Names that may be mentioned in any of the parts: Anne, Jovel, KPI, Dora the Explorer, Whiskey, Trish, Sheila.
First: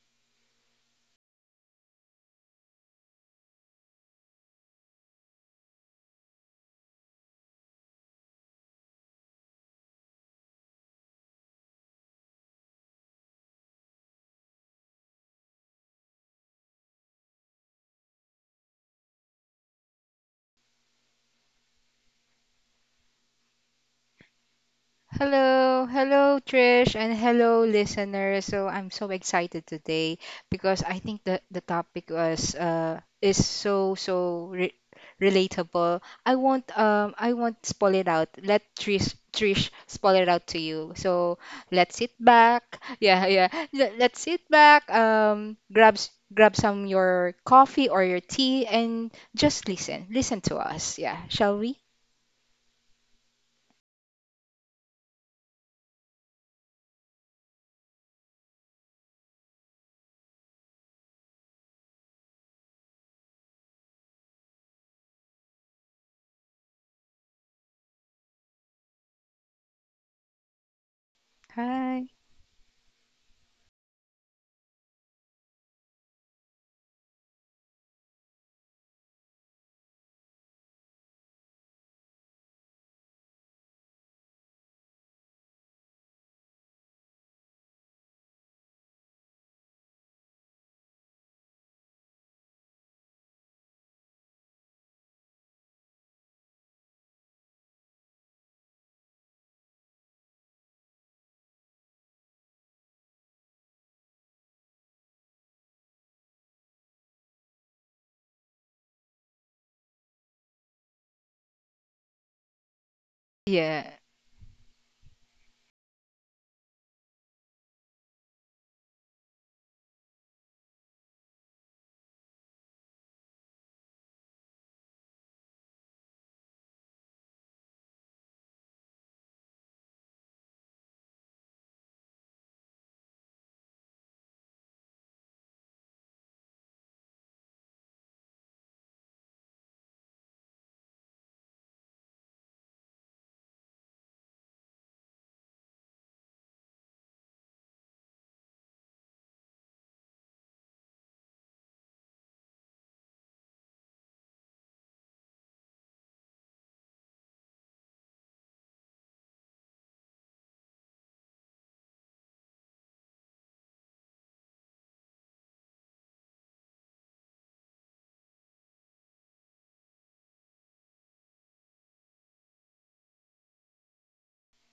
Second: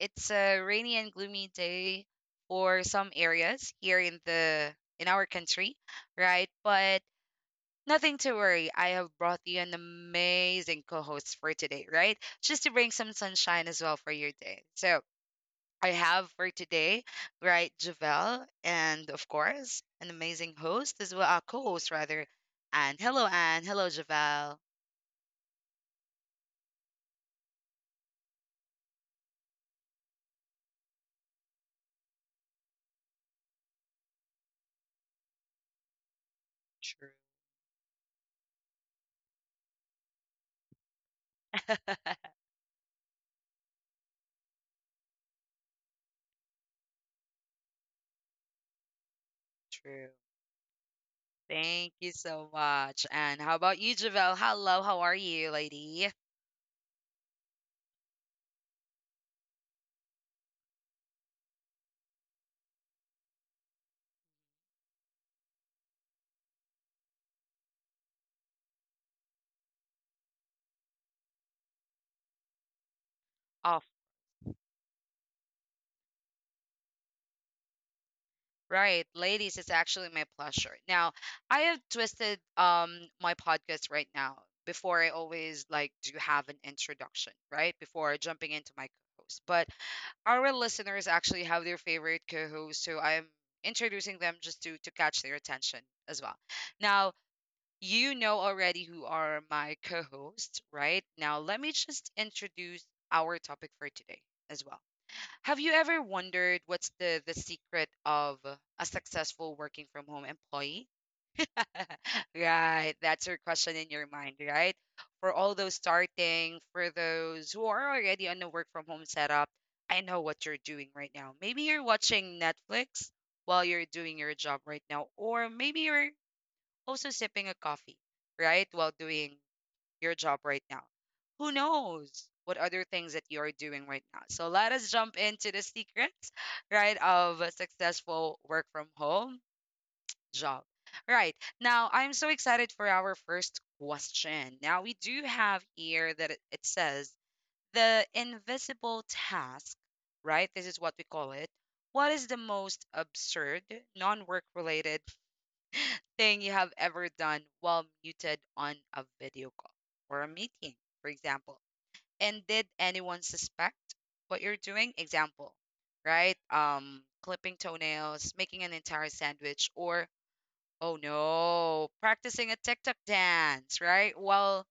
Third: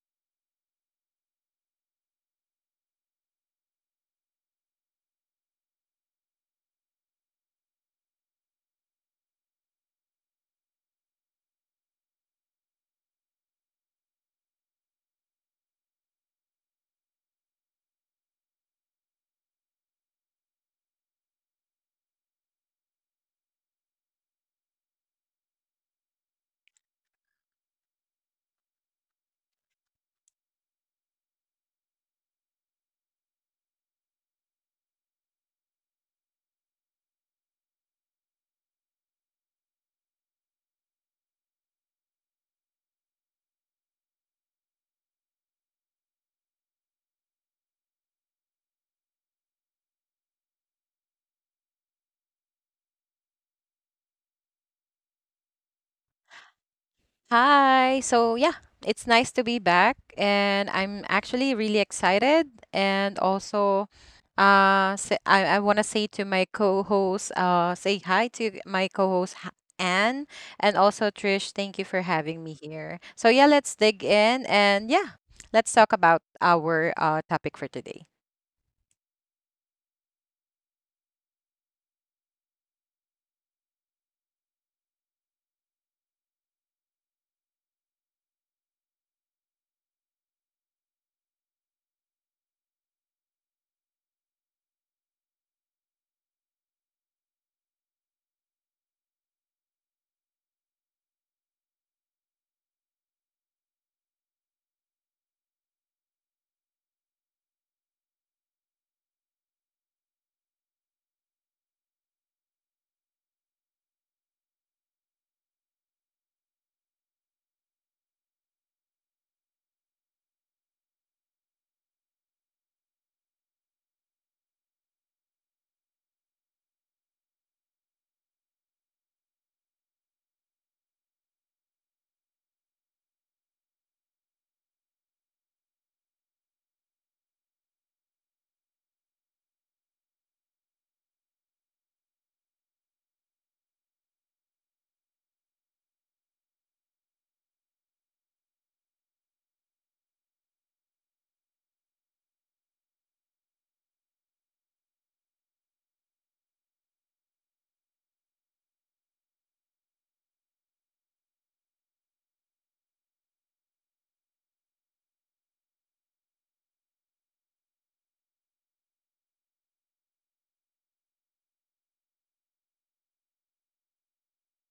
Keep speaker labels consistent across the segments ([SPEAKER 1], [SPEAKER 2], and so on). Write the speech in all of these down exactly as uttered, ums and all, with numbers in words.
[SPEAKER 1] It's a rainy and gloomy day for some areas here in the in our country, right? But nothing to worry. I have brought you an amazing co-host for today, right? Just to bring some sunshine as well for your day. So I have for today, right, Javelle, and of course, an amazing host as well, uh, co-host rather. And hello, Anne. Hello, Javelle.
[SPEAKER 2] Hello, hello Trish and hello listeners. So I'm so excited today because I think the the topic was uh is so so re relatable. I won't
[SPEAKER 1] True,
[SPEAKER 2] um I won't spoil it out. Let Trish Trish spoil it out to you. So let's sit back. Yeah, yeah. Let, let's sit back. Um grab s- grab some your coffee or your tea and just listen.
[SPEAKER 1] true.
[SPEAKER 2] Listen to us. Yeah, shall we?
[SPEAKER 1] Thank you so much. And how about you, Javel? Hello, how are you, lady?
[SPEAKER 3] Hi. So, yeah, it's nice to be back, and I'm actually really excited. And also, uh, say, I, I want to say to my co-host, uh, say hi to my co-host Ha- Anne, and also Trish. Thank you for
[SPEAKER 2] Hi.
[SPEAKER 3] having me here. So, yeah, let's
[SPEAKER 1] Oh,
[SPEAKER 3] dig in, and yeah, let's talk about our uh topic for today.
[SPEAKER 1] right, ladies, it's actually my pleasure. Now, I have twisted um my podcast right now. Before I always like do have an introduction, right? Before jumping into my co-host. But our listeners actually have their favorite co-host, so I'm introducing them just to to catch their attention as well. Now, you know already who are my co hosts, right? Now, let me just introduce our topic for today as well. Have you ever wondered what's the, the secret of a successful working from home employee? Right, that's your question in
[SPEAKER 2] Yeah.
[SPEAKER 1] your mind, right? For all those starting, for those who are already on the work from home setup, I know what you're doing right now. Maybe you're watching Netflix while you're doing your job right now, or maybe you're also sipping a coffee right while doing your job right now. Who knows what other things that you're doing right now? So let us jump into the secrets, right, of a successful work from home job. Right. Now, I'm so excited for our first question. Now, we do have here that it it says the invisible task, right? This is what we call it. What is the most absurd, non work related thing you have ever done while muted on a video call or a meeting, for example? And did anyone suspect what you're doing? Example, right? Um, clipping toenails, making an entire sandwich, or oh no, practicing a TikTok dance, right? While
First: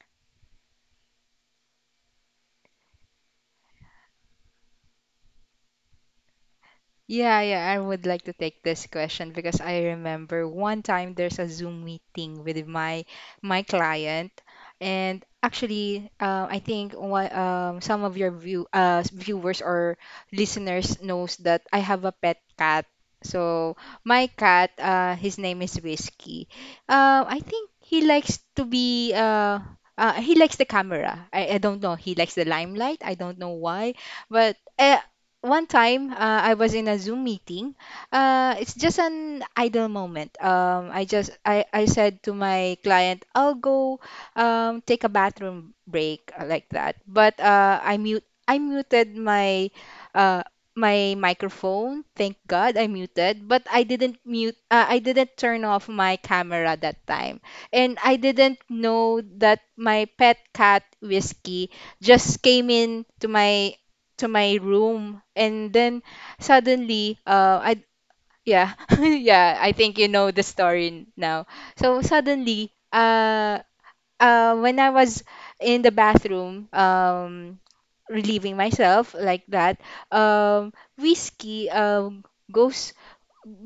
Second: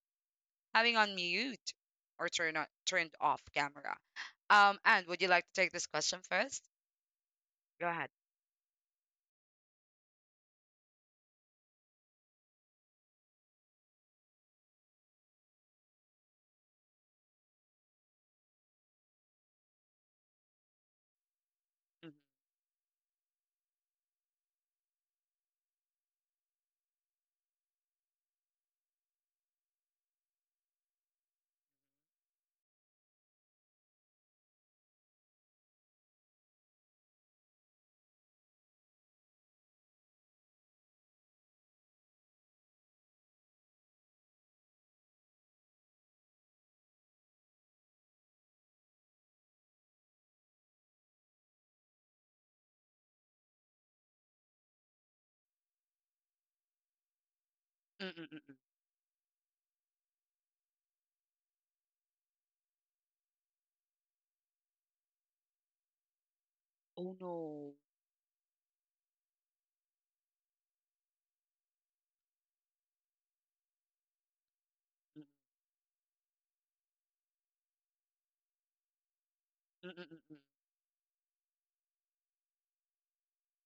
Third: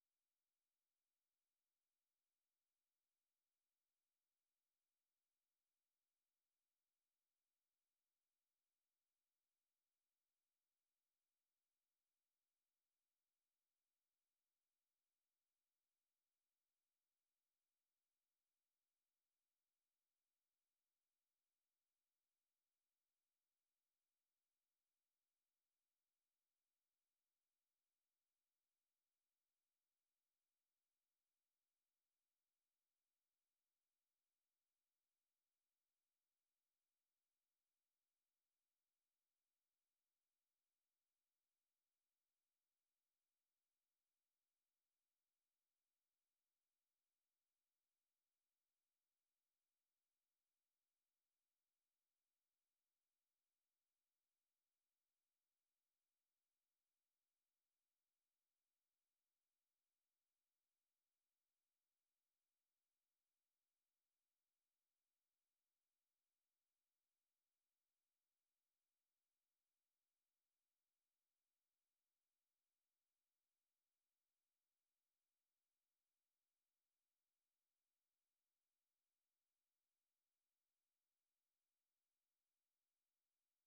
[SPEAKER 1] having on mute or turn on, turned off camera. Um, and would you like to take this question first?
[SPEAKER 2] Yeah, yeah, I
[SPEAKER 1] Go
[SPEAKER 2] would
[SPEAKER 1] ahead.
[SPEAKER 2] like to take this question because I remember one time there's a Zoom meeting with my my client, and actually, uh, I think one, um, some of your view uh, viewers or listeners knows that I have
[SPEAKER 1] Mhm.
[SPEAKER 2] a pet cat. So my cat, uh, his name is Whiskey. Uh, I think he likes to be uh, uh, he likes the camera. I, I don't know. He likes the limelight. I don't know why, but. Uh, one time uh, I was in a Zoom meeting. Uh, it's just an idle moment. Um, I just I, I said to my client, I'll go um, take a bathroom break uh, like that. But uh, I mute I muted my uh, my microphone. Thank God I muted, but I didn't mute. Uh, I didn't turn off my camera that time, and
[SPEAKER 1] Mm
[SPEAKER 2] I
[SPEAKER 1] mm mm mm.
[SPEAKER 2] didn't know that my pet cat Whiskey just came in to my to my room and then
[SPEAKER 1] Oh
[SPEAKER 2] suddenly uh
[SPEAKER 1] no.
[SPEAKER 2] I yeah, yeah, I think you know the story n- now. So suddenly uh uh when I was
[SPEAKER 1] Mm,
[SPEAKER 2] in the bathroom um relieving myself like that.
[SPEAKER 1] mm, mm, mm,
[SPEAKER 2] um Whiskey, um goes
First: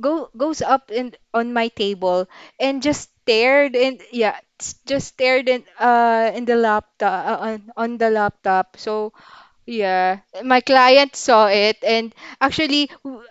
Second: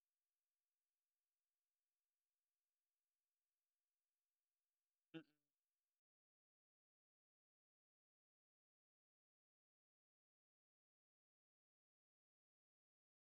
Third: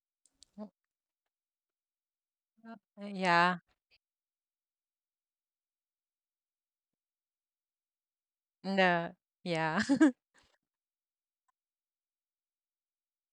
[SPEAKER 2] go goes up and on my table and just
[SPEAKER 3] Yeah.
[SPEAKER 2] stared and yeah s- just
[SPEAKER 1] mm, mm.
[SPEAKER 2] stared in uh in the laptop, uh, on on the laptop.
[SPEAKER 3] No.
[SPEAKER 2] So
[SPEAKER 3] Yeah.
[SPEAKER 2] yeah, my client saw it, and actually, w-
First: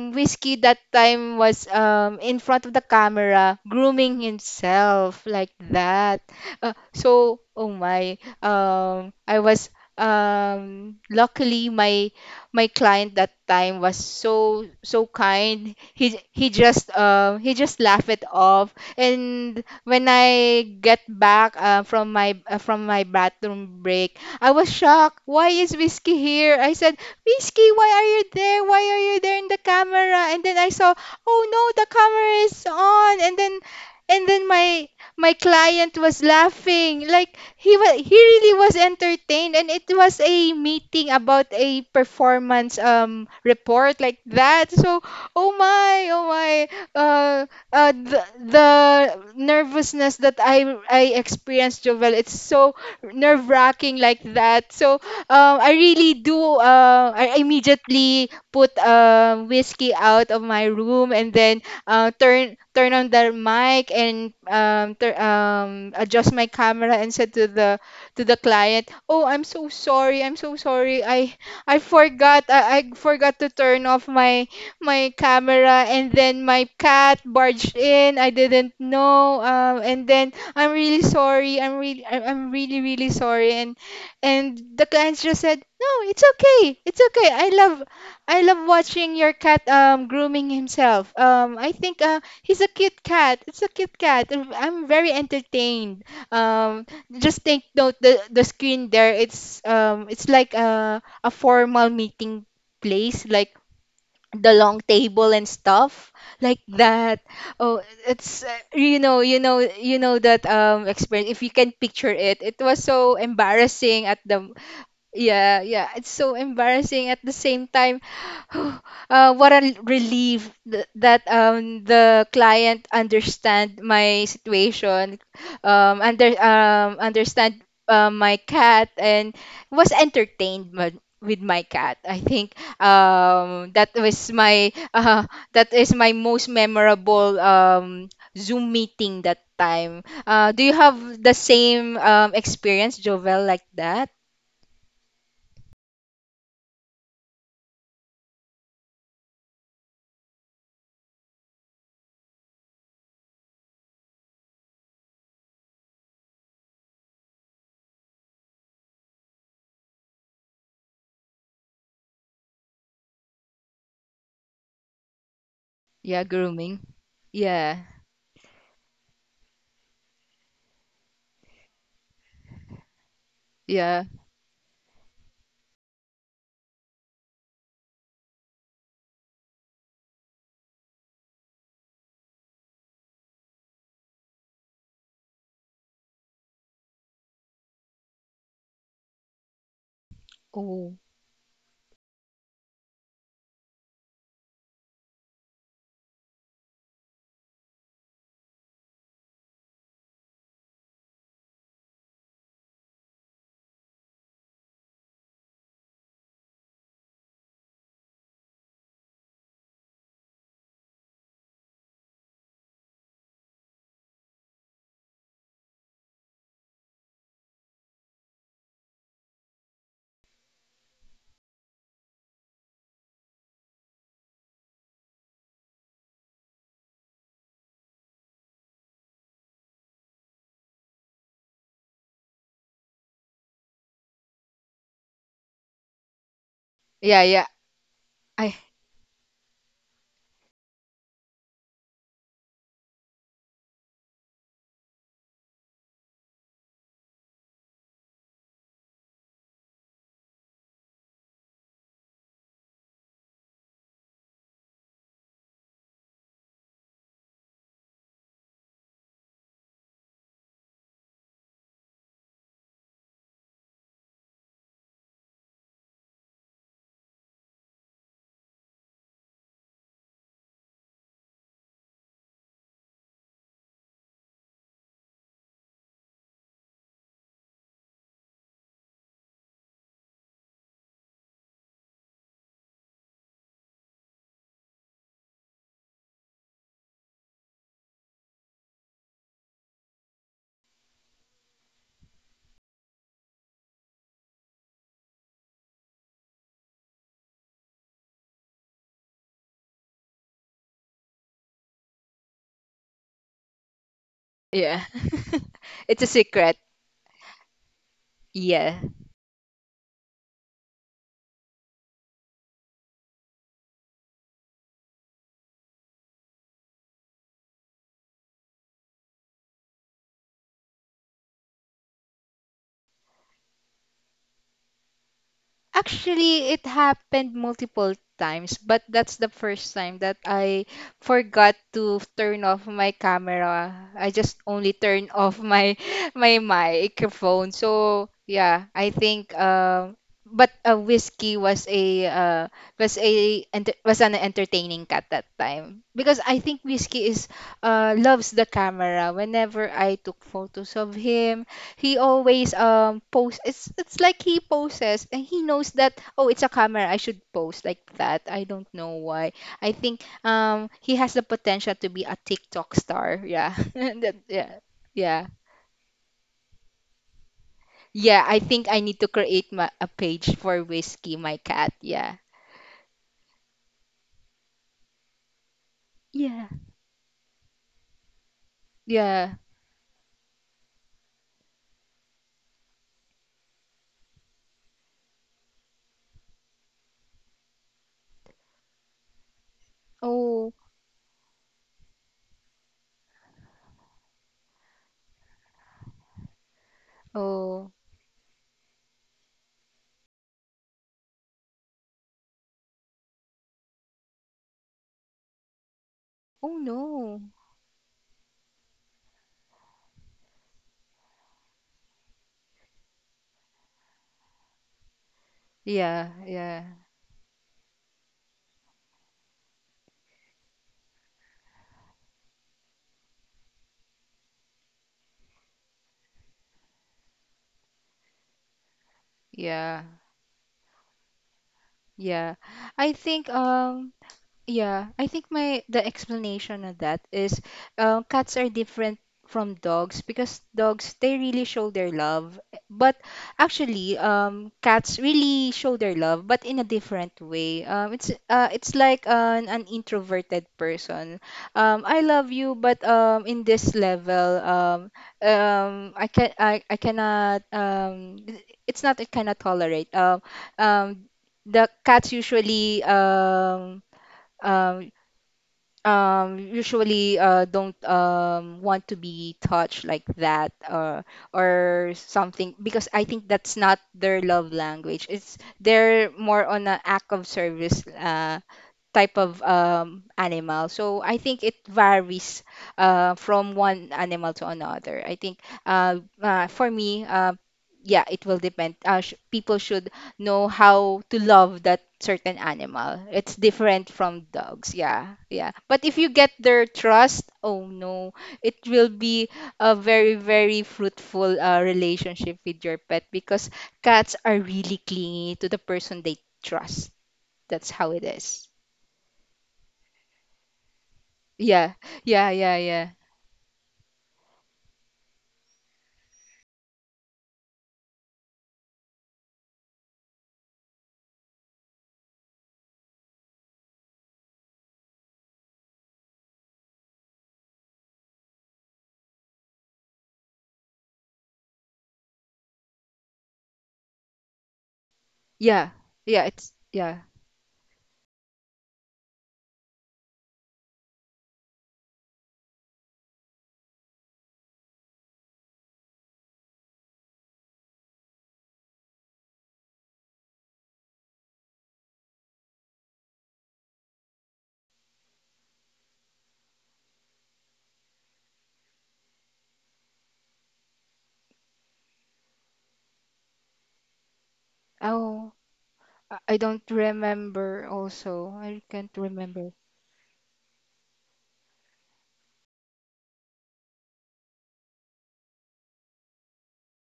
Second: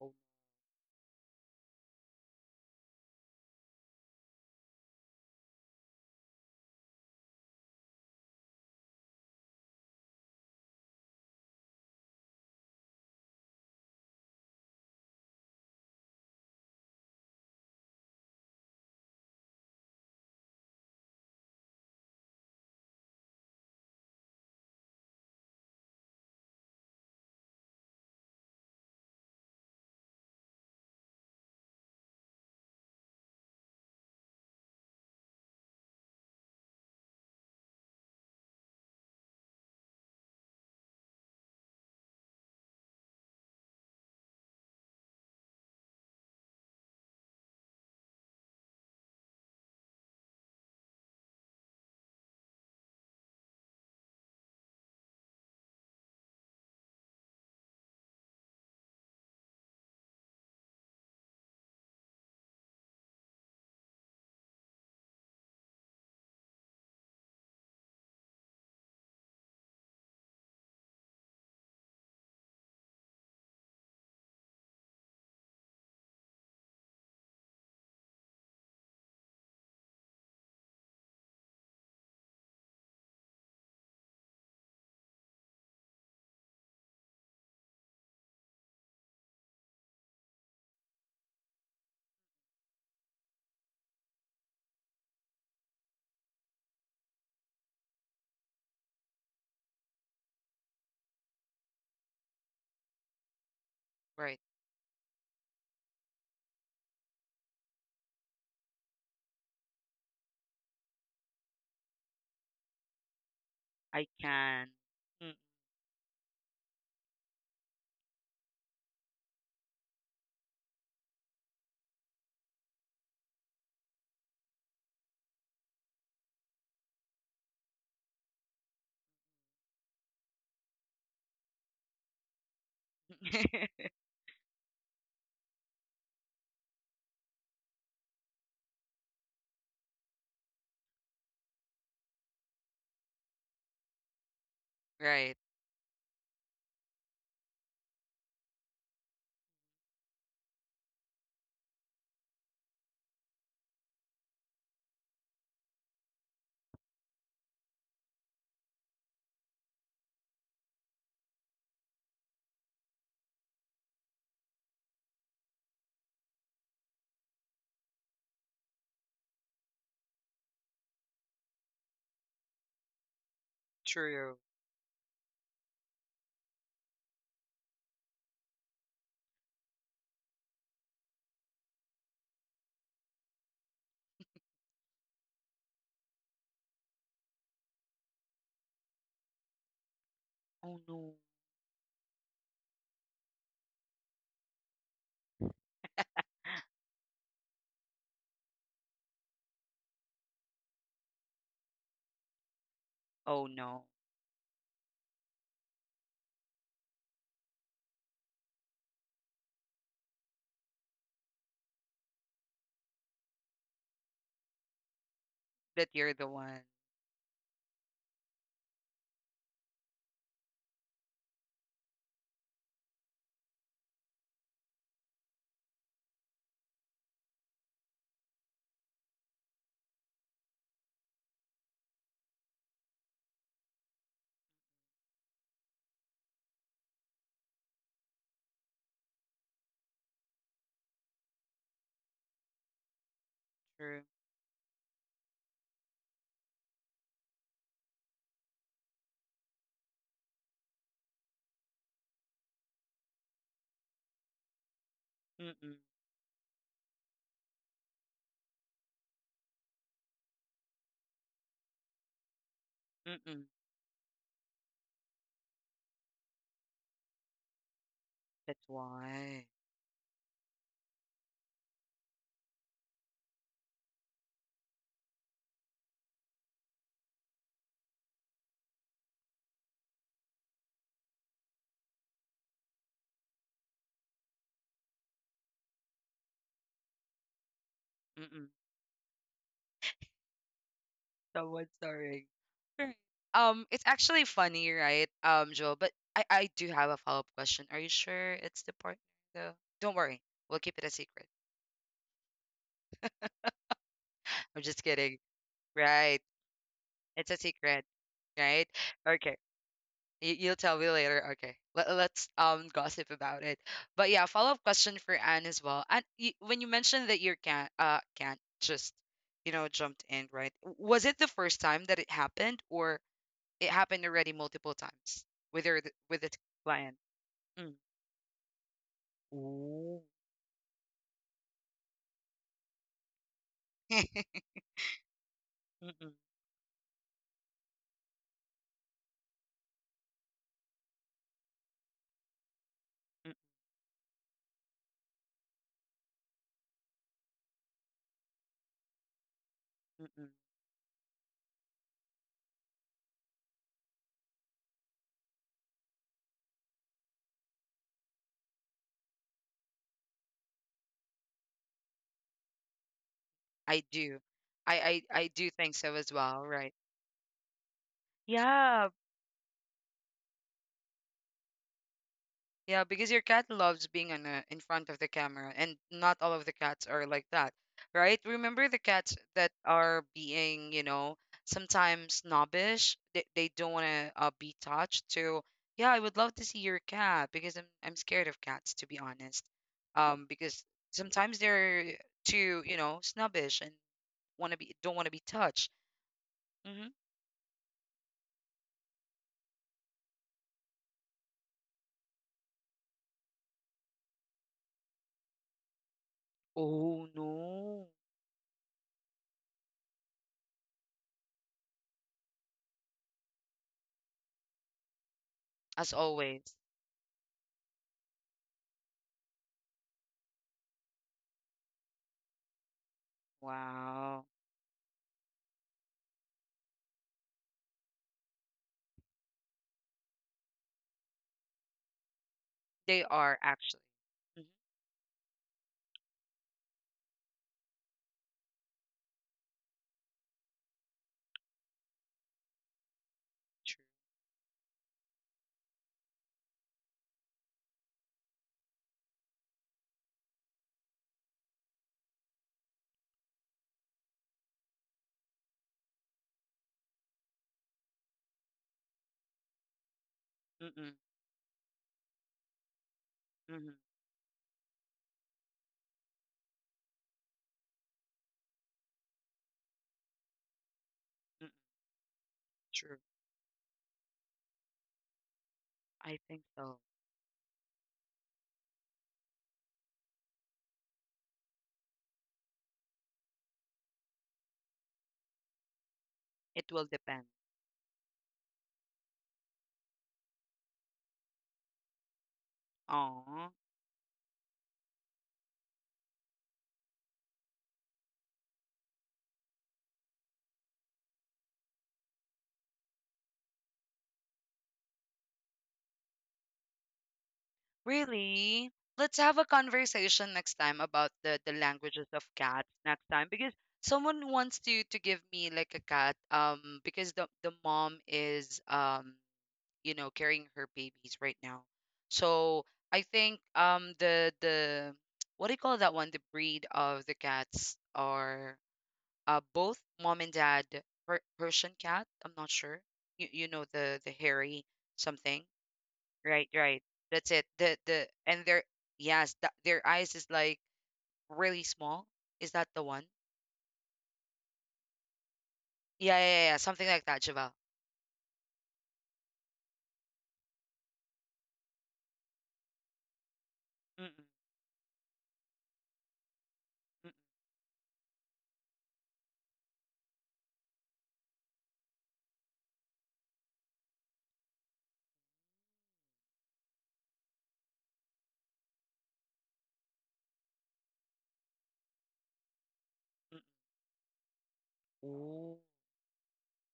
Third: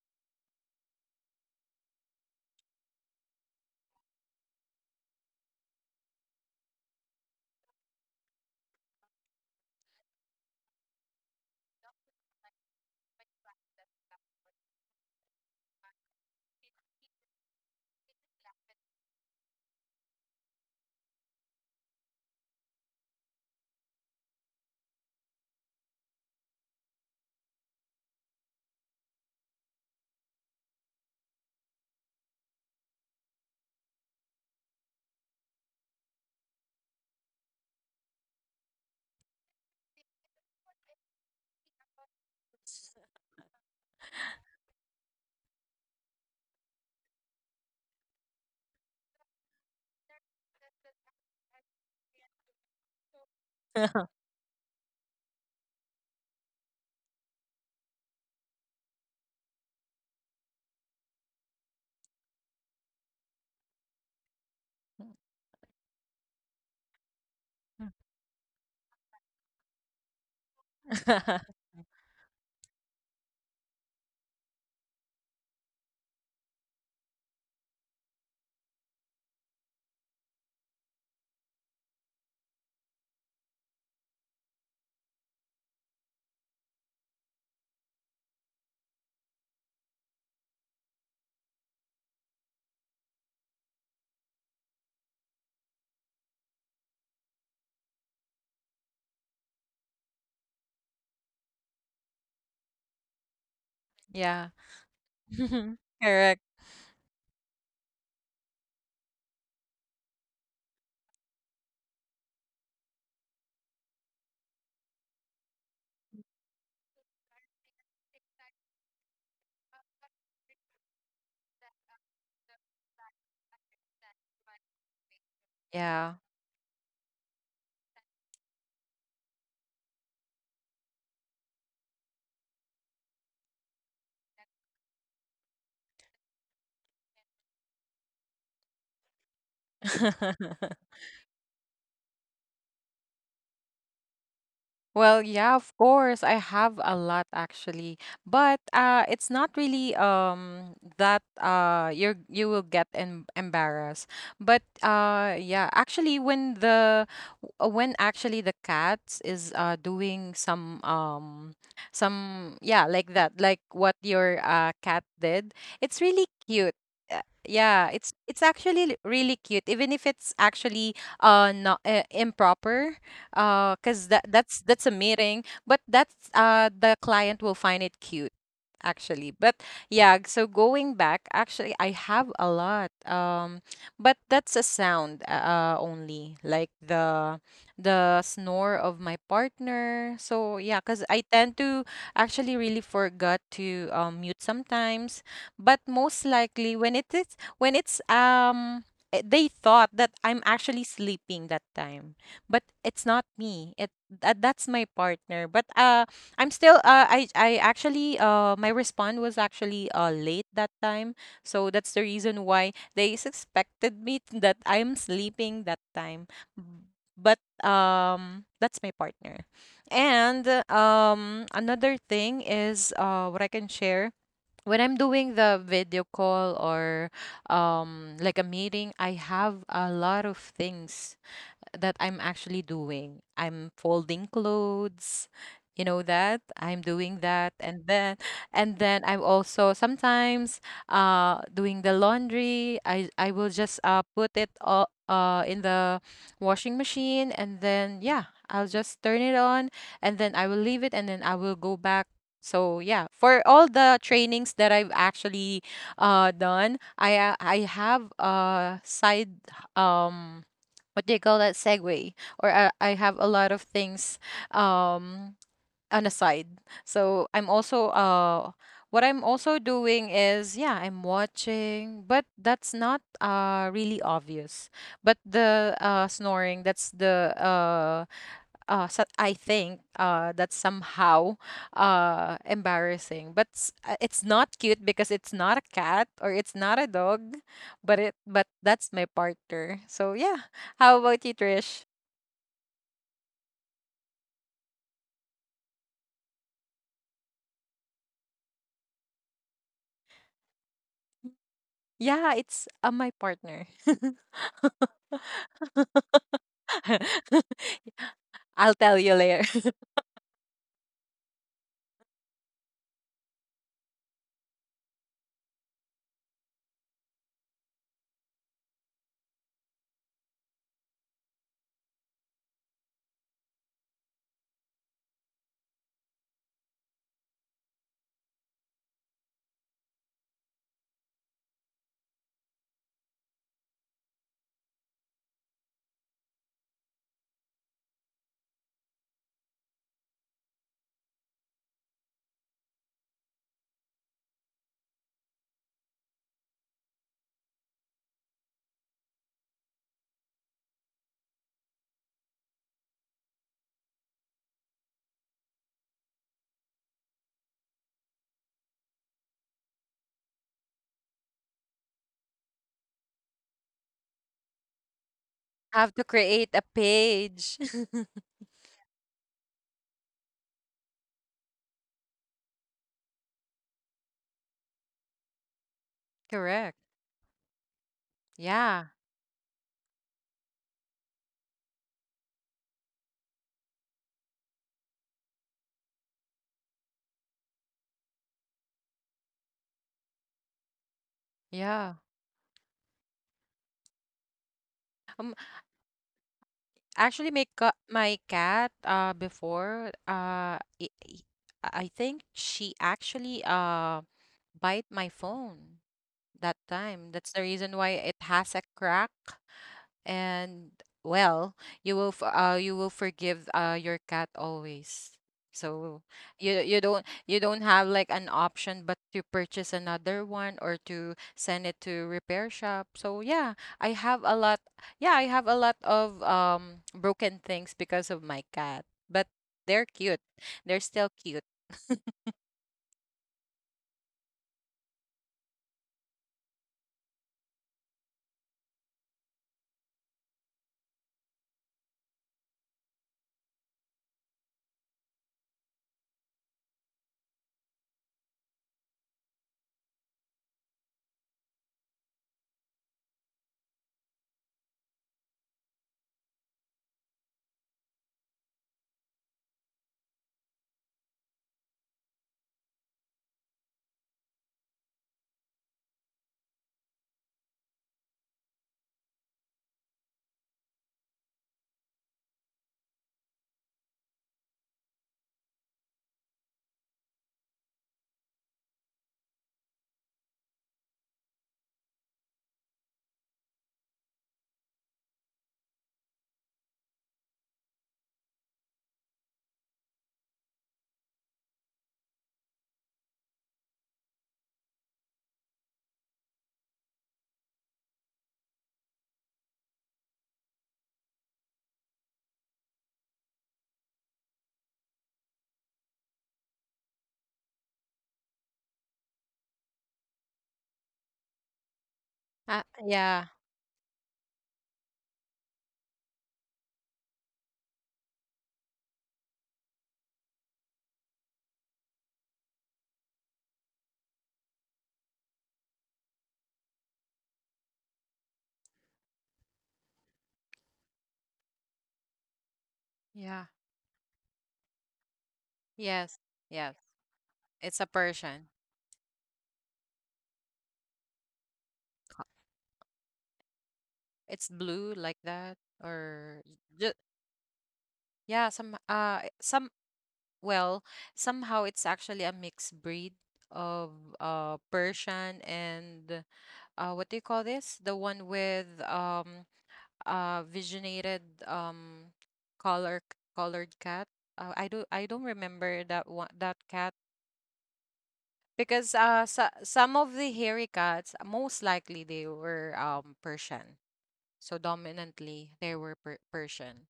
[SPEAKER 1] Oh,
[SPEAKER 2] Whiskey that time was um in front of the camera grooming himself like that. Uh, so, oh my, um, I was um luckily my my client that time was so so kind. He he just um he just laughed it off, and when I get back uh, from my uh, from my bathroom break. I was shocked. Why is Whiskey here? I said, Whiskey, why are you there? Why are you there in the camera? And then I saw, oh no, the camera is on. And then, and then my my client was laughing. Like he was, he really was entertained. And it was a meeting about a performance um report like that. So, oh my, oh my, uh, uh, the, the nervousness that I I experienced, Jovel, it's so nerve wracking like that. So um, I really do. Uh, I immediately put um whiskey out of my room and then uh, turn turn on the mic and um, tur um, adjust my camera and said to the to the client, "Oh, I'm so sorry. I'm so sorry. I I forgot. I, I forgot to turn off my my camera and then my cat barged in. I didn't know. Um, and then I'm really sorry. I'm really, I'm I'm really, really sorry." And and the clients just said, no, it's okay. It's okay. I love, I love watching your cat um grooming himself. Um, I think uh he's a cute cat. It's a cute cat. I'm, I'm very entertained. Um, just take note the the screen there. It's um, it's like a a formal meeting place like
[SPEAKER 1] right.
[SPEAKER 3] Yeah.
[SPEAKER 2] the long table and stuff
[SPEAKER 3] Correct.
[SPEAKER 2] like that. Oh, it's uh, you know you know you know that um experience. If you can picture it, it was so embarrassing
[SPEAKER 1] I
[SPEAKER 2] at the
[SPEAKER 1] can. Mm,
[SPEAKER 2] yeah, yeah, it's so embarrassing. At the same time, uh, what a l- relief th that um the client understand my situation, um
[SPEAKER 3] Yeah.
[SPEAKER 2] under um understand uh, my cat and was entertained ma- with my cat. I think um that was my uh, that is my most memorable um Zoom meeting that time. Uh, do you have the same um experience, Jovel, like that?
[SPEAKER 3] Well,
[SPEAKER 1] right.
[SPEAKER 3] yeah, of course. I have a lot actually. But uh it's not really um that uh you're you will get em embarrassed. But uh yeah, actually when the uh, when actually the cat is uh doing some um some yeah, like that, like what your uh cat did, it's
[SPEAKER 2] Yeah,
[SPEAKER 3] really cute.
[SPEAKER 2] grooming.
[SPEAKER 3] Uh,
[SPEAKER 2] Yeah.
[SPEAKER 3] Yeah, it's it's actually really cute, even if it's actually uh not uh, improper uh
[SPEAKER 2] Yeah.
[SPEAKER 3] because that
[SPEAKER 1] True.
[SPEAKER 3] that's that's a meeting but that's uh the client will find it cute actually. But yeah, so going back actually I have a lot, um but that's a sound uh uh, only like the the snore of my partner. So yeah,
[SPEAKER 1] Oh
[SPEAKER 2] Oh.
[SPEAKER 3] because
[SPEAKER 1] no.
[SPEAKER 3] I tend to actually really forgot to, um, mute sometimes, but most likely when it is when it's um eh, they thought that I'm actually sleeping that time, but it's not
[SPEAKER 1] Oh
[SPEAKER 3] me,
[SPEAKER 1] no.
[SPEAKER 3] it that, that's my partner. But uh I'm still uh I I actually uh my response was actually uh late that time. So that's the reason why they suspected me, t- that I'm sleeping that
[SPEAKER 1] That you're
[SPEAKER 3] time.
[SPEAKER 1] the one.
[SPEAKER 3] B- but um That's my partner. And um another thing is uh what I can share when I'm doing the video call or um like a meeting, I have a lot of things that I'm actually doing. I'm folding clothes, you know that? I'm doing
[SPEAKER 2] Yeah, yeah.
[SPEAKER 3] that, and then
[SPEAKER 2] I
[SPEAKER 3] and then I'm also sometimes uh doing the laundry. I I will just
[SPEAKER 1] True.
[SPEAKER 3] uh put it all uh in the washing machine, and then yeah, I'll just turn it on and then I will leave it and then I will go back. So yeah, for all the trainings that I've actually
[SPEAKER 1] Mm-mm,
[SPEAKER 3] uh done, I uh, I have a side, um what do you call that, segue? Or I, I have a
[SPEAKER 1] mm-mm.
[SPEAKER 3] lot of things, um an aside. So I'm also uh
[SPEAKER 1] That's
[SPEAKER 3] what I'm
[SPEAKER 1] why.
[SPEAKER 3] also doing is, yeah, I'm watching, but that's not uh really obvious. But the uh snoring, that's the uh uh so I think uh that's somehow uh embarrassing. But s- uh, it's not cute because it's not a cat or it's not a dog, but it but
[SPEAKER 1] Mm-mm.
[SPEAKER 3] that's my partner. So yeah. How about you,
[SPEAKER 1] Someone
[SPEAKER 3] Trish?
[SPEAKER 1] sorry. Right. Um, it's actually funny, right, um, Joel? But I, I do have a follow-up question. Are you sure it's the partner, though? Don't worry, we'll keep it a secret.
[SPEAKER 3] Yeah, it's uh, my partner.
[SPEAKER 1] I'm
[SPEAKER 2] yeah.
[SPEAKER 1] just kidding,
[SPEAKER 2] It's a
[SPEAKER 1] right?
[SPEAKER 2] secret.
[SPEAKER 1] It's a secret, right?
[SPEAKER 3] I'll
[SPEAKER 2] Yeah.
[SPEAKER 3] tell you
[SPEAKER 1] Okay.
[SPEAKER 3] later.
[SPEAKER 1] You, you'll tell me later. Okay. Let, let's um gossip about it. But yeah, follow-up question for Anne as well. And you, when you mentioned that you can't uh can't just, you know, jumped in, right? Was it the first time that it happened or it happened already multiple times with her th- with the
[SPEAKER 2] Actually, it
[SPEAKER 1] client?
[SPEAKER 2] happened
[SPEAKER 1] Mm.
[SPEAKER 2] multiple times, but that's the first time
[SPEAKER 1] Ooh.
[SPEAKER 2] that I forgot to turn off my camera. I just only turned off my
[SPEAKER 1] Mm-mm,
[SPEAKER 2] my microphone. So yeah, I think um but uh, whiskey was a uh, was
[SPEAKER 1] mm-mm,
[SPEAKER 2] a ent- was an entertaining cat that time because I think whiskey is uh, loves the camera. Whenever I took
[SPEAKER 1] mm-mm.
[SPEAKER 2] photos of him, he always um posts. It's it's like he poses and he knows that, oh, it's a camera. I should post like that. I don't know why. I think um he has the potential to be a TikTok star. Yeah.
[SPEAKER 1] I
[SPEAKER 2] That-
[SPEAKER 1] do.
[SPEAKER 2] yeah.
[SPEAKER 1] I, I
[SPEAKER 2] Yeah.
[SPEAKER 1] I do think
[SPEAKER 3] Have
[SPEAKER 1] so
[SPEAKER 3] to
[SPEAKER 1] as well,
[SPEAKER 3] create a
[SPEAKER 1] right?
[SPEAKER 3] page.
[SPEAKER 2] Yeah. I think I
[SPEAKER 1] Yeah,
[SPEAKER 2] need to create my, a page for Whiskey, my cat. Yeah.
[SPEAKER 1] yeah, because your cat loves being on a, in front of the camera, and not all
[SPEAKER 2] Yeah.
[SPEAKER 1] of the
[SPEAKER 3] Correct.
[SPEAKER 1] cats are like that, right? Remember the
[SPEAKER 3] Yeah.
[SPEAKER 1] cats
[SPEAKER 2] Yeah.
[SPEAKER 1] that are being, you know, sometimes snobbish. They, they don't want to uh, be touched. To yeah, I would love to see your cat because I'm I'm scared of cats to be honest. Um,
[SPEAKER 2] Oh.
[SPEAKER 1] because sometimes
[SPEAKER 3] Yeah.
[SPEAKER 1] they're too, you know, snobbish and want to be don't want to be
[SPEAKER 3] Um,
[SPEAKER 1] touched. Hmm.
[SPEAKER 3] actually, my
[SPEAKER 2] Oh.
[SPEAKER 3] ca- my cat uh before uh i i- I think she actually uh bite my phone
[SPEAKER 2] Oh
[SPEAKER 3] that
[SPEAKER 1] Oh
[SPEAKER 3] time.
[SPEAKER 2] no.
[SPEAKER 3] That's the reason why
[SPEAKER 1] no,
[SPEAKER 3] it has a crack. And well, you will f- uh you will forgive uh your cat always.
[SPEAKER 1] as
[SPEAKER 3] So
[SPEAKER 2] Yeah.
[SPEAKER 1] always.
[SPEAKER 3] you
[SPEAKER 2] Yeah.
[SPEAKER 3] you don't you don't have like an option but to purchase another one or to send it to repair shop. So yeah, I have
[SPEAKER 1] Wow,
[SPEAKER 3] a lot, yeah, I have a lot of um broken things because of my cat, but
[SPEAKER 2] Yeah.
[SPEAKER 3] they're cute, they're still cute.
[SPEAKER 2] Yeah. I
[SPEAKER 1] they
[SPEAKER 2] think
[SPEAKER 1] are actually
[SPEAKER 2] um
[SPEAKER 1] Mhm,
[SPEAKER 2] yeah, I think my the explanation of that is uh, cats are different from dogs because dogs they really show their love, eh, but actually um cats really show their love but in a different way. Um it's uh it's like an, an introverted person. Um, I love you but um in this level um um I can I, I cannot um it's not I cannot tolerate. Um
[SPEAKER 1] true.
[SPEAKER 2] um the cats usually
[SPEAKER 1] Mhm,
[SPEAKER 2] um um, um, usually uh, don't um, want to be touched like that, uh,
[SPEAKER 1] mm,
[SPEAKER 2] or something because
[SPEAKER 1] true.
[SPEAKER 2] I think that's not their love language. It's they're
[SPEAKER 1] I
[SPEAKER 2] more
[SPEAKER 1] think
[SPEAKER 2] on
[SPEAKER 1] so.
[SPEAKER 2] an act of service, uh, type of um, animal. So I think it varies uh, from one animal to another. I think uh, uh, for
[SPEAKER 1] It will
[SPEAKER 2] me,
[SPEAKER 1] depend.
[SPEAKER 2] uh, yeah, it will depend. Uh, sh- people should know how to love that certain animal. It's
[SPEAKER 1] Aw,
[SPEAKER 2] different from dogs. Yeah, yeah. But if you get their trust, oh no, it will be a very, very fruitful uh, relationship with your pet because cats are really clingy to the person they trust. That's how it is.
[SPEAKER 1] really? Let's have a conversation next time about the the
[SPEAKER 2] Yeah,
[SPEAKER 1] languages of
[SPEAKER 2] yeah, yeah,
[SPEAKER 3] uh,
[SPEAKER 1] cats
[SPEAKER 2] yeah,
[SPEAKER 1] next
[SPEAKER 3] yeah,
[SPEAKER 1] time because someone wants to to give me like a cat um because the the mom is um you know carrying her babies right now. So I think um the the what do you call that one? The breed of the cats are uh, both mom and dad per- Persian cat. I'm not sure. You,
[SPEAKER 3] yeah,
[SPEAKER 1] you know the the hairy something,
[SPEAKER 2] yeah,
[SPEAKER 3] yes,
[SPEAKER 2] yeah.
[SPEAKER 1] right?
[SPEAKER 2] It's
[SPEAKER 3] yes,
[SPEAKER 1] Right.
[SPEAKER 2] yeah.
[SPEAKER 1] That's it. The
[SPEAKER 3] it's a
[SPEAKER 1] the and
[SPEAKER 3] Persian.
[SPEAKER 1] their yes, th- their eyes is like really small. Is that the one?
[SPEAKER 3] It's blue like that,
[SPEAKER 1] Yeah, yeah,
[SPEAKER 3] or
[SPEAKER 1] yeah, yeah, something
[SPEAKER 3] ju
[SPEAKER 1] like that, Javel.
[SPEAKER 3] yeah, some uh eh, some well, somehow it's actually a mixed breed of
[SPEAKER 1] Mm-mm,
[SPEAKER 3] uh Persian and uh what do you call this? The one with um uh visionated um color colored cat. Uh, I do I don't
[SPEAKER 2] Oh,
[SPEAKER 3] remember that
[SPEAKER 2] I
[SPEAKER 3] one
[SPEAKER 2] I
[SPEAKER 3] that
[SPEAKER 2] don't
[SPEAKER 3] cat
[SPEAKER 2] remember. Also, I can't
[SPEAKER 3] because uh so,
[SPEAKER 2] remember.
[SPEAKER 3] some of the hairy cats most likely they were um
[SPEAKER 1] mm-mm,
[SPEAKER 3] Persian. So dominantly
[SPEAKER 1] mm-mm.
[SPEAKER 3] they were per Persian.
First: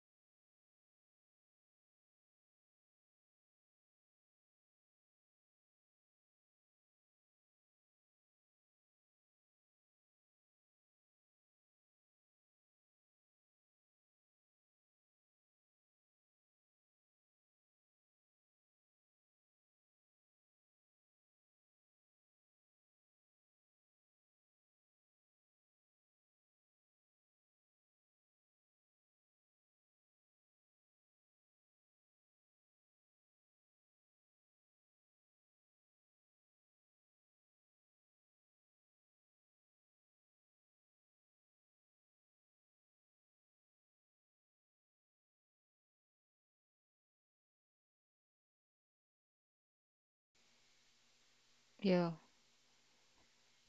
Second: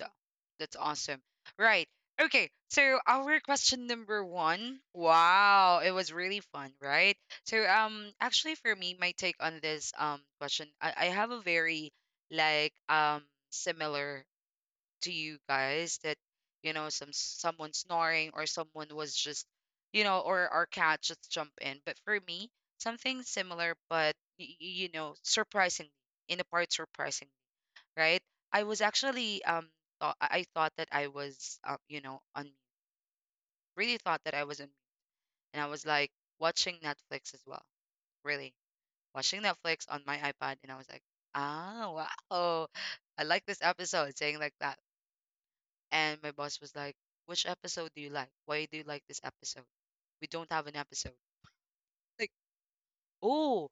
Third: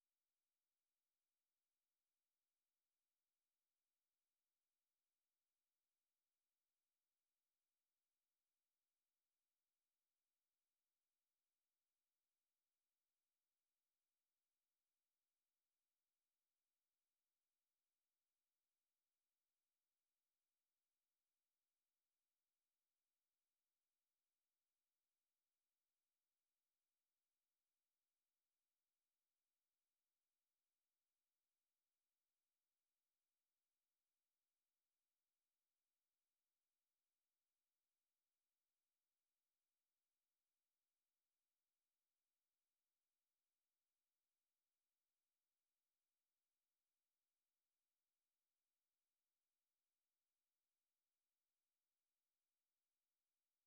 [SPEAKER 1] Duh. That's awesome. Right. Okay. So our question number one. Wow, it was really fun, right? So um, actually, for me, my take on this um question, I, I have a very like um similar to you guys that you know some someone snoring or someone was just you know or our cat just jump in. But for me, something similar, but y- y- you know, surprisingly in a part surprising right? I was actually um thought I I thought that I was um you know on really thought that I was on and I was like watching Netflix as well. Really watching Netflix on my iPad and I was like, "Ah, wow." "I like this episode," saying like that. And my boss was like, "Which episode do you like? Why do you like this episode? We don't have an episode."
[SPEAKER 2] Yeah,
[SPEAKER 1] Like, "Oh,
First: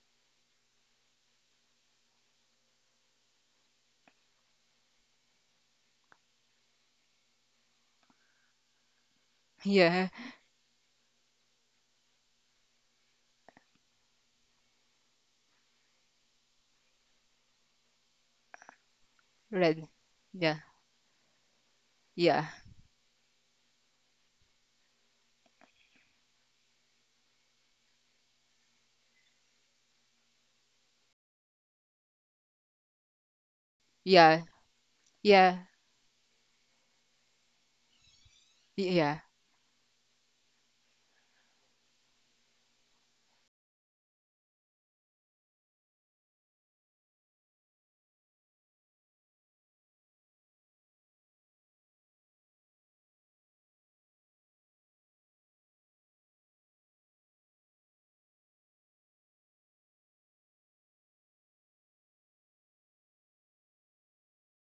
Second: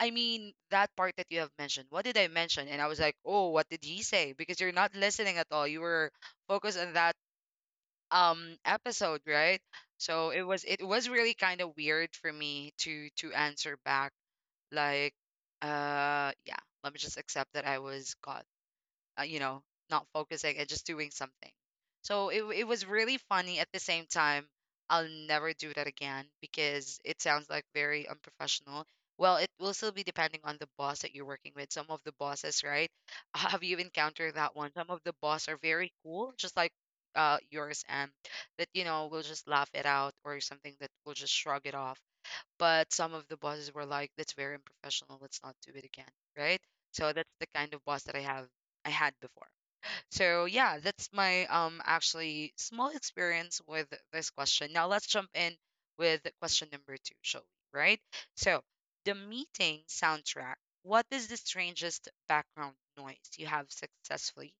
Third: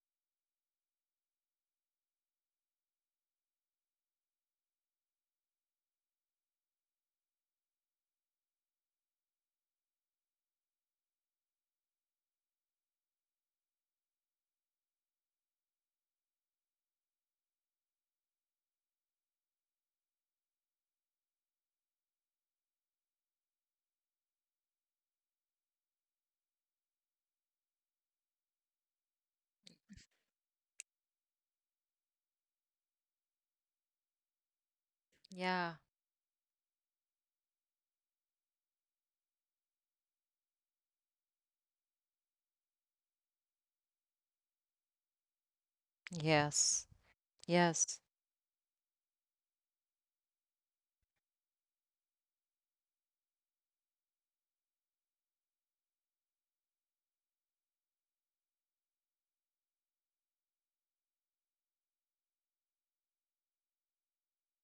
[SPEAKER 1] I mean that part that you have mentioned. What did I mention?" And I was like, "Oh, what did he say?" Because you're not listening at all. You were focused on that um episode right
[SPEAKER 2] yeah.
[SPEAKER 1] so it was it was really kind of weird for me to to answer back like uh yeah let me just accept that I was caught uh, you know,
[SPEAKER 2] Red.
[SPEAKER 1] not focusing
[SPEAKER 2] Yeah,
[SPEAKER 1] and just doing something. So it,
[SPEAKER 2] yeah,
[SPEAKER 1] w- it was really funny. At the same time, I'll never do that again because it sounds like very unprofessional. Well, it will still be depending on the boss that you're working with. Some of the bosses, right? Have you encountered
[SPEAKER 2] yeah,
[SPEAKER 1] that one? Some of the boss
[SPEAKER 2] yeah,
[SPEAKER 1] are
[SPEAKER 3] Yeah.
[SPEAKER 1] very cool, just like uh yours, and that you know
[SPEAKER 2] yeah,
[SPEAKER 1] will just laugh it out or something that will just shrug it off. But some of the bosses were like, "That's very unprofessional. Let's not do it again." Right?
[SPEAKER 3] Yes.
[SPEAKER 1] So that's the kind of
[SPEAKER 3] Yes.
[SPEAKER 1] boss that I have I had before. So yeah, that's my um actually small experience with this question. Now let's jump in with question number two, shall we? Right? So, the meeting soundtrack. What is the strangest background noise you have successfully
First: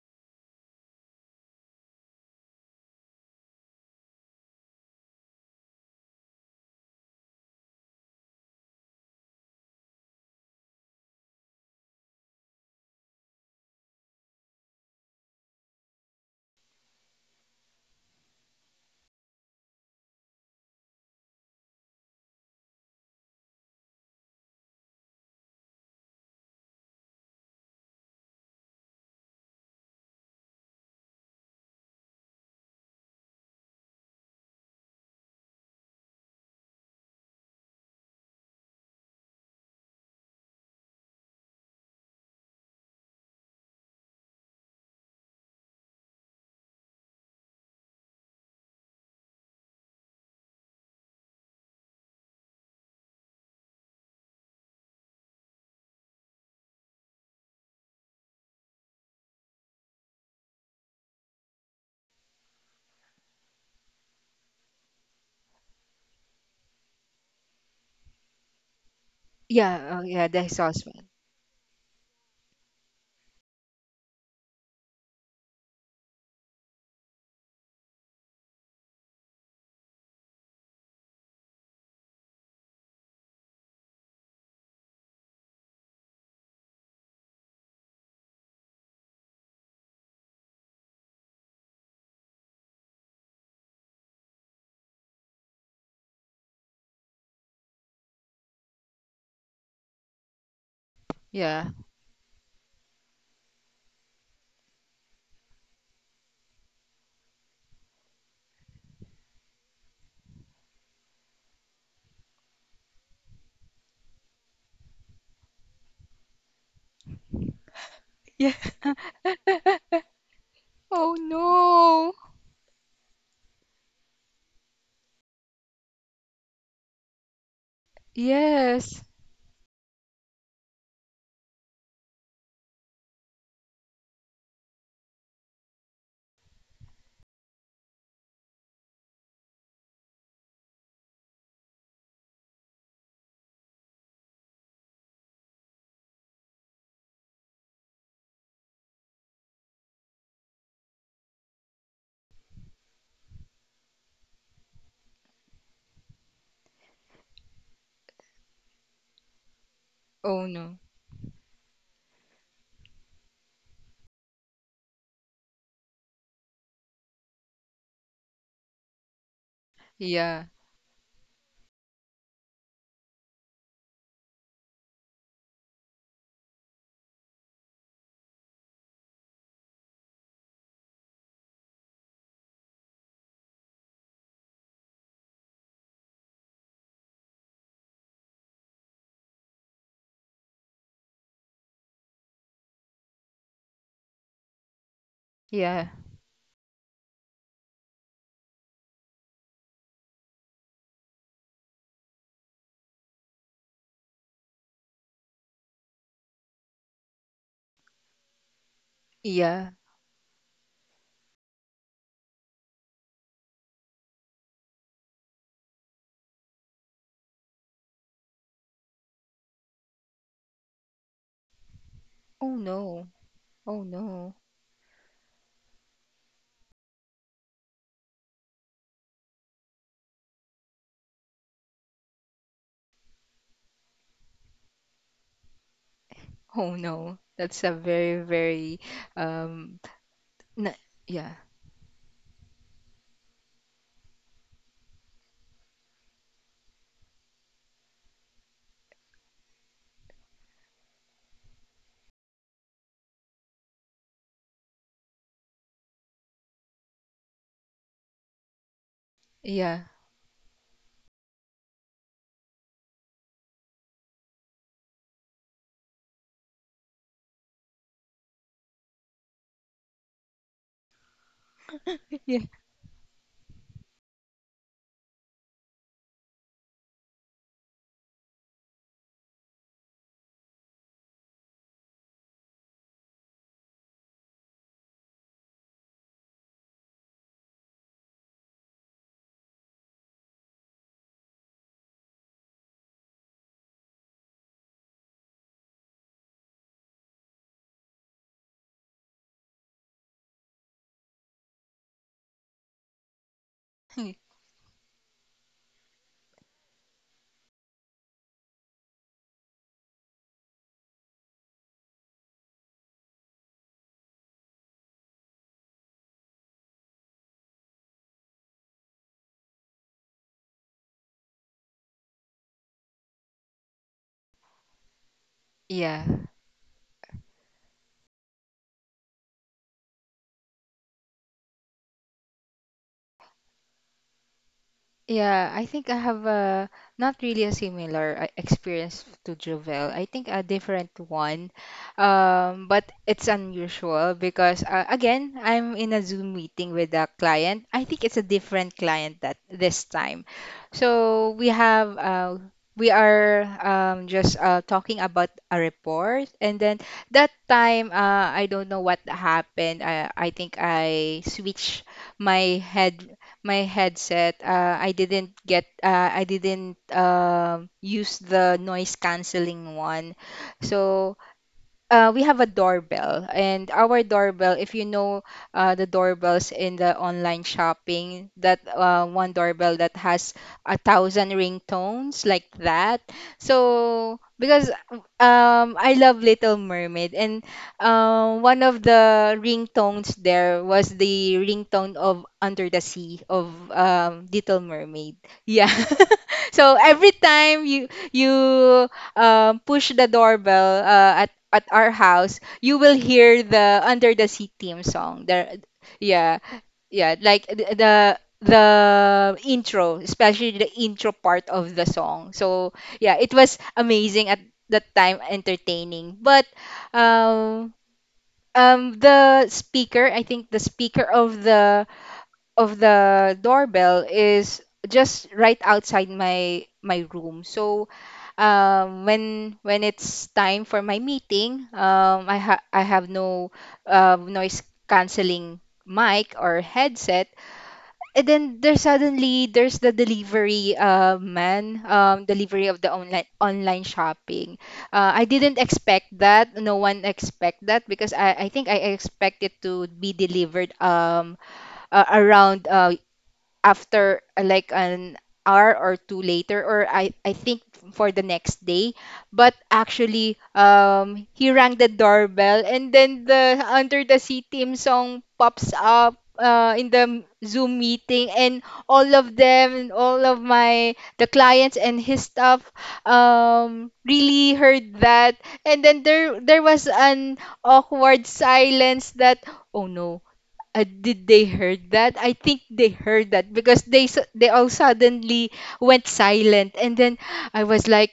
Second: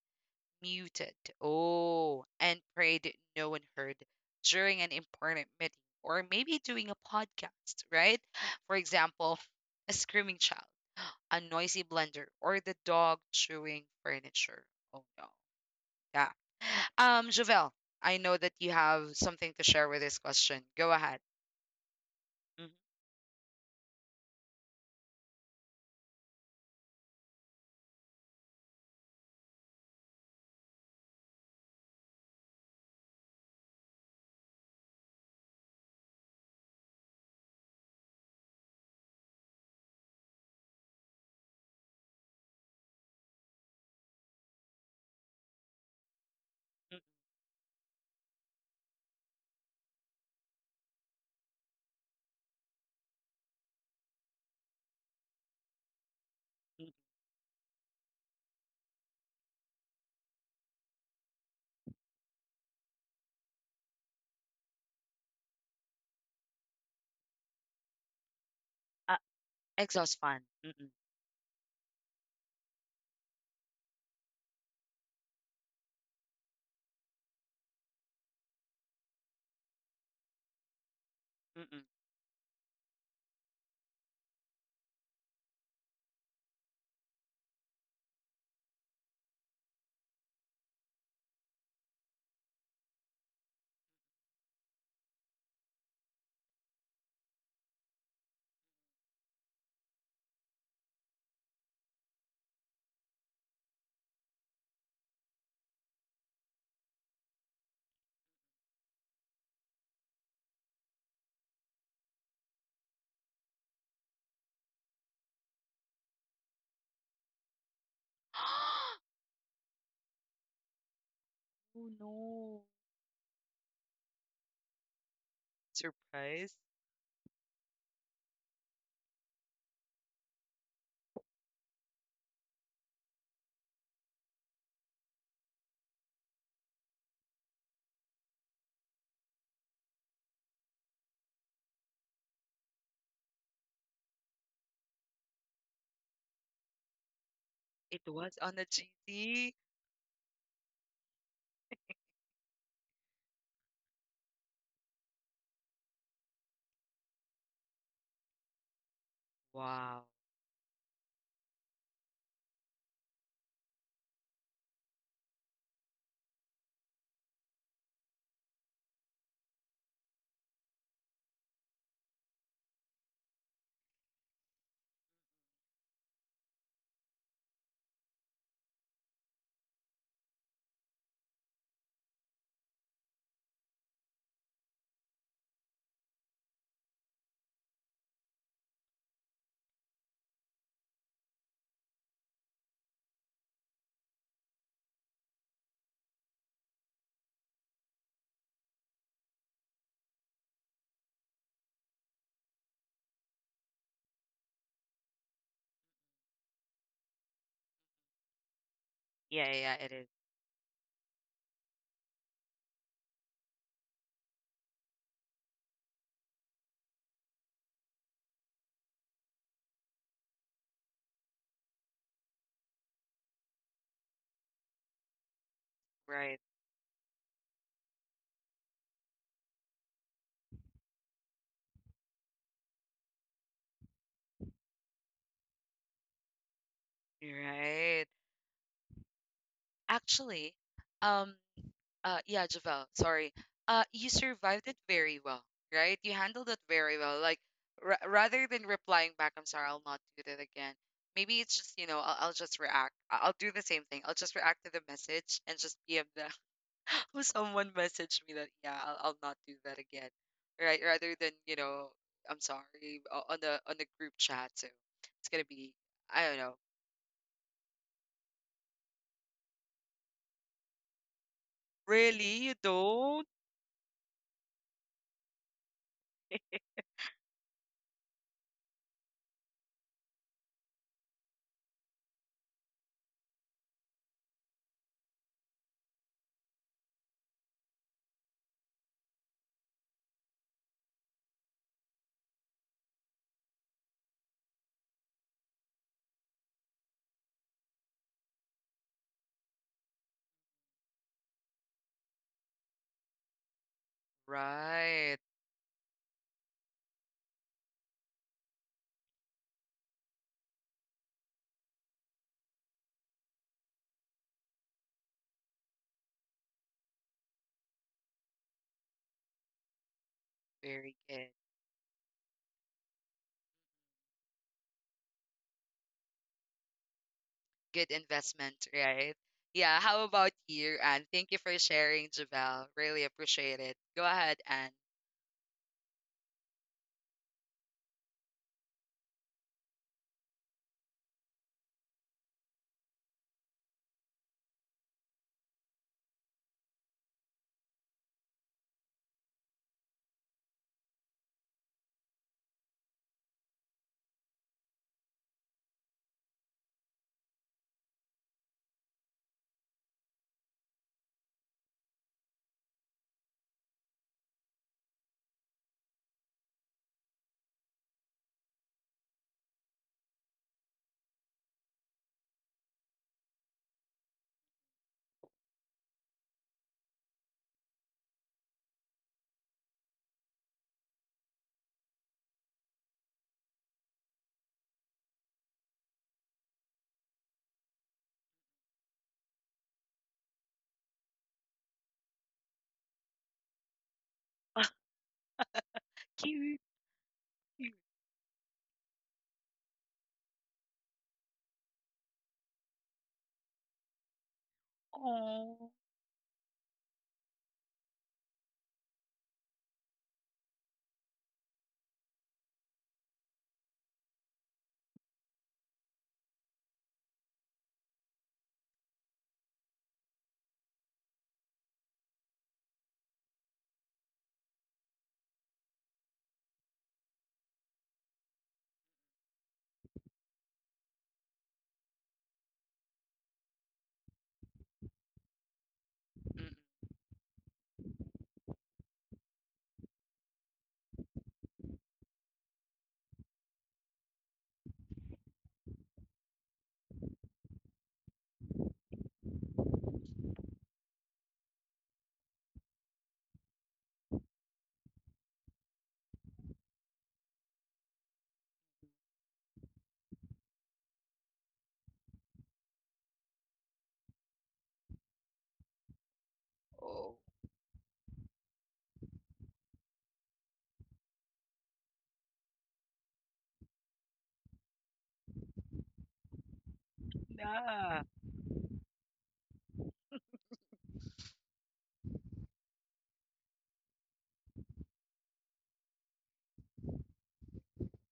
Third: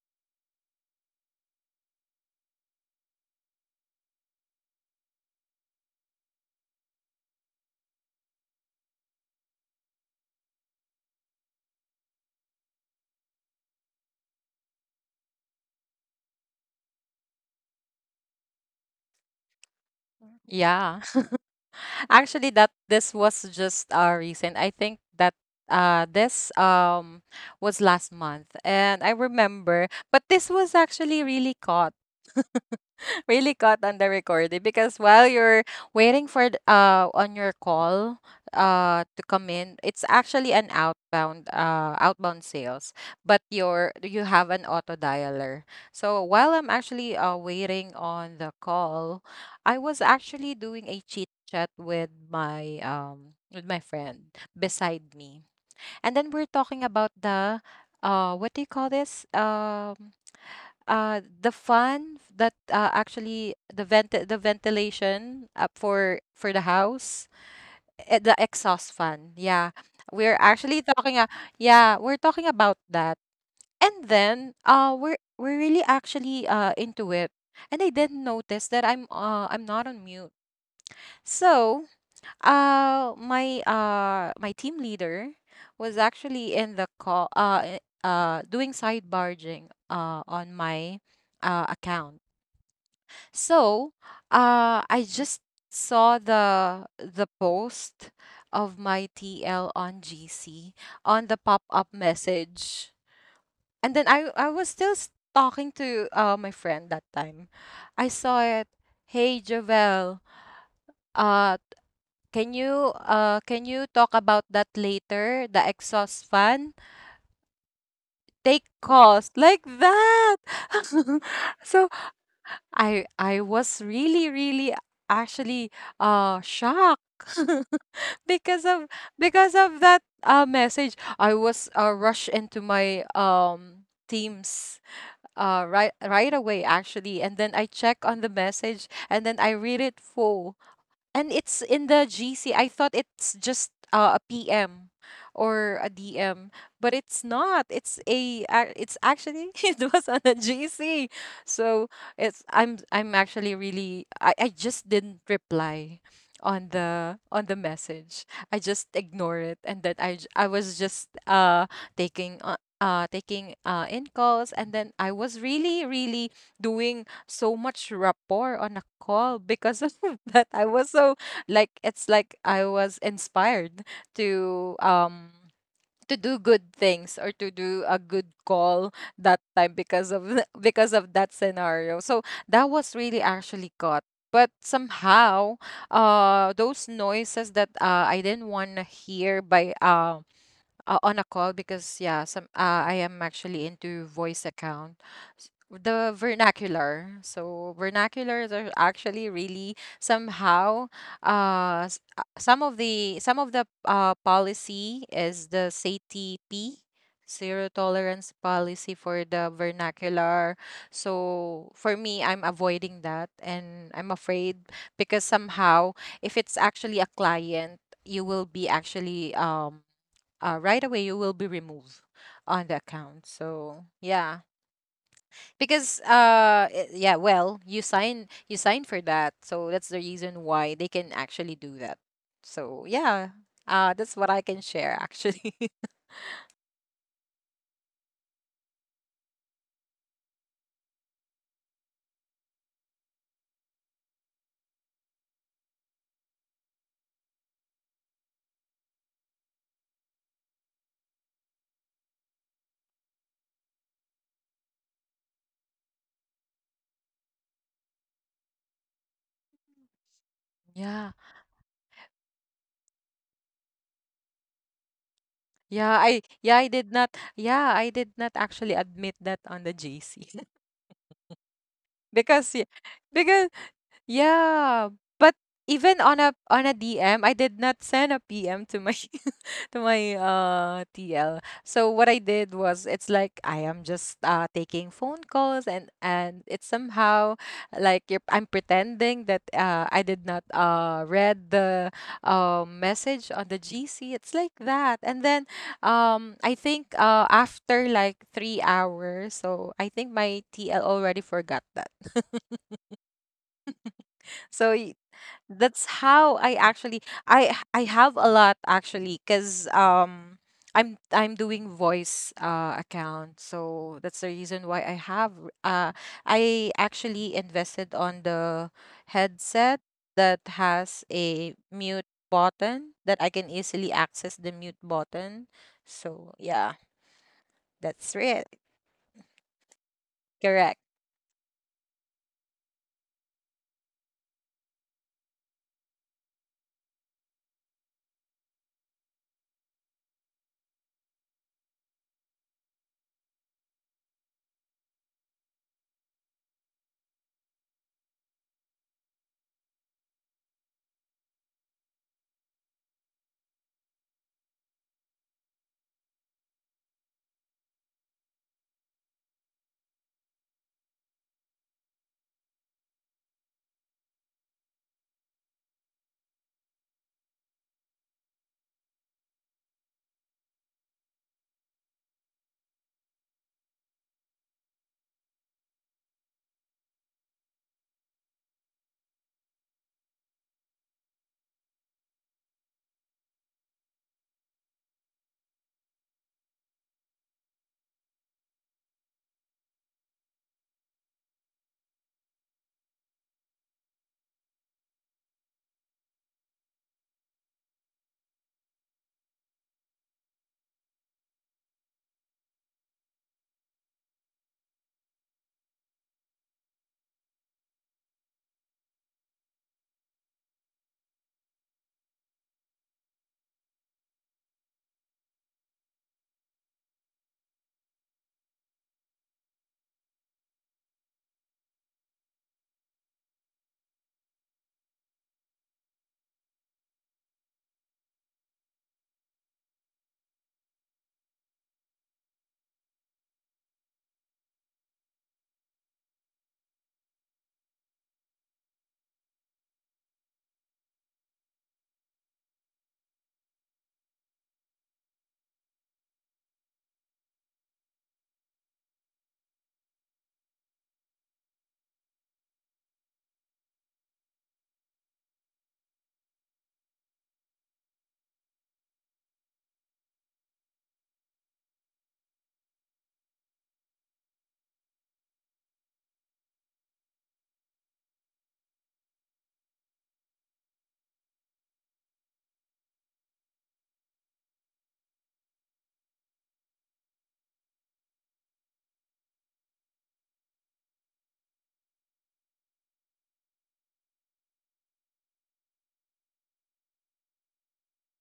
[SPEAKER 1] muted. Oh, and prayed no one heard during an important meeting or maybe doing a podcast, right? For example, a screaming child, a noisy blender, or the dog chewing furniture. Oh no. Yeah. Um, Javel, I know that you have something to share with this question. Go
[SPEAKER 3] Yeah.
[SPEAKER 1] ahead.
[SPEAKER 3] Actually
[SPEAKER 1] Mhm,
[SPEAKER 3] that this was just uh recent. I think that uh this um was last month, and I remember, but this was actually really caught really caught on the recording, because while you're waiting for th- uh on your call uh to come in, it's actually an outbound uh outbound sales, but your you have an auto dialer. So while I'm
[SPEAKER 1] mhm,
[SPEAKER 3] actually uh waiting on the call, I was actually doing a chit chat with my um with my friend beside me. And then we're talking
[SPEAKER 1] mhm.
[SPEAKER 3] about the uh what do you call this? Um uh the fan that uh, actually the vent the ventilation up for for the house, eh, the exhaust
[SPEAKER 1] Uh,
[SPEAKER 3] fan. Yeah,
[SPEAKER 2] yeah. Oh,
[SPEAKER 1] exhaust
[SPEAKER 2] yeah.
[SPEAKER 3] we're
[SPEAKER 1] fan.
[SPEAKER 2] The
[SPEAKER 3] actually
[SPEAKER 2] sauce
[SPEAKER 1] Mm-mm,
[SPEAKER 2] one.
[SPEAKER 3] talking uh, yeah, we're talking about that, and then uh we're we're really actually uh into it, and I didn't notice that i'm uh I'm not on mute.
[SPEAKER 1] mm-mm.
[SPEAKER 3] So uh, my uh my team leader was actually in the call uh i- uh doing side barging uh on my uh account. So, uh I just saw the the post of my T L on G C on the
[SPEAKER 2] Yeah,
[SPEAKER 3] pop-up message. And then I I was still s- talking to uh my friend that time. I saw it, "Hey Javel, uh can you uh can you talk about that later? The exhaust fan
[SPEAKER 2] yeah.
[SPEAKER 3] take calls," like that.
[SPEAKER 2] Oh
[SPEAKER 3] So
[SPEAKER 1] Oh
[SPEAKER 2] no.
[SPEAKER 1] no.
[SPEAKER 3] I I was really really actually uh
[SPEAKER 1] Surprise.
[SPEAKER 3] shocked because of
[SPEAKER 2] Yes.
[SPEAKER 3] because of that uh message. I was uh, rushed into my um teams uh right right away actually, and then I check on the message and then I read it full. And it's in the G C. I thought it's just uh, a P M or a D M, but it's not.
[SPEAKER 1] It
[SPEAKER 3] It's
[SPEAKER 1] was
[SPEAKER 3] a
[SPEAKER 1] on the
[SPEAKER 3] ac- it's actually
[SPEAKER 1] G C.
[SPEAKER 3] it was on a G C. So it's I'm I'm actually really I, I just didn't reply on the on the message. I just ignore it and then
[SPEAKER 1] Wow.
[SPEAKER 3] I j-
[SPEAKER 2] Oh
[SPEAKER 3] I
[SPEAKER 2] no.
[SPEAKER 3] was just uh taking uh, uh taking uh in calls, and then I was really really doing so much rapport on a call because of
[SPEAKER 2] Yeah,
[SPEAKER 3] that. I was so, like, it's like I was inspired to um to do good things or to do a good call that time, because of th- because of that scenario. So that was really actually caught. But somehow, uh, those noises that uh, I didn't want to hear by um uh, on a call, because yeah some uh, I am actually into voice account. S-
[SPEAKER 2] yeah,
[SPEAKER 3] the vernacular, so vernaculars are actually really somehow uh s- uh, some of the some of the uh, policy is the C T P, zero tolerance policy for the
[SPEAKER 1] Yeah, yeah,
[SPEAKER 2] yeah.
[SPEAKER 1] yeah, it is.
[SPEAKER 3] vernacular. So for me I'm avoiding that, and I'm afraid because somehow if it's actually a client, you will be actually um uh, right away you will be removed
[SPEAKER 2] Oh
[SPEAKER 3] on the
[SPEAKER 2] no.
[SPEAKER 3] account. So
[SPEAKER 2] Oh
[SPEAKER 3] yeah,
[SPEAKER 2] no.
[SPEAKER 3] because
[SPEAKER 1] Right.
[SPEAKER 3] uh it- yeah, well, you sign you sign for that, so that's the reason why they can actually do that. So yeah, uh that's what I can share actually.
[SPEAKER 2] Oh no. That's a
[SPEAKER 1] Right.
[SPEAKER 2] very, very um.
[SPEAKER 1] Actually,
[SPEAKER 2] N yeah,
[SPEAKER 1] um, uh, yeah, Javel, sorry. Uh, you survived it very well, right? You handled it very well. Like, ra rather than replying back, I'm sorry, I'll not do that again. Maybe it's just, you know, I'll, I'll just react. I- I'll do the same thing. I'll just react to the message and just P M them. Who Someone messaged me that, yeah, I'll, I'll not do that
[SPEAKER 2] yeah,
[SPEAKER 1] again, right? Rather
[SPEAKER 3] Yeah,
[SPEAKER 1] than, you know, I'm sorry, o- on the on the group chat. So it's gonna be,
[SPEAKER 3] yeah,
[SPEAKER 1] I
[SPEAKER 3] i
[SPEAKER 1] don't know.
[SPEAKER 3] yeah I did not, yeah, I did not actually admit that on the J C.
[SPEAKER 2] yeah.
[SPEAKER 1] Really? You
[SPEAKER 3] Because yeah,
[SPEAKER 1] don't?
[SPEAKER 3] because yeah. But even on a on a D M, I did not send a P M to my to my uh T L. So what I did was, it's like I am just uh taking phone calls, and and it's somehow like you're, I'm pretending that uh I did not uh read the uh, message on the G C. It's like that. And then um I think uh after like three hours, so I think my T L already forgot that. So
[SPEAKER 1] Right.
[SPEAKER 3] that's how I actually I I have a lot actually, because um I'm I'm doing voice uh account, so that's the reason why I have uh I actually invested on the headset that
[SPEAKER 1] Very
[SPEAKER 3] has
[SPEAKER 1] good.
[SPEAKER 3] a mute button, that I can easily access the mute button.
[SPEAKER 2] Yeah.
[SPEAKER 3] So yeah,
[SPEAKER 1] Good
[SPEAKER 3] that's it.
[SPEAKER 1] investment, right? Yeah. How about
[SPEAKER 3] Correct.
[SPEAKER 1] you, Anne? Thank you for sharing, Javel. Really appreciate it. Go ahead, Anne.
[SPEAKER 2] Yeah, I think I have a not really a similar uh, experience to Jovel. I think a different one, um, but it's unusual because uh, again, I'm in a Zoom meeting with a client. I think it's a different client that this time. So we have uh, we are um, just uh, talking about a report, and then that time uh, I don't know what happened. I I think I switched my head my headset. Uh, I didn't get uh, I didn't um use the noise canceling one. So uh, we have a doorbell and our doorbell, if you know uh, the doorbells in the online shopping, that uh, one doorbell that has a thousand ringtones like that. So because um, I love little mermaid and, um, one of the ringtones there was the ringtone of under the sea of, um, little mermaid. Yeah.
[SPEAKER 1] Cute.
[SPEAKER 2] So every time you you um, push the doorbell. Uh, at our house, you will hear the Under the Sea theme song. The
[SPEAKER 1] Oh,
[SPEAKER 2] yeah, yeah, like th- the the intro, especially the intro part of the song. So yeah, it was amazing at that time, entertaining. But um um the speaker, I think the speaker of the of the doorbell is just right outside my my room. So um, when when it's time for my meeting, um, I ha I have no um, noise canceling mic
[SPEAKER 1] mm,
[SPEAKER 2] or headset. And then there's suddenly there's the delivery uh, man, um, delivery of the online online shopping. Uh, I didn't expect that. No one expect that because I, I think I expect it to be delivered um uh, around uh, after uh, like an hour or two later or, I, I think for the next day, but actually um he rang the doorbell and then the under the sea team song pops up uh, in
[SPEAKER 1] oh,
[SPEAKER 2] the zoom meeting, and all of them and all of my the clients and his staff um really heard that, and then there there was an
[SPEAKER 1] nah.
[SPEAKER 2] awkward silence that oh no uh, did they heard that? I think they heard that because they su- they all suddenly went silent, and then I was like,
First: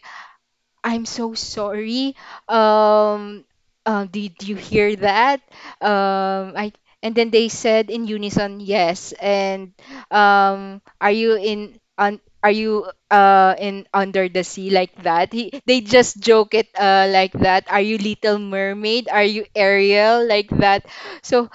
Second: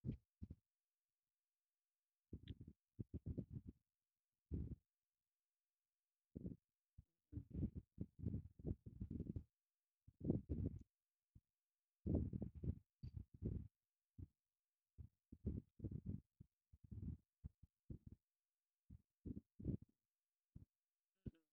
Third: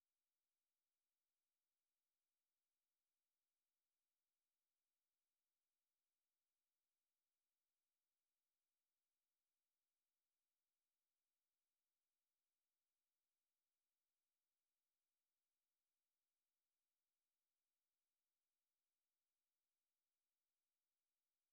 [SPEAKER 2] "I'm so sorry. Um, uh, did you hear that?" Um, I and then they said in unison, "Yes." And um, are you in on? Are you uh in under the sea like that? He, they just joke it uh like that. Are you Little Mermaid? Are you Ariel like that? So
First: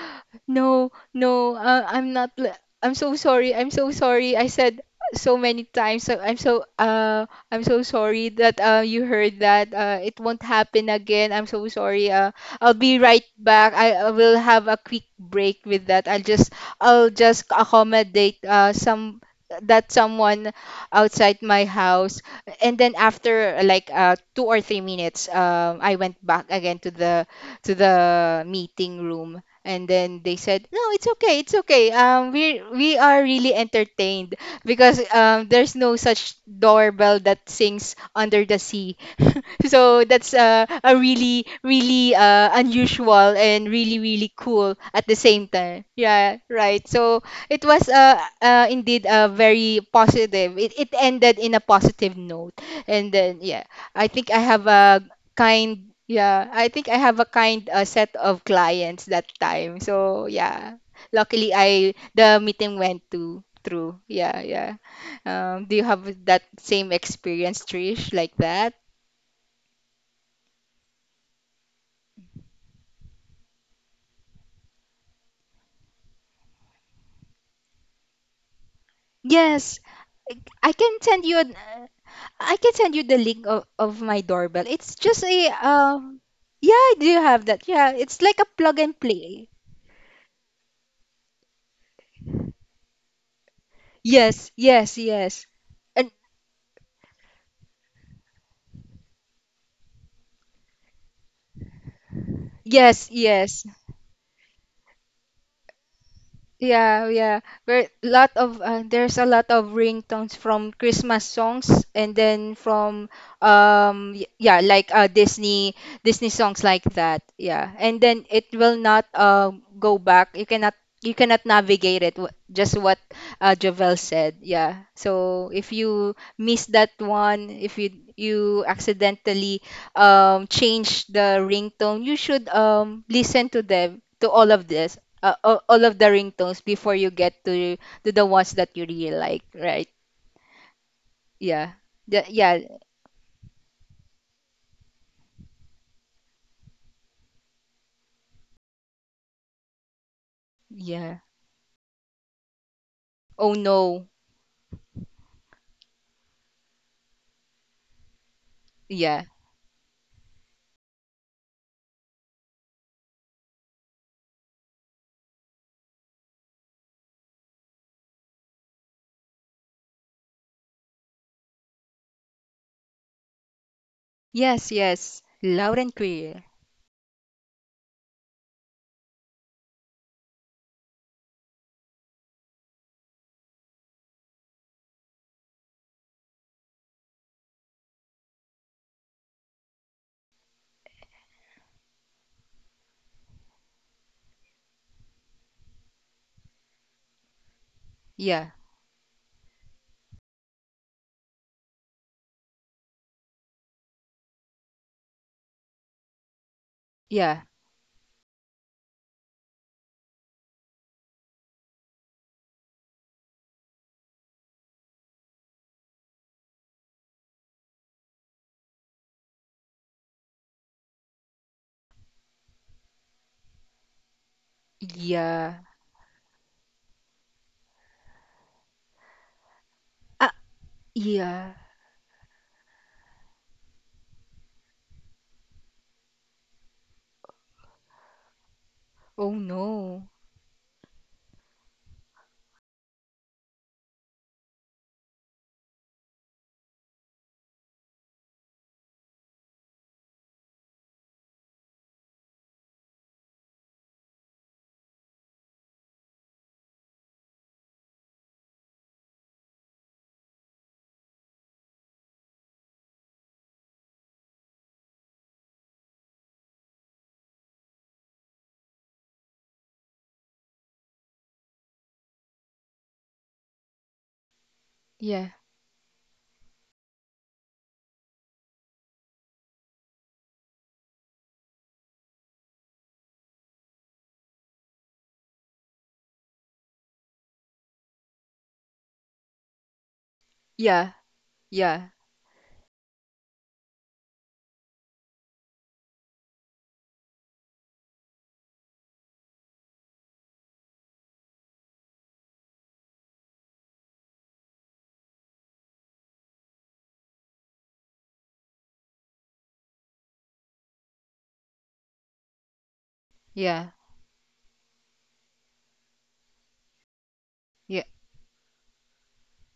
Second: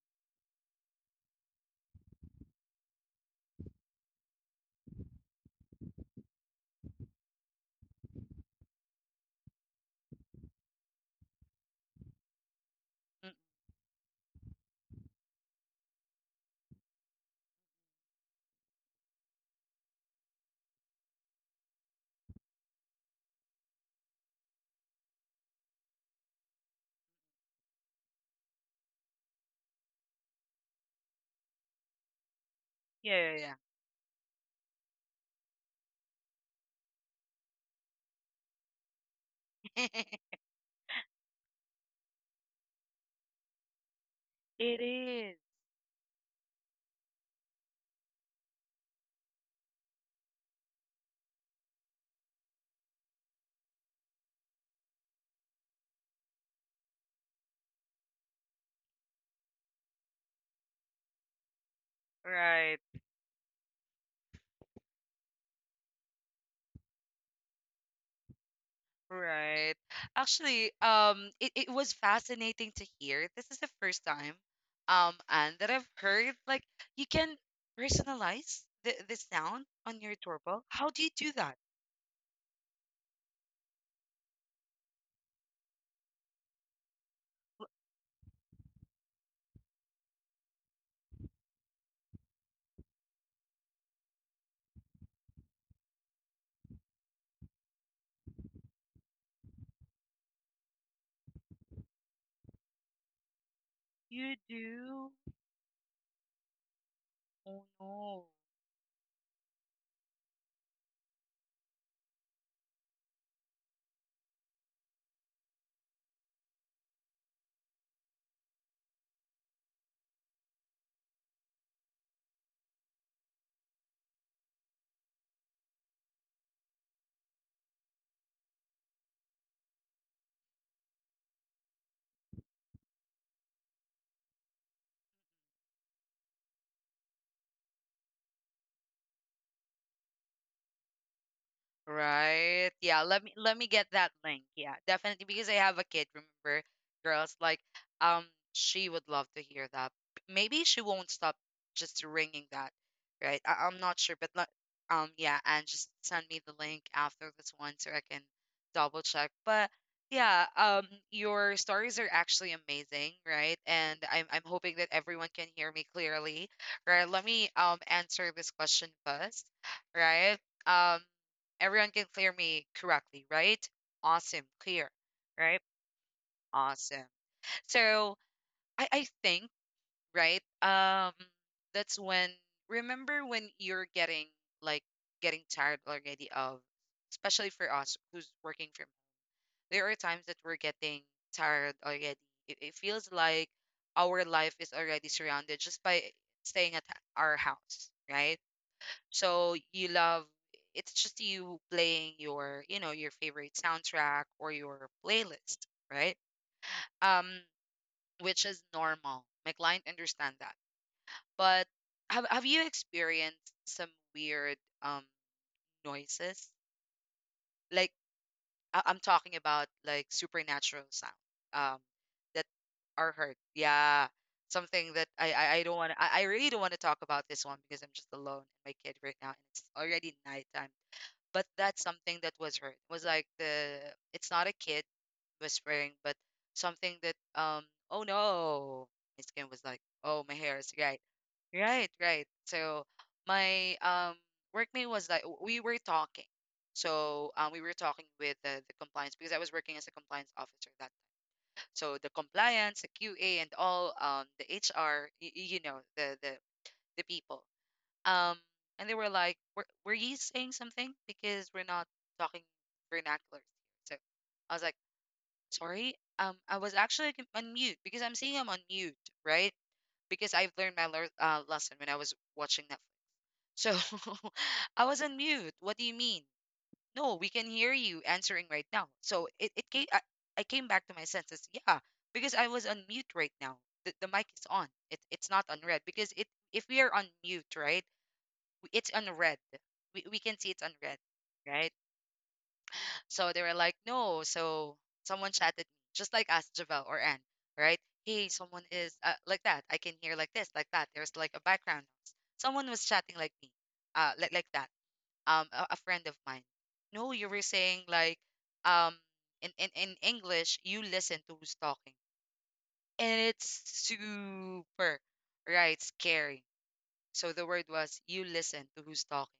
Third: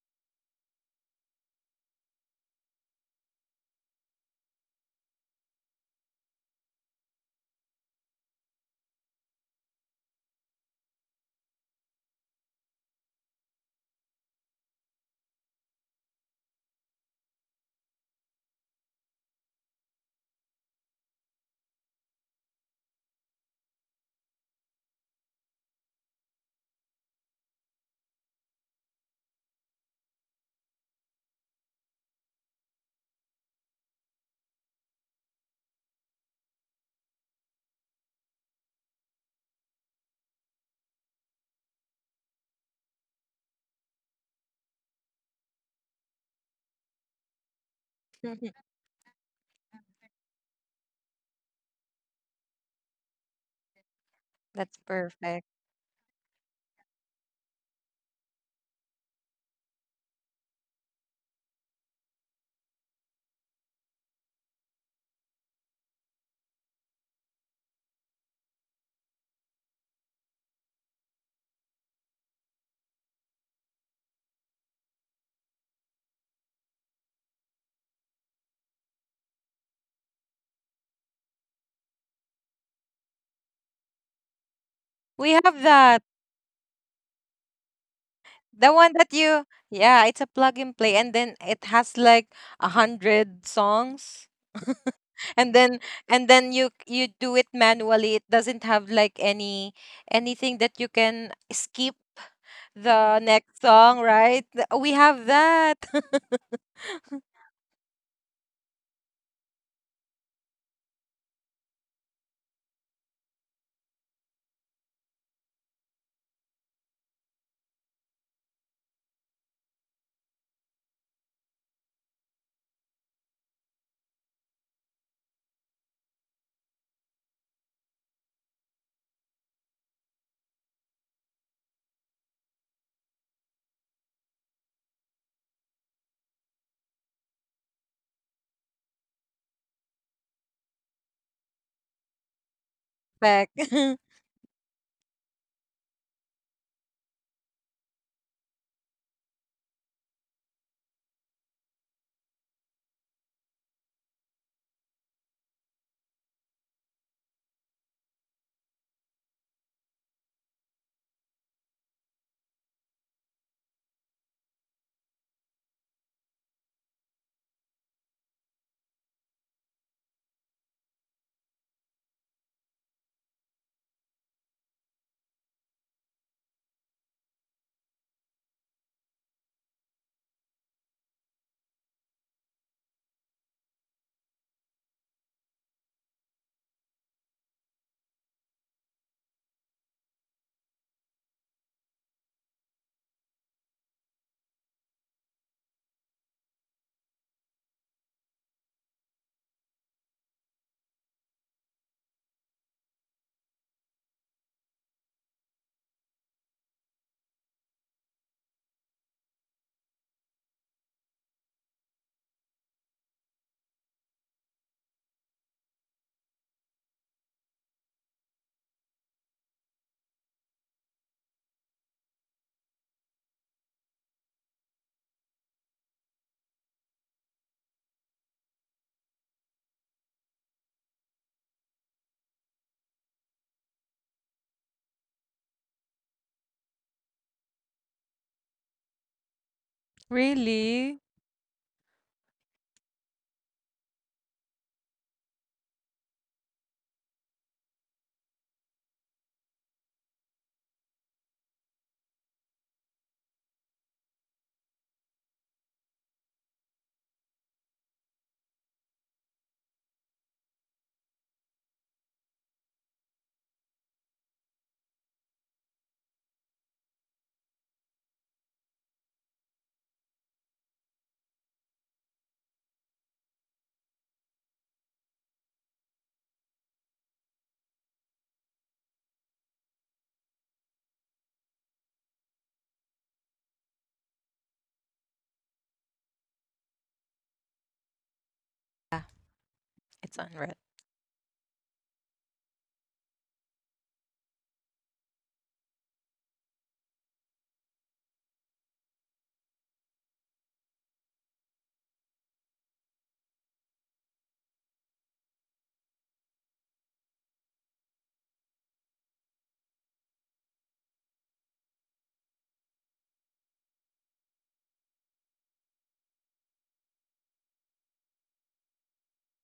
[SPEAKER 2] no, no, uh, I'm not. l- I'm so sorry. I'm so sorry. I said so many times. So I'm so uh I'm so sorry that uh you heard that. Uh, it won't happen again. I'm so sorry. Uh, I'll be right
[SPEAKER 1] Mm, mm.
[SPEAKER 2] back. I, I will have a quick break with that. I'll just I'll just accommodate uh some that someone outside my house, and then after like uh two or three minutes um I went back again to the to the meeting room, and then they said, "No, it's okay. It's okay. Um, we we are
[SPEAKER 1] Yeah,
[SPEAKER 2] really
[SPEAKER 1] yeah,
[SPEAKER 2] entertained because um, there's no such doorbell that sings under the sea."
[SPEAKER 1] yeah.
[SPEAKER 2] So that's uh, a really really uh, unusual and really really cool
[SPEAKER 1] It
[SPEAKER 2] at the
[SPEAKER 1] is.
[SPEAKER 2] same time. Yeah, right. So it was uh, uh indeed uh, very positive. It it ended in a positive note. And then yeah, I think I have
[SPEAKER 3] That's
[SPEAKER 2] a
[SPEAKER 3] perfect.
[SPEAKER 2] kind yeah I think I have a kind uh, set of clients that time, so yeah, luckily I the meeting
[SPEAKER 1] Right.
[SPEAKER 2] went to through. Yeah, yeah. Um do you have that same experience, Trish, like that?
[SPEAKER 1] Right. Actually, um, it, it was fascinating to hear. This is the first time, um, and that I've heard like you can personalize the, the sound
[SPEAKER 2] Yes,
[SPEAKER 1] on your doorbell.
[SPEAKER 2] i
[SPEAKER 1] How
[SPEAKER 2] can
[SPEAKER 1] do you
[SPEAKER 2] send
[SPEAKER 1] do
[SPEAKER 2] you an
[SPEAKER 1] that?
[SPEAKER 2] uh, I can send you the link of, of my doorbell. It's just
[SPEAKER 3] We
[SPEAKER 2] a
[SPEAKER 3] have that.
[SPEAKER 2] um yeah, I do have that. Yeah, it's like a
[SPEAKER 3] The
[SPEAKER 2] plug
[SPEAKER 3] one
[SPEAKER 2] and
[SPEAKER 3] that you,
[SPEAKER 2] play.
[SPEAKER 3] yeah, it's a plug and play, and then it has like a hundred songs,
[SPEAKER 2] Yes, yes, yes.
[SPEAKER 3] and then
[SPEAKER 2] And
[SPEAKER 3] and then you you do it manually. It doesn't have like any anything that you can skip
[SPEAKER 2] yes,
[SPEAKER 3] the
[SPEAKER 2] yes.
[SPEAKER 3] next song,
[SPEAKER 1] You
[SPEAKER 3] right? Th- We
[SPEAKER 1] do?
[SPEAKER 3] have that.
[SPEAKER 2] Yeah, yeah.
[SPEAKER 1] Oh
[SPEAKER 2] Very
[SPEAKER 1] no.
[SPEAKER 2] lot of uh, there's a lot of ringtones from Christmas songs, and then from um y- yeah, like uh Disney Disney songs like that. Yeah. And then it will not uh go back. You cannot you cannot navigate it. wh- Just what uh Javel said. Yeah. So if you miss that one, if you you accidentally um change the ringtone, you should um listen to them, to all of this uh, a- all of the ringtones before you get to to the ones that you really like, right? Yeah. The, yeah.
[SPEAKER 1] Right. Yeah. Let me let me
[SPEAKER 3] Back.
[SPEAKER 1] get that link. Yeah, definitely because I have a kid. Remember, girls, like um, she would love to hear that. Maybe she won't
[SPEAKER 2] Yeah.
[SPEAKER 1] stop just ringing that. Right.
[SPEAKER 2] Oh
[SPEAKER 1] I, I'm not
[SPEAKER 2] no.
[SPEAKER 1] sure, but let, um, yeah, and just send me the link after this one so I can double
[SPEAKER 2] Yeah.
[SPEAKER 1] check. But yeah, um, your stories are actually amazing, right? And I'm I'm hoping that everyone can hear me clearly. Right. Let me um answer this question first. Right. Um. Everyone can clear me correctly, right? Awesome,
[SPEAKER 2] Yes,
[SPEAKER 1] clear,
[SPEAKER 2] yes.
[SPEAKER 1] right?
[SPEAKER 2] Loud and clear.
[SPEAKER 1] Awesome. So I, I think, right? Um, that's when remember when you're getting like getting tired already of, especially for us who's working from. There are times that we're getting tired already. It, it feels like our life is already surrounded just by staying at our house, right?
[SPEAKER 2] Yeah.
[SPEAKER 1] So you love it's just you playing your, you know, your favorite soundtrack or your playlist, right? Um,
[SPEAKER 2] Yeah.
[SPEAKER 1] which is normal. My client understand that. But have have you experienced some weird um noises? Like I- I'm talking about like supernatural sound um that are heard. Yeah. Something that I I, I
[SPEAKER 2] Yeah.
[SPEAKER 1] don't want to I, I really don't want to talk about this one because I'm just alone and my kid right now and it's already
[SPEAKER 2] Ah,
[SPEAKER 1] nighttime, but
[SPEAKER 2] yeah.
[SPEAKER 1] that's something that was hurt was like the it's not a kid whispering but something that um oh no, my
[SPEAKER 2] Oh
[SPEAKER 1] skin was like,
[SPEAKER 2] no.
[SPEAKER 1] oh my hair is right.
[SPEAKER 3] Really?
[SPEAKER 1] Right right so my um workmate was like, we were talking. So um, we were talking with the, the compliance because I was working as a compliance officer that. So the compliance, the Q A, and all um the H R, you know the the the people, um, and they were like, were, were you saying something? Because we're not talking vernaculars here. So I was like, sorry, um, I was actually con- on mute because I'm seeing I'm on mute, right? Because I've learned my lear uh, lesson when I was watching Netflix. So I was on
[SPEAKER 2] Yeah.
[SPEAKER 1] mute. What do you mean? No, we can hear you answering right now. So it, it came, I, I came back to my senses. Yeah, because I was on mute right now. The, the mic is on. It, it's not on red because it, if we are on mute, right? It's on
[SPEAKER 3] Yeah,
[SPEAKER 1] red. We, we
[SPEAKER 3] it's
[SPEAKER 1] can
[SPEAKER 3] on
[SPEAKER 1] see it's
[SPEAKER 3] red.
[SPEAKER 1] on
[SPEAKER 2] Yeah.
[SPEAKER 1] red, right?
[SPEAKER 2] Yeah.
[SPEAKER 1] So they were like, no. So someone chatted me, just like us, Javel or Anne, right? Hey, someone is uh, like that. I can hear like this, like that. There's like a background noise. Someone was chatting like me, uh, like, like that. Um, a, a friend of mine. No, you were saying like, um, in, in, in English, you listen to who's talking. And
[SPEAKER 2] Yeah.
[SPEAKER 1] it's super, right, scary. So the word
[SPEAKER 2] Yeah.
[SPEAKER 1] was, you listen to who's talking.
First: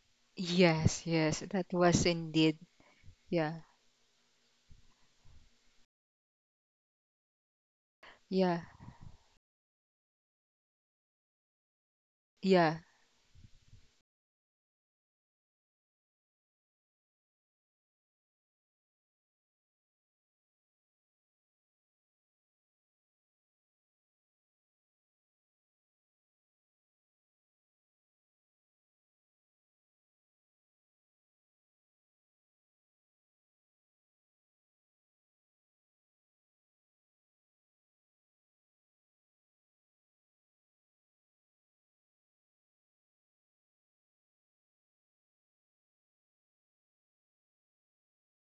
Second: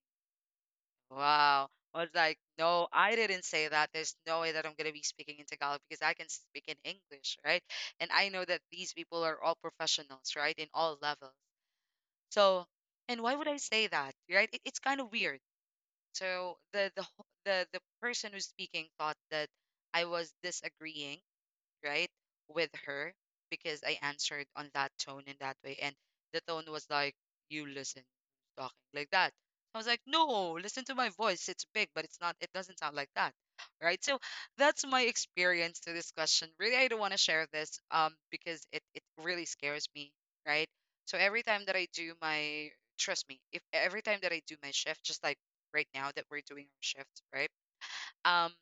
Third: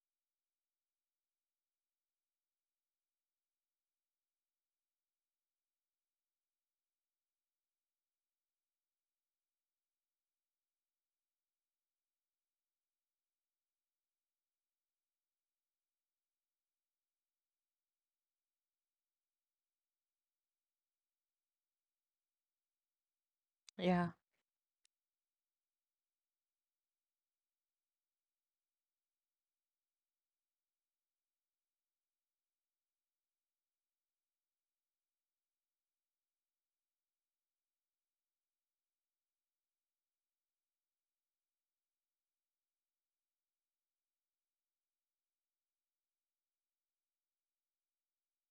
[SPEAKER 2] Yes, yes. That
[SPEAKER 1] Wow. I
[SPEAKER 2] was
[SPEAKER 1] was like,
[SPEAKER 2] indeed.
[SPEAKER 1] no, I didn't
[SPEAKER 2] Yeah.
[SPEAKER 1] say that. There's no way that I'm going to be speaking in Tagalog because I can speak in English, right? And I know that
[SPEAKER 2] Yeah.
[SPEAKER 1] these people are all professionals, right? In all levels. So,
[SPEAKER 2] Yeah.
[SPEAKER 1] and why would I say that, right? It, it's kind of weird. So the the wh- the the person who's speaking thought that I was disagreeing, right, with her because I
[SPEAKER 3] Yeah.
[SPEAKER 1] answered on that tone in that way. And the tone was like, you listen, who's talking like that. I was like, no, listen to my voice. It's big, but it's not, it doesn't sound like that. Right. So that's my experience to this question. Really, I don't want to share this, um, because it, it really scares me. Right. So every time that I do my, trust me, if every time that I do my shift, just like right now that we're doing our shift, right? Um,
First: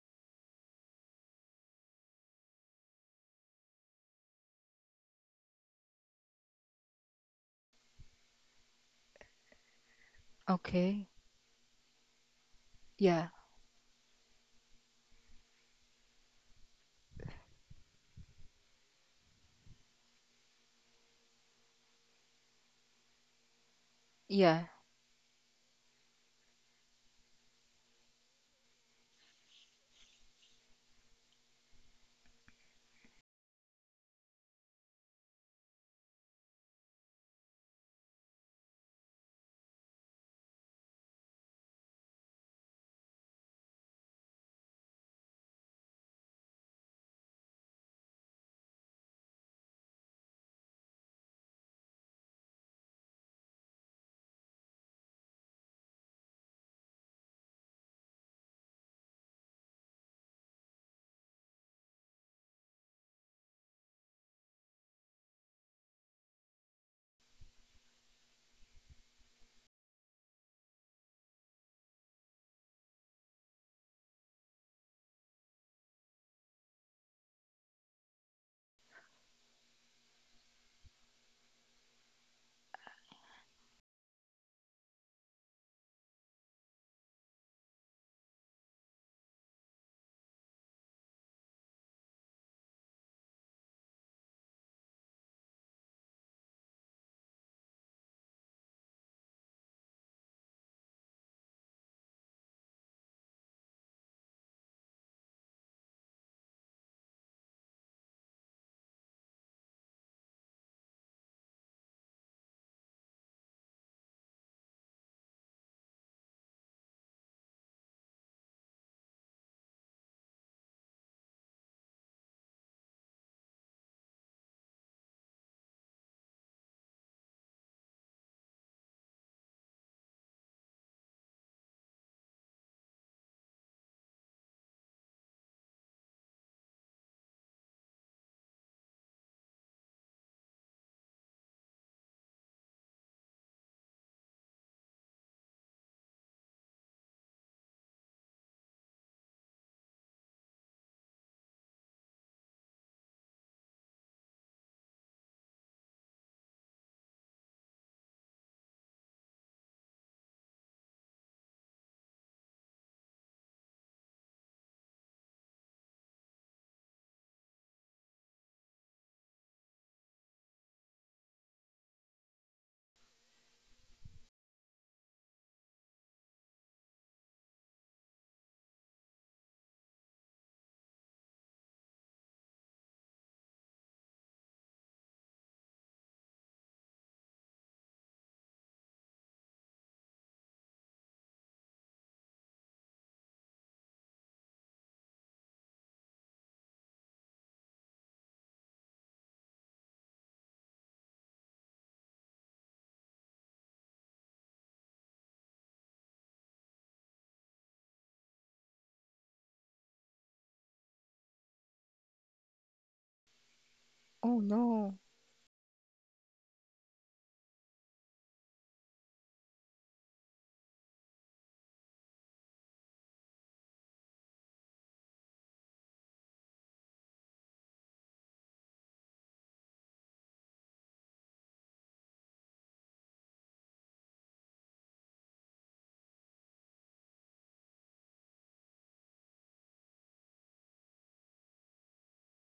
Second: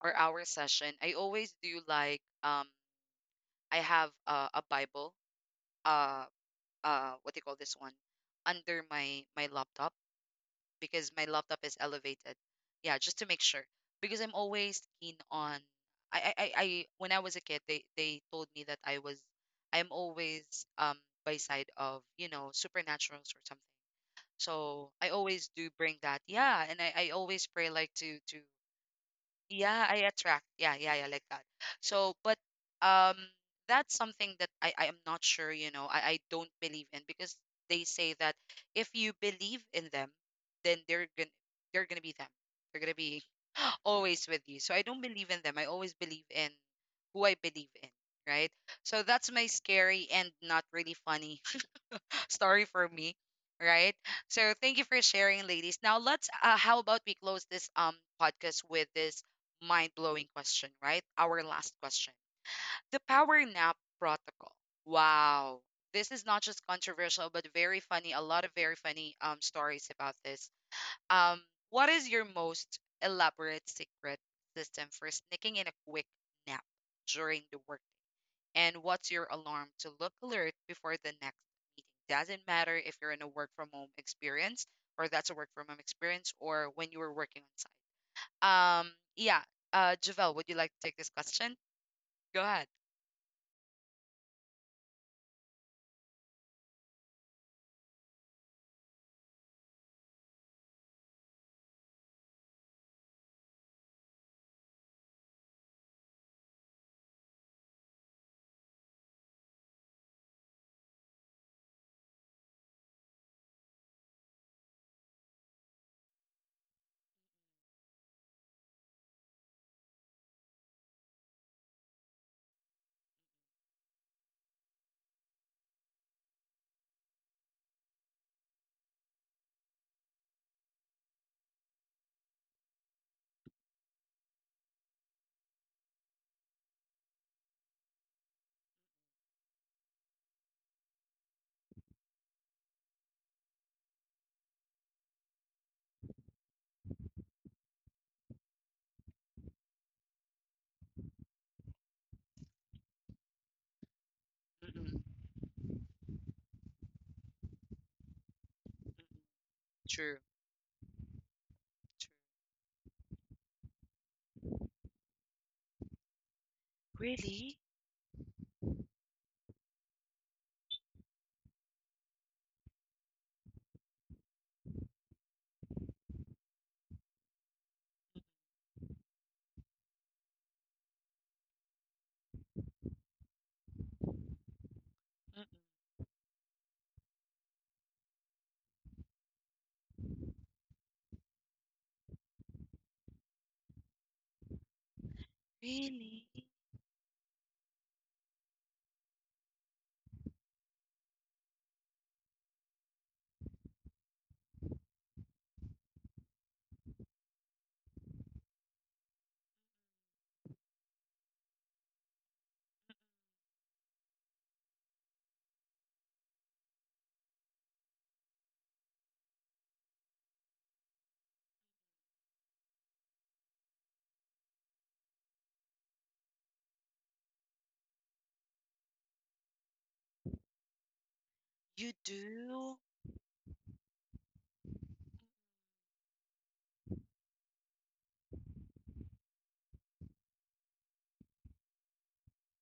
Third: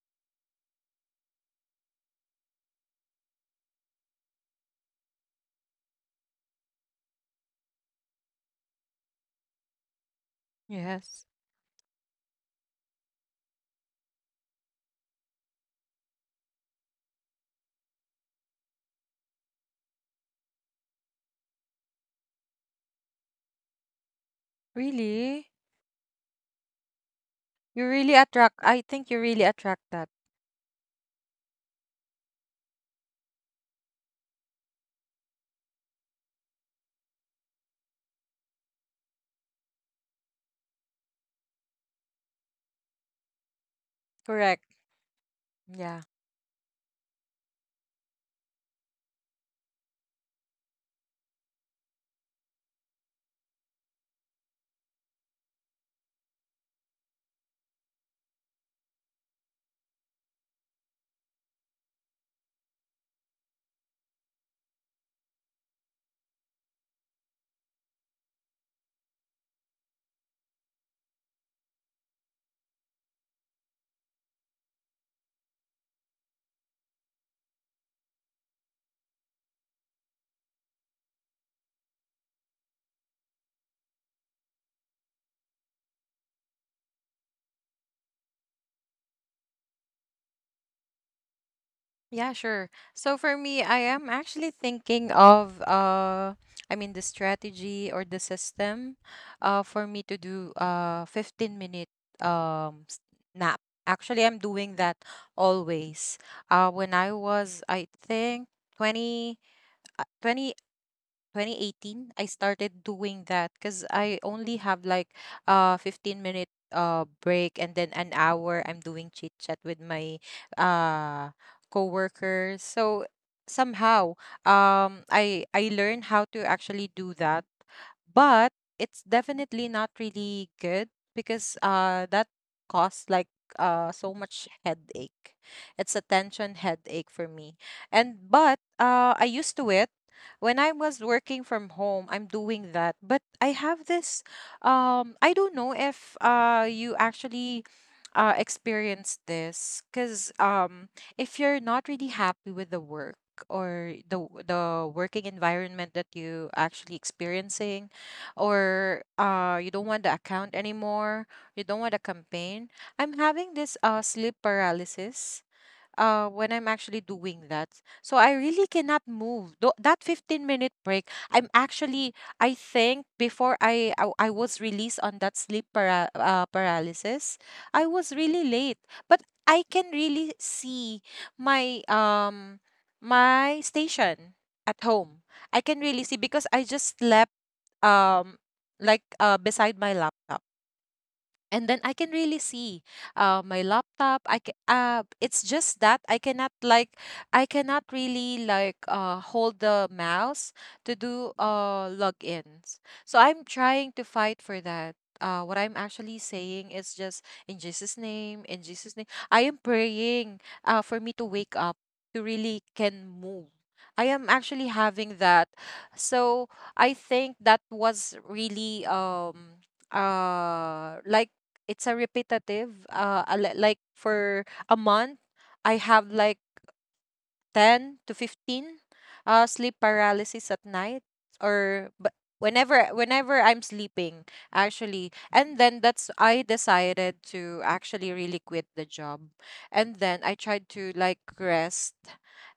[SPEAKER 1] or our session, I always do like um I have uh, a Bible. Uh, uh, what do you call this one? Under my my laptop
[SPEAKER 2] Okay.
[SPEAKER 1] because
[SPEAKER 3] Yes.
[SPEAKER 1] my laptop is elevated. Yeah, just to
[SPEAKER 2] Yeah.
[SPEAKER 1] make sure because I'm always keen on. I I I, I when I was a kid, they they told me that I was. I'm always um by side of, you know, supernaturals or something.
[SPEAKER 2] Yeah.
[SPEAKER 1] So I
[SPEAKER 3] Really?
[SPEAKER 1] always do bring that. Yeah, and I I always
[SPEAKER 3] You
[SPEAKER 1] pray like
[SPEAKER 3] really
[SPEAKER 1] to
[SPEAKER 3] attract.
[SPEAKER 1] to
[SPEAKER 3] I think you really attract that.
[SPEAKER 1] yeah, I attract. Yeah, yeah, yeah, like that. So, but um, that's something that I I am not sure, you know, I I don't believe in because they say that if you believe in them, then they're gonna they're gonna be them. They're gonna be always with
[SPEAKER 3] Correct.
[SPEAKER 1] you. So I don't believe in them. I
[SPEAKER 3] Yeah.
[SPEAKER 1] always believe in who I believe in, right? So that's my scary and not really funny story for me, right? So thank you for sharing, ladies. Now let's. Uh, how about we close this um podcast with this mind blowing question, right? Our last question: the power nap protocol. Wow, this is not just controversial, but very funny. A lot of very funny um stories about this. Um, what is your most elaborate secret system for sneaking in a quick nap during the work? And what's your alarm to look alert before the next meeting. Doesn't matter if you're in a work from home experience or that's a work from home experience or when you were working on site. Um, yeah. Uh, Javel, would you like to take this question?
[SPEAKER 3] Yeah,
[SPEAKER 1] Go
[SPEAKER 3] sure.
[SPEAKER 1] ahead.
[SPEAKER 3] So for me, I am actually thinking of uh I mean the strategy or the system uh for me to do uh fifteen minute um s- nap. Actually, I'm doing that always. Uh when I was, I think twenty uh, twenty-eight, twenty eighteen, I started doing that, because I only have like a fifteen minute uh break, and then an hour I'm doing chit chat with my uh coworkers. So somehow um I I learned how to actually do that. But it's definitely not really good, because uh that costs like uh so much headache. It's a tension headache for me. And but uh I used to it when I was working from home, I'm doing that. But I have this, um, I don't know if uh, you actually uh, experience this because um, if you're not really happy with the work, or the w- the
[SPEAKER 1] Mm-mm,
[SPEAKER 3] working environment that you actually experiencing, or
[SPEAKER 1] mm-mm.
[SPEAKER 3] uh you don't want the
[SPEAKER 1] True.
[SPEAKER 3] account anymore, you don't want the
[SPEAKER 1] True.
[SPEAKER 3] campaign. I'm having this uh sleep paralysis uh, when I'm actually doing
[SPEAKER 1] Really?
[SPEAKER 3] that. So I really cannot move. Tho- that fifteen minute break, I'm actually, I think before I, I, I was released on that sleep para- uh, paralysis, I was really late. But I can really see my, um, my station at home.
[SPEAKER 1] Mm-mm.
[SPEAKER 3] I can really see because I just slept um like uh beside my laptop, and then I can really see uh, my laptop. I ca- uh, it's just that I
[SPEAKER 1] Really?
[SPEAKER 3] cannot like, I cannot really like uh, hold the mouse to do uh, logins. So I'm trying to fight for that. Uh, what I'm actually saying is just in Jesus' name, in Jesus' name. I am praying uh, for me to wake up, to really can move. I am
[SPEAKER 2] Oh
[SPEAKER 3] actually
[SPEAKER 2] no.
[SPEAKER 3] having that. So I think that was really um uh like, it's a repetitive uh a li- like for a month I have like ten to fifteen uh, sleep paralysis at night or
[SPEAKER 1] You do?
[SPEAKER 3] but
[SPEAKER 1] You-
[SPEAKER 3] whenever whenever I'm sleeping, actually. And then that's, I decided to actually really quit the job, and then I tried to like rest,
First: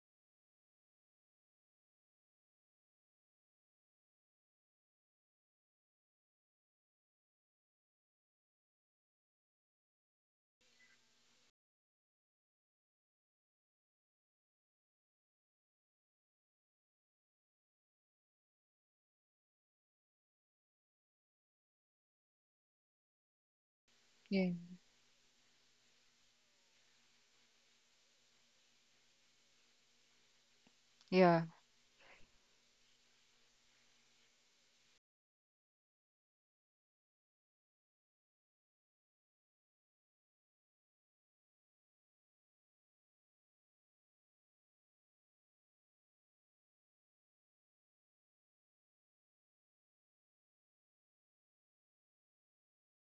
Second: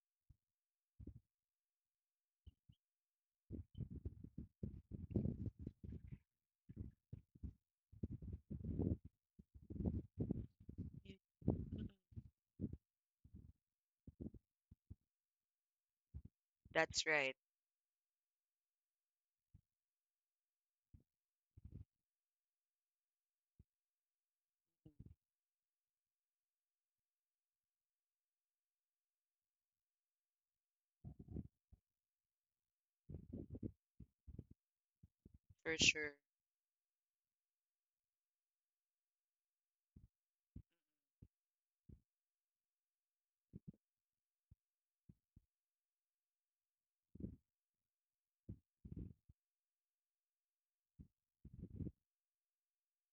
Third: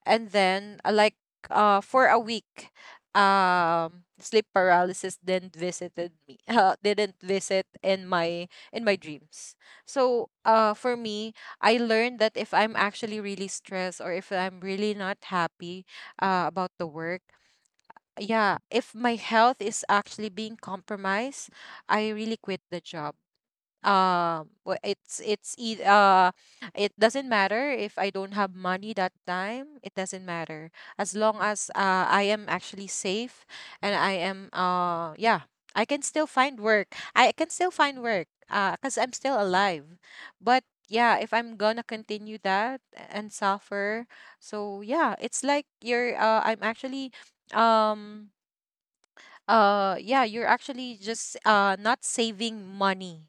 [SPEAKER 3] and then uh, like uh for a week, um sleep paralysis didn't visited me uh, didn't visit in my, in my dreams. So uh for me, I
[SPEAKER 1] mm-mm.
[SPEAKER 3] learned that if I'm actually really stressed or if I'm really not happy uh, about the
[SPEAKER 1] That's
[SPEAKER 3] work,
[SPEAKER 1] right,
[SPEAKER 3] yeah, if my health is actually being compromised, I really quit the job. um
[SPEAKER 2] Yeah.
[SPEAKER 3] wa- it's it's eith- uh It doesn't matter if I don't have money that time, it doesn't matter. As long
[SPEAKER 2] Yeah.
[SPEAKER 3] as uh I am actually safe, and I am, uh yeah, I
[SPEAKER 1] for
[SPEAKER 3] can
[SPEAKER 1] sure.
[SPEAKER 3] still find work, I can still find work uh because I'm still alive. But yeah, if I'm gonna continue that and suffer, so yeah, it's like you're uh I'm actually, um uh yeah, you're actually just uh not saving money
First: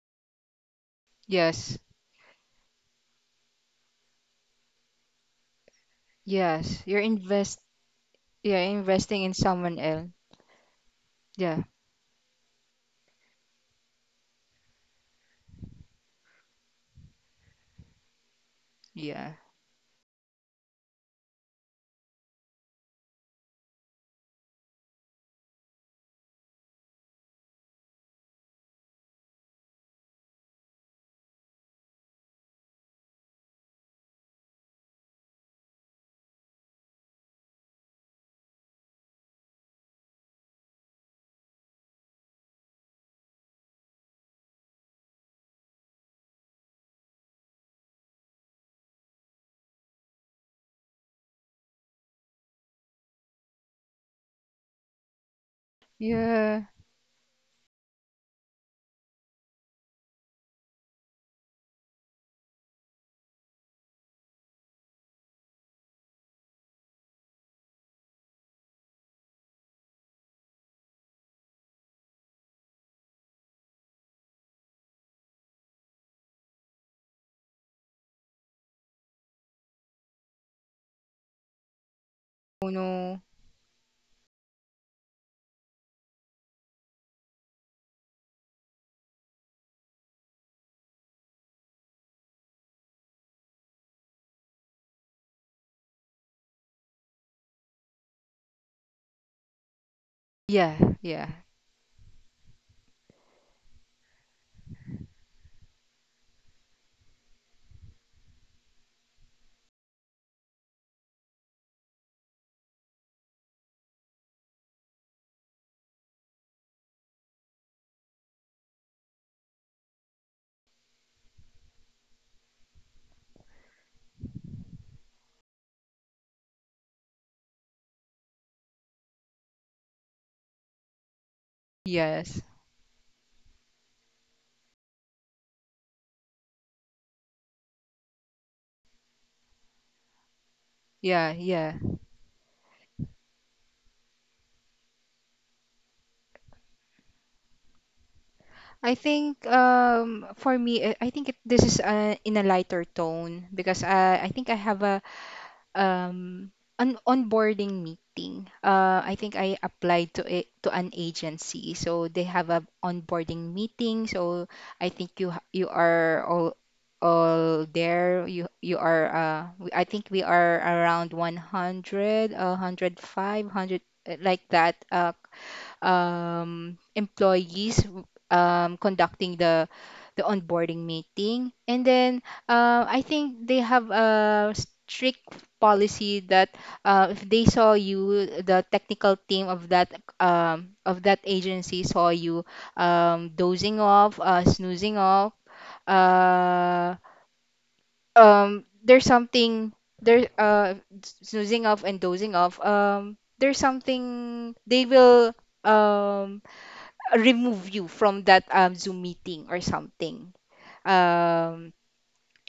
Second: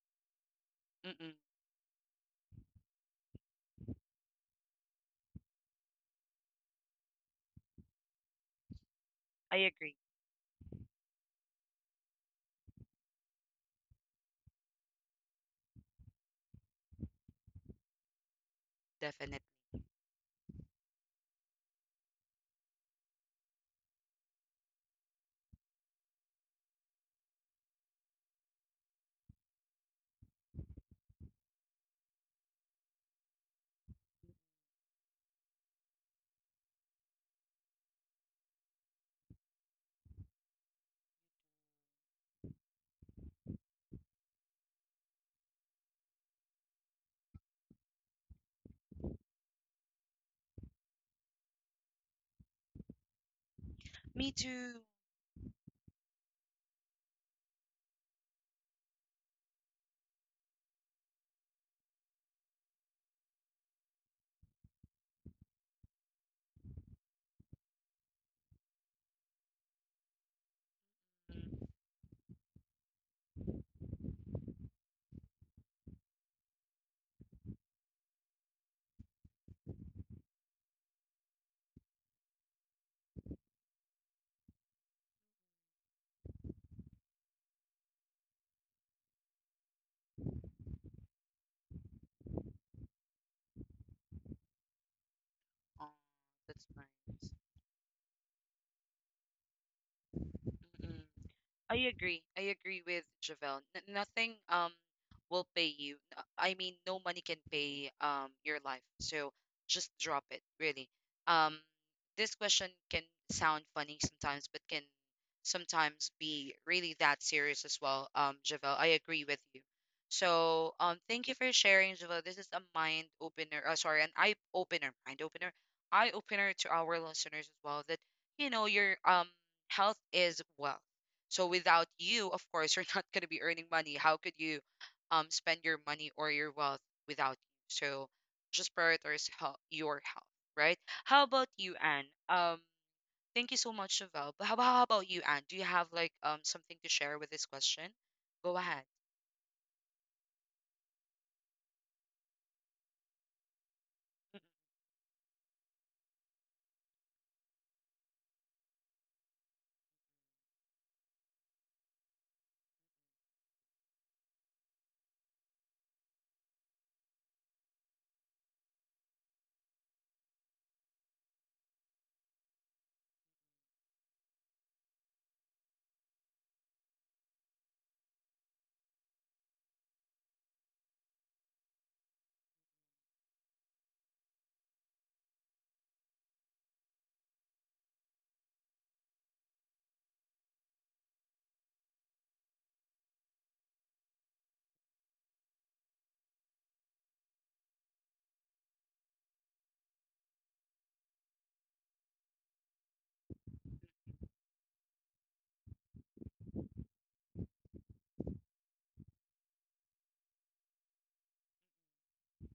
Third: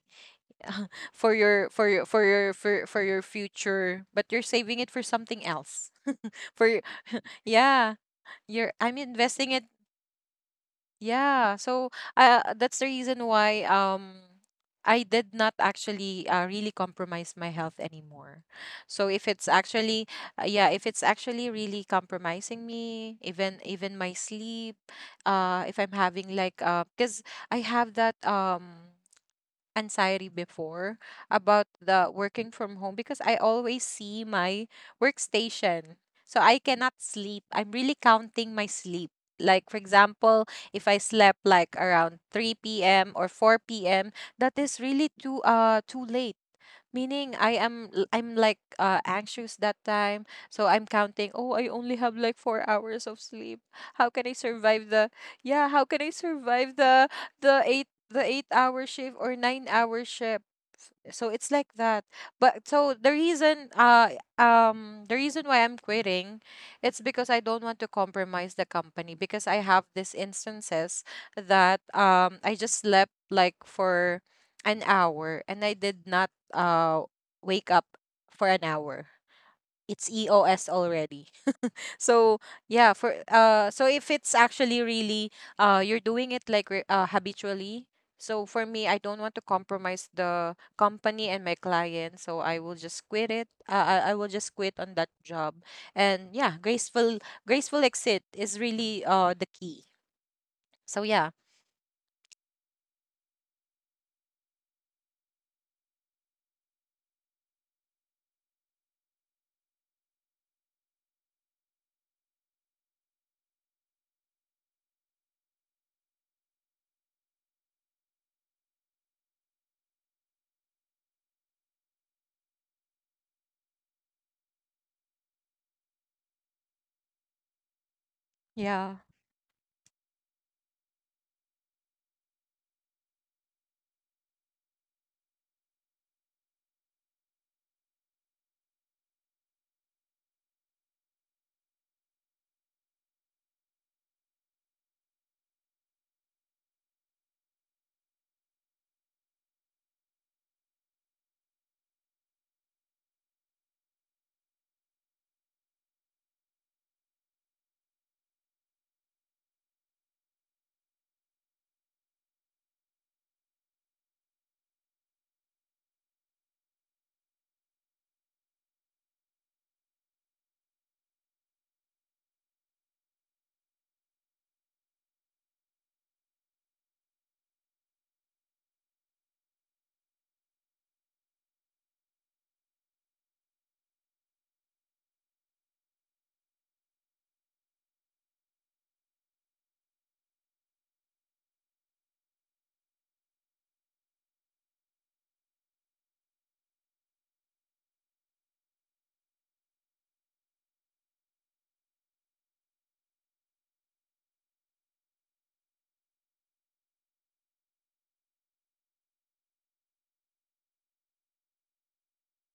[SPEAKER 3] for
[SPEAKER 1] Mm-mm.
[SPEAKER 3] your
[SPEAKER 2] Yes.
[SPEAKER 3] for your for your for, for your future, but you're saving it for something else for your,
[SPEAKER 2] Yes. You're invest.
[SPEAKER 3] yeah,
[SPEAKER 2] Yeah,
[SPEAKER 3] you're I'm
[SPEAKER 2] investing in
[SPEAKER 3] investing
[SPEAKER 1] I
[SPEAKER 3] it.
[SPEAKER 2] someone
[SPEAKER 1] agree,
[SPEAKER 2] else.
[SPEAKER 3] Yeah,
[SPEAKER 2] Yeah,
[SPEAKER 3] so uh, that's the reason why, um I did not actually uh, really compromise my health anymore. So if
[SPEAKER 2] yeah,
[SPEAKER 1] definitely.
[SPEAKER 3] it's actually uh, yeah, if it's actually really compromising me, even even my sleep, uh if I'm having like, uh because I have that, um anxiety before about the working from home, because I always see my workstation. So I cannot sleep. I'm really counting my sleep. Like, for example, if I slept like around three p m or four p m, that is really too uh too late, meaning I am l- I'm like uh, anxious that time. So I'm counting, oh, I only have like four hours of sleep. How can I
[SPEAKER 1] Me
[SPEAKER 3] survive
[SPEAKER 1] too.
[SPEAKER 3] the, yeah, how can I
[SPEAKER 2] yeah.
[SPEAKER 3] survive the the eight the eight hour shift or nine hour shift? So it's like that. But so the reason uh um the reason why I'm quitting, it's because I don't want to compromise the company, because I have these instances
[SPEAKER 1] Mm.
[SPEAKER 3] that um I just slept like for an hour and I did not uh wake up for an hour. It's E O S already. So
[SPEAKER 2] Oh
[SPEAKER 3] yeah, for
[SPEAKER 2] no.
[SPEAKER 3] uh so if it's actually really uh you're doing it like re- uh, habitually. So for me, I don't want to compromise the company and my client, so I will just quit it. Uh, I I will just quit on that job.
[SPEAKER 1] Oh,
[SPEAKER 3] And yeah,
[SPEAKER 1] that's
[SPEAKER 3] graceful
[SPEAKER 1] nice.
[SPEAKER 3] graceful exit is really uh the key.
[SPEAKER 2] Yeah,
[SPEAKER 3] So
[SPEAKER 1] Mm-mm.
[SPEAKER 3] yeah.
[SPEAKER 2] yeah,
[SPEAKER 1] I agree. I agree with Javelle. N- nothing um will pay you. N- I mean, no money can pay um your life. So just drop it, really. Um, this question can sound funny sometimes, but can sometimes be really that serious as well. Um, Javelle, I agree with you. So um, thank you for sharing, Javelle. This is a mind opener. Uh, sorry, an eye opener, mind opener, eye opener to our listeners as well. That you know
[SPEAKER 3] Yeah.
[SPEAKER 1] your um health is wealth, so without you, of
[SPEAKER 2] yes,
[SPEAKER 1] course, you're not going to be earning money. How could you um spend your money or your wealth without you? So just prioritize health, your health, right? How
[SPEAKER 2] yeah,
[SPEAKER 1] about you,
[SPEAKER 2] yeah.
[SPEAKER 1] Anne? Um, thank you so much, Chevelle. But how, how about you, Anne? Do you have like um something to share with this question? Go ahead.
[SPEAKER 2] I think um for me, I I think it, this is uh, in a lighter tone, because uh, I
[SPEAKER 1] Mm, mm,
[SPEAKER 2] think I have a um an onboarding meeting. Uh, I think I applied to a, to an agency, so they have a onboarding meeting. So I think you ha- you are all all there. You you are uh we- I think we are around one hundred, uh, one hundred five, one hundred uh, like that. Uh, um, employees um, conducting the the onboarding meeting. And then uh, I think they have a strict policy that uh, if they saw you, the technical team of that um, of that agency saw you um, dozing off, uh, snoozing off. Uh, um, there's something there uh snoozing off and dozing off, um there's something they will um remove you from that um, Zoom meeting or something. Um,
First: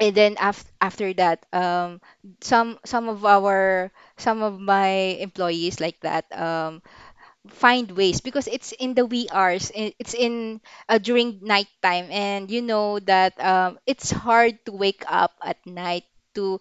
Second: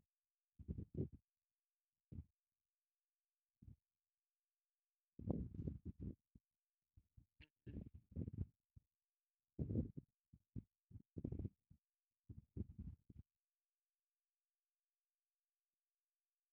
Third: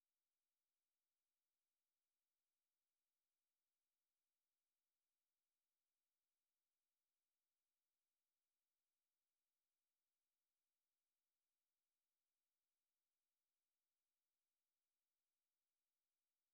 [SPEAKER 2] and then af- after that, um, some some of our some of my employees like that. Um, find ways, because it's in the wee hours, i- it's in uh, during nighttime, and you know that um, it's hard to wake up at night to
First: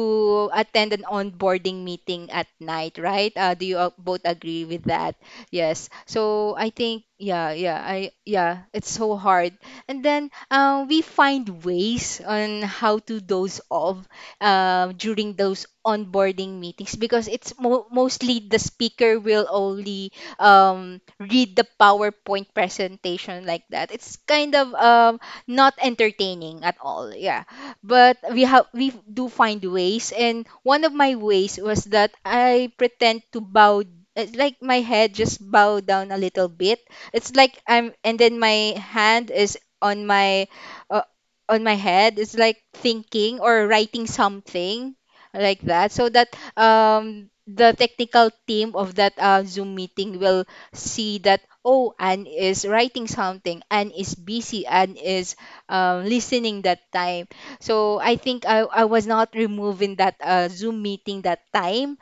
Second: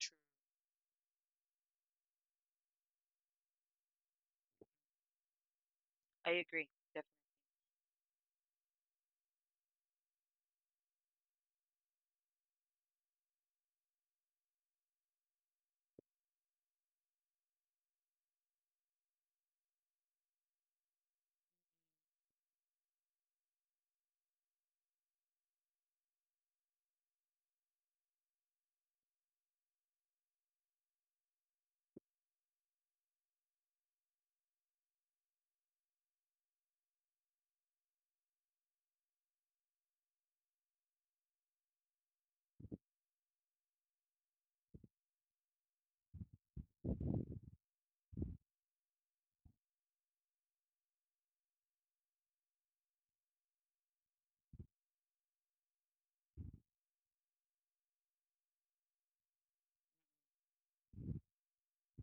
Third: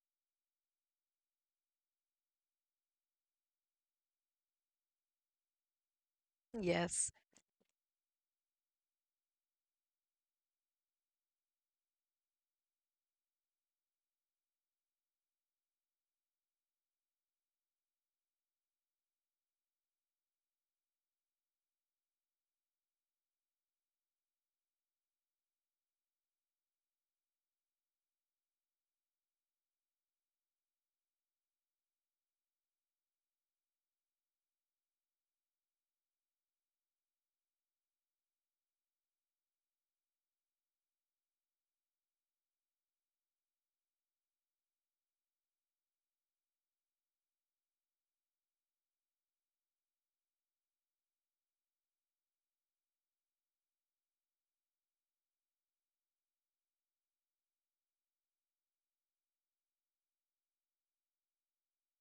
[SPEAKER 1] true.
[SPEAKER 2] attend an onboarding meeting at night, right? Uh, do you uh, both agree with that? Yes.
[SPEAKER 1] I
[SPEAKER 2] So
[SPEAKER 1] agree.
[SPEAKER 2] I think,
[SPEAKER 1] Definitely.
[SPEAKER 3] Yes.
[SPEAKER 2] yeah, yeah, I yeah it's so hard. And then uh, we find ways on how to doze off uh, during those onboarding meetings, because it's mo- mostly the speaker will only um, read the PowerPoint presentation like that. It's kind of um, not entertaining at all. Yeah, but we have, we do find ways, and one of my ways was that I pretend to bow. It's like my head just bow down a little bit. It's like I'm, and then my hand is on my uh, on my head. It's like thinking or writing something like that, so that um, the technical team of that uh, Zoom meeting will see that, oh, Anne is writing something, Anne is busy, Anne is um, listening that time. So I think I, I was not removed in that uh, Zoom meeting that time.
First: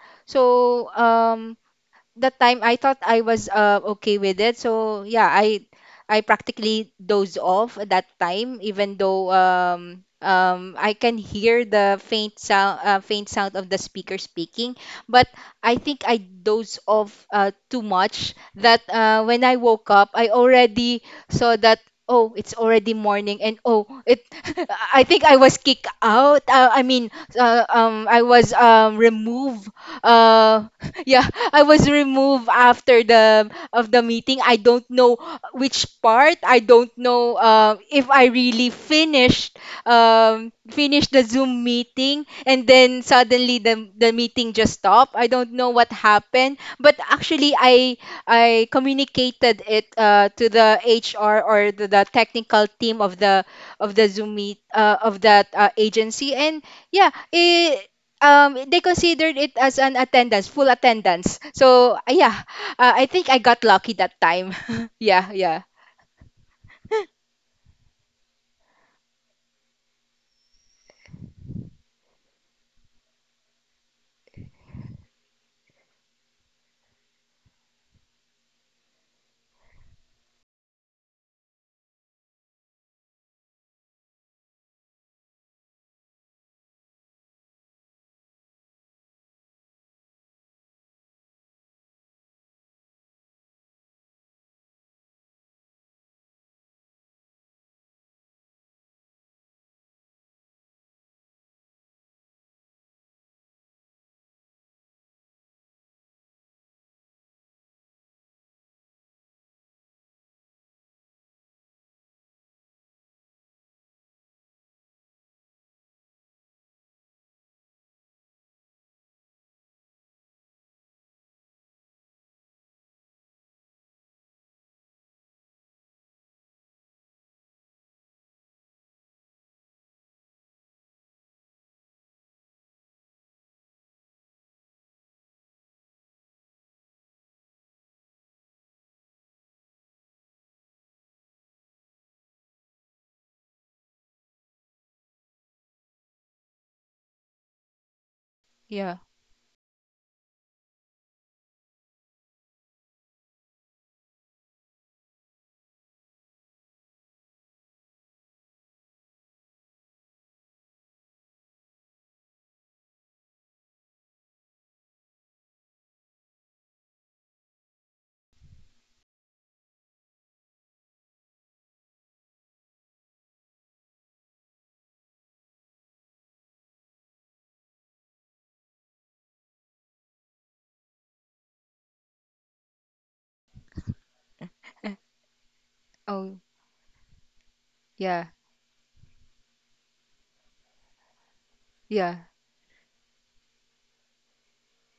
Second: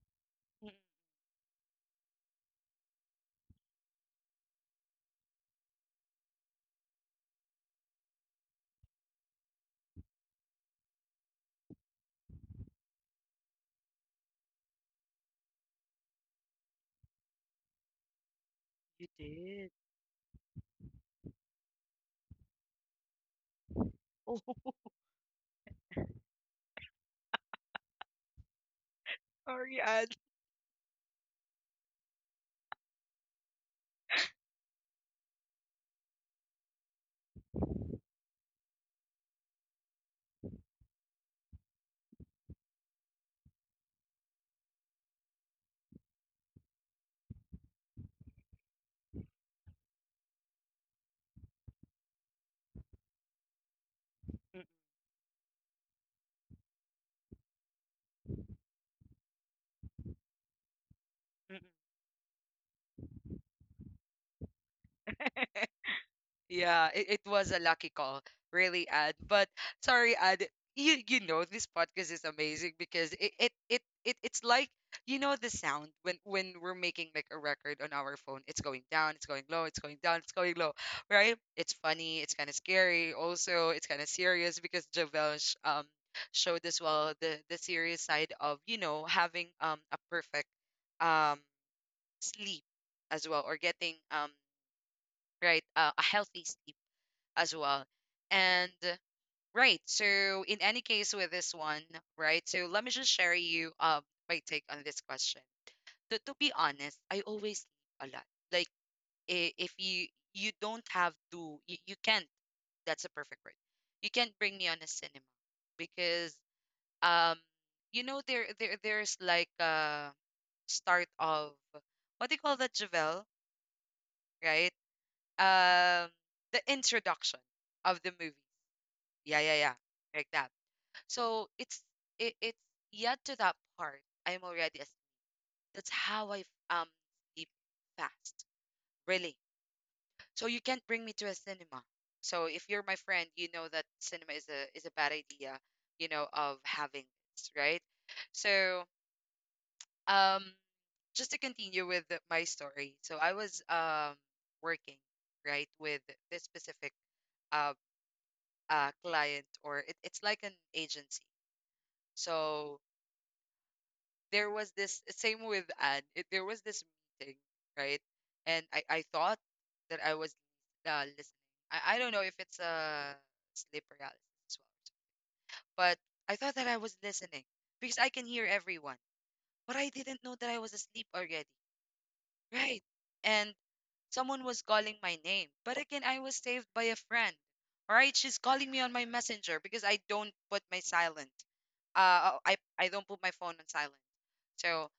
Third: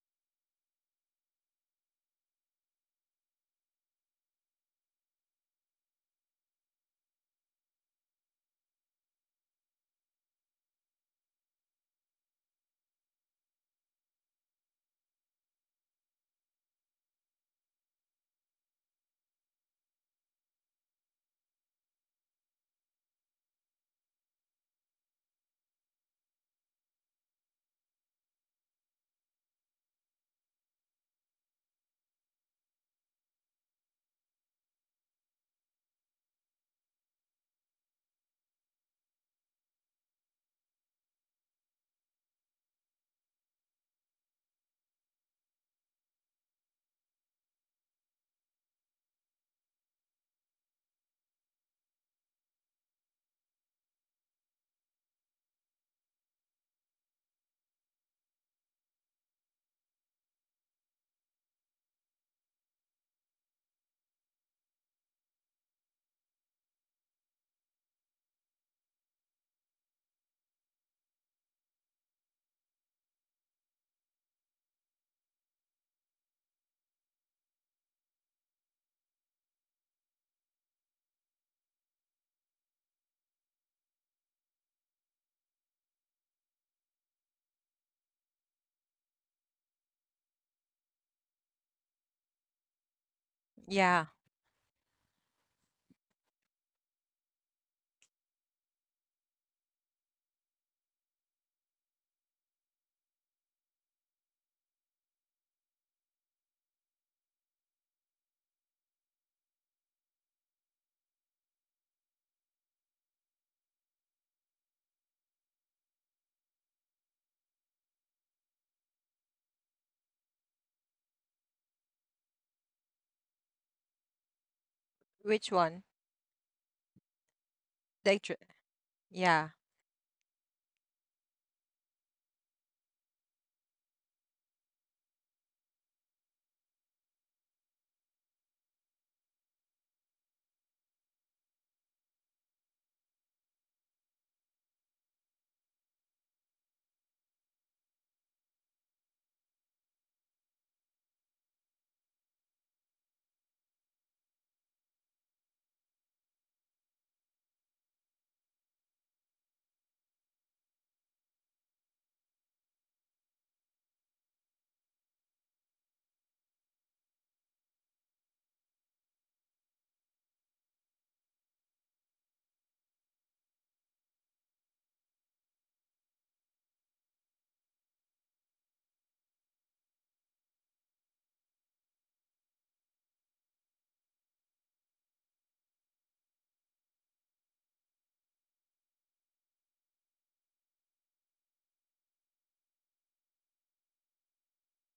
[SPEAKER 1] Mm, mm,
[SPEAKER 2] So um, that time I thought I was uh, okay with it. So yeah, I I practically dozed off at that time, even though um um I can hear the faint sound uh, faint sound of the speaker speaking. But I think I dozed off uh, too much that
[SPEAKER 1] you
[SPEAKER 2] uh, when I
[SPEAKER 1] did.
[SPEAKER 2] woke up, I already saw that. Oh, it's already morning, and oh, it.
[SPEAKER 1] Oh,
[SPEAKER 2] I think I was kicked out. Uh, I mean, uh, um I was um removed.
[SPEAKER 1] sorry, Anne.
[SPEAKER 2] uh yeah, I was removed after the of the meeting. I don't know which part. I don't know uh, if I really finished um finished the Zoom meeting, and then suddenly the the meeting just stopped. I don't know what happened, but actually I I communicated it uh, to the H R or the, the technical team of the of the Zoom meet uh, of that uh, agency, and yeah, it, um, they considered it as an attendance, full attendance. So uh, yeah, uh, I think I got lucky that time. Yeah, yeah,
[SPEAKER 1] Yeah, it, it was a lucky call, really, Ad. But sorry, Ad, you you know this podcast is amazing because it it it, it it's like, you know, the sound when when we're making like a record on our phone. It's going down, it's going low, it's going down, it's going low, right? It's funny, it's kind of scary. Also, it's kind of serious because Javel sh- um showed as well the the serious side of, you know, having um a perfect um sleep as well or getting
[SPEAKER 3] Yeah.
[SPEAKER 1] um right uh, a healthy sleep as well. And uh, right, so in any case with this one, right? So let me just share you um my take on this question. To, to be honest, I always sleep a lot. Like i- if you you don't have to, you, you can't. That's a perfect word. You can't bring me on a cinema because um you know there there there's like a start of what do you call that, Javel? Right?
[SPEAKER 3] Which one?
[SPEAKER 1] Um, the introduction of the
[SPEAKER 3] They
[SPEAKER 1] movie.
[SPEAKER 3] tr-
[SPEAKER 1] Yeah,
[SPEAKER 3] yeah.
[SPEAKER 1] yeah, yeah. Like that. So it's it, it's yet to that part. I'm already asleep. That's how I um sleep fast, really. So you can't bring me to a cinema. So if you're my friend, you know that cinema is a is a bad idea, you know, of having this, right? So
[SPEAKER 2] yeah.
[SPEAKER 1] um just to continue with the- my story. So I was um working, right, with this specific uh uh client or it, it's like an agency. So there was this same with Anne. It, there was this meeting, right? And I, I thought that I was uh, listening. I, I don't know if it's a sleep paralysis as well, but I thought that I was listening because I can hear everyone, but I didn't know that I was asleep already, right? And someone was calling my name, but again, I was
[SPEAKER 2] Oh,
[SPEAKER 1] saved by a friend. All right,
[SPEAKER 2] yeah,
[SPEAKER 1] she's calling me on my messenger because I don't put my silent.
[SPEAKER 2] yeah,
[SPEAKER 1] Uh, I I don't put my phone on silent. So.